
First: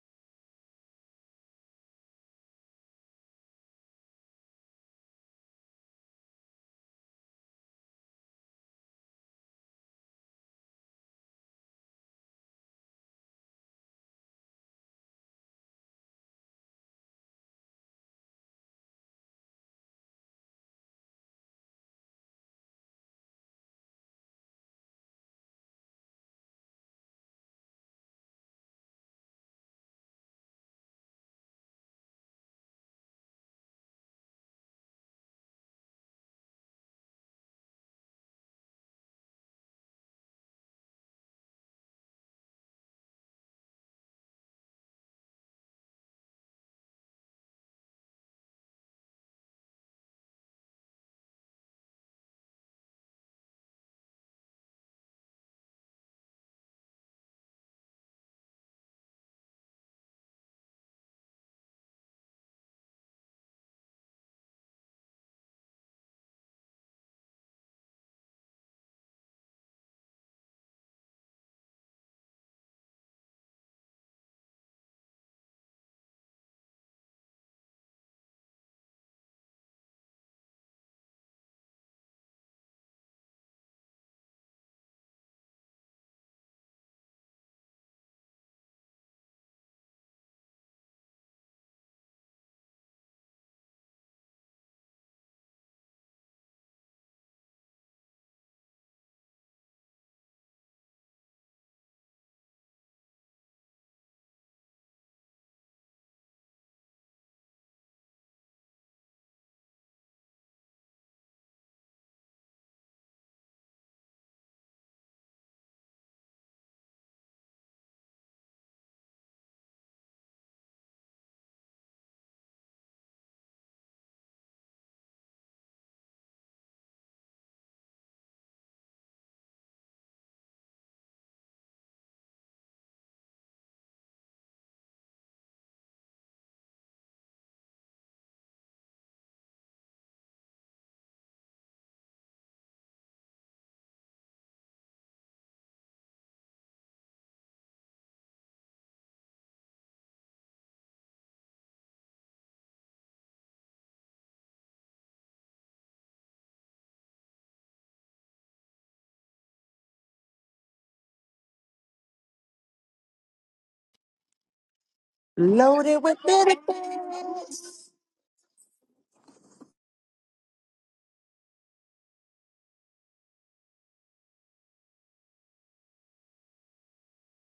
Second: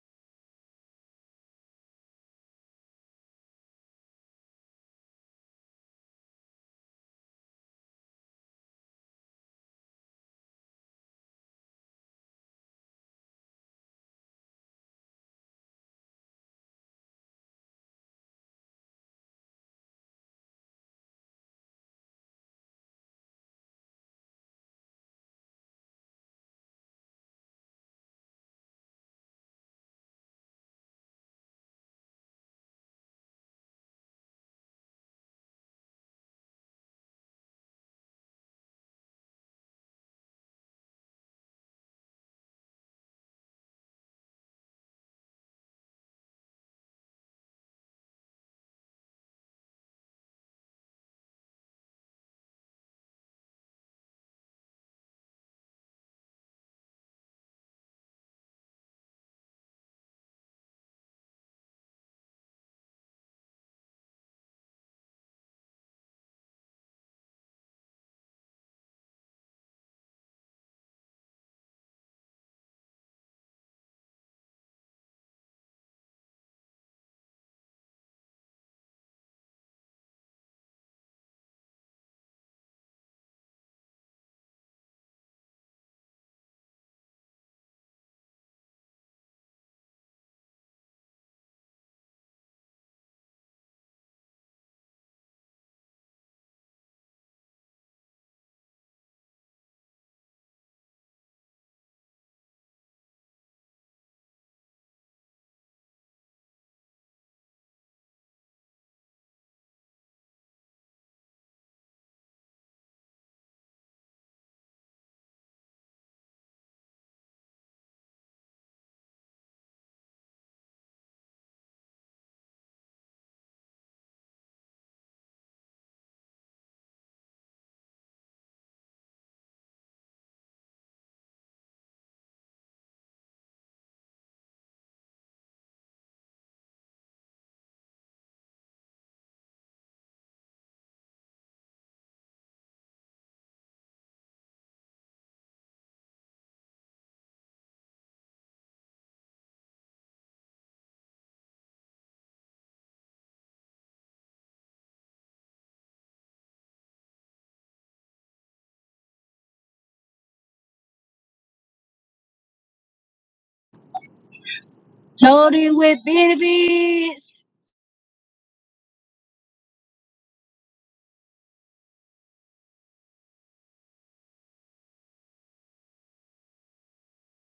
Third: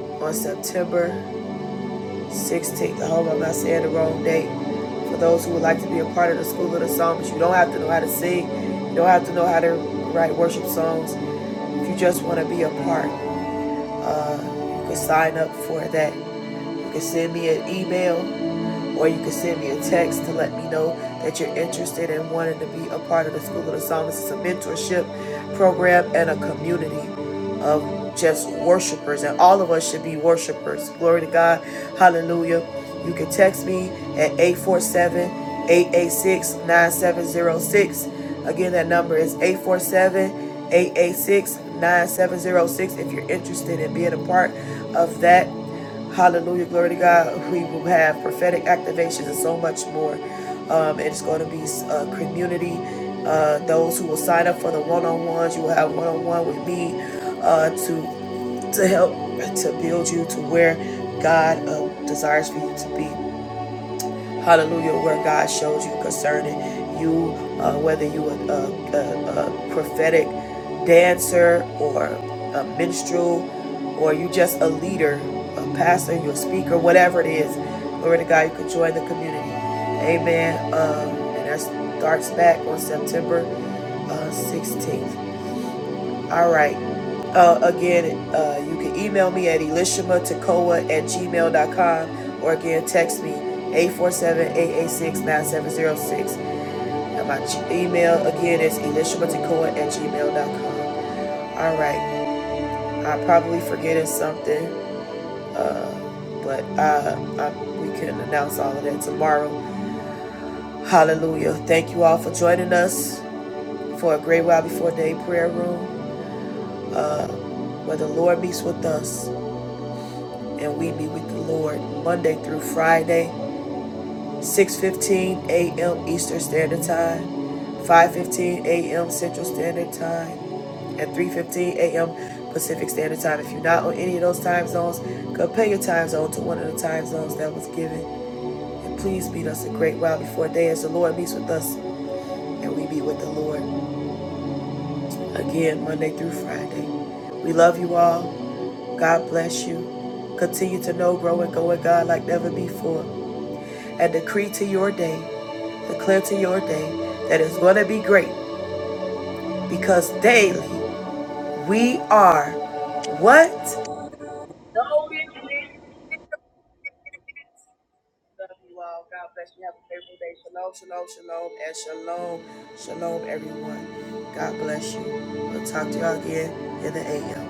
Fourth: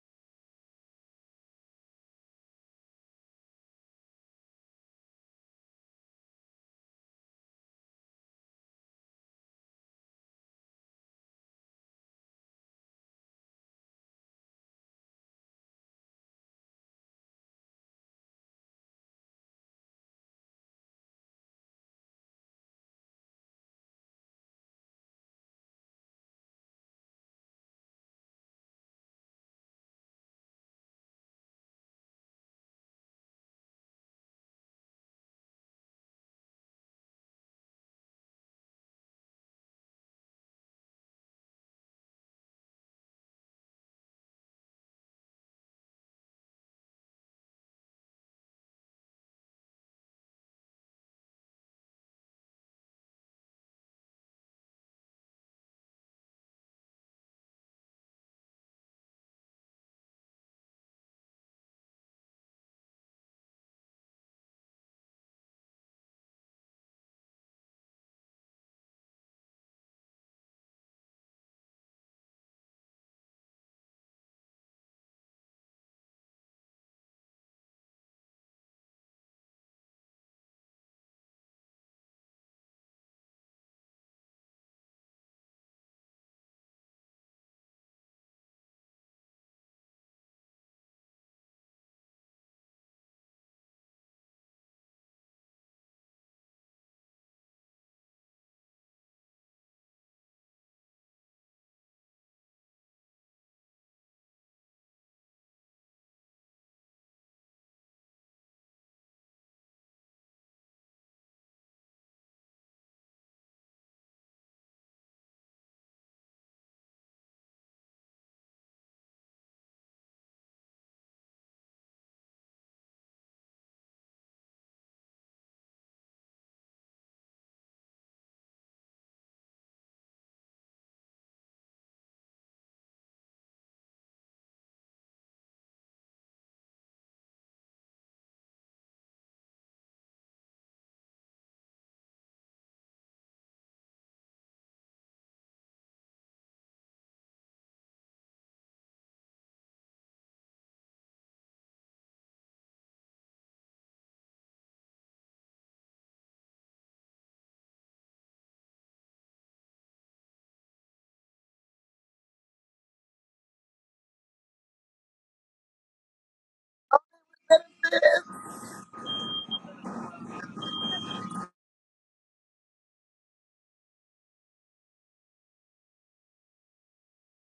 Speaker 1: on september 16th. I hope I'm not saying the wrong date. For those who would like to be a part of the School of the Psalms, you don't have to know how to sing. You don't have to know how to write worship songs. If you just want to be a part, uh, you can sign up for that. You can send me an email or you can send me a text to let me know that you're interested in wanting to be a part of the School of the Psalmist. It's a mentorship program and a community of just worshipers, and all of us should be worshipers. Glory to God. Hallelujah. You can text me at 847 886 9706. Again, that number is 847 886 9706 if you're interested in being a part of that. Hallelujah. Glory to God. We will have prophetic activations and so much more. Um, it's going to be uh, community. Uh, those who will sign up for the one on ones, you will have one on one with me uh, to to help to build you to where God uh, desires for you to be hallelujah, where God shows you concerning you, uh, whether you are a, a, a prophetic dancer or a minstrel or you just a leader, a pastor, you're a speaker, whatever it is. Glory to God, you can join the community. Amen. Um, and that starts back on September uh, 16th. All right. Uh, again, uh, you can email me at elishamatekoa at gmail.com or again text me eight four seven eight eight six nine seven zero six, And my email again is elishamatekoa at gmail.com. All right. I'm probably forgetting something, but uh, I, we can announce all of that tomorrow. Hallelujah. Thank you all for joining us for a great while before day prayer room where the Lord meets with us and we be with the Lord Monday through Friday, 6:15 a.m. Eastern Standard Time, 5:15 a.m. Central Standard Time, and 3:15 a.m. Pacific Standard Time. If you're not on any of those time zones, compare your time zone to one of the time zones that was given. And please meet us a great while before day as the Lord meets with us and we be with the Lord again Monday through Friday. We love you all. God bless you. Continue to know, grow, and go with God like never before. I decree to your day, declare to your day that it's going to be great because daily we are what? Love
Speaker 4: Loaded
Speaker 2: Loaded
Speaker 4: with
Speaker 2: with benefits.
Speaker 4: benefits.
Speaker 1: you all. God bless you. Have a favorable day. Shalom, shalom, shalom, and shalom, shalom, everyone. God bless you. We'll talk to y'all again in the AM.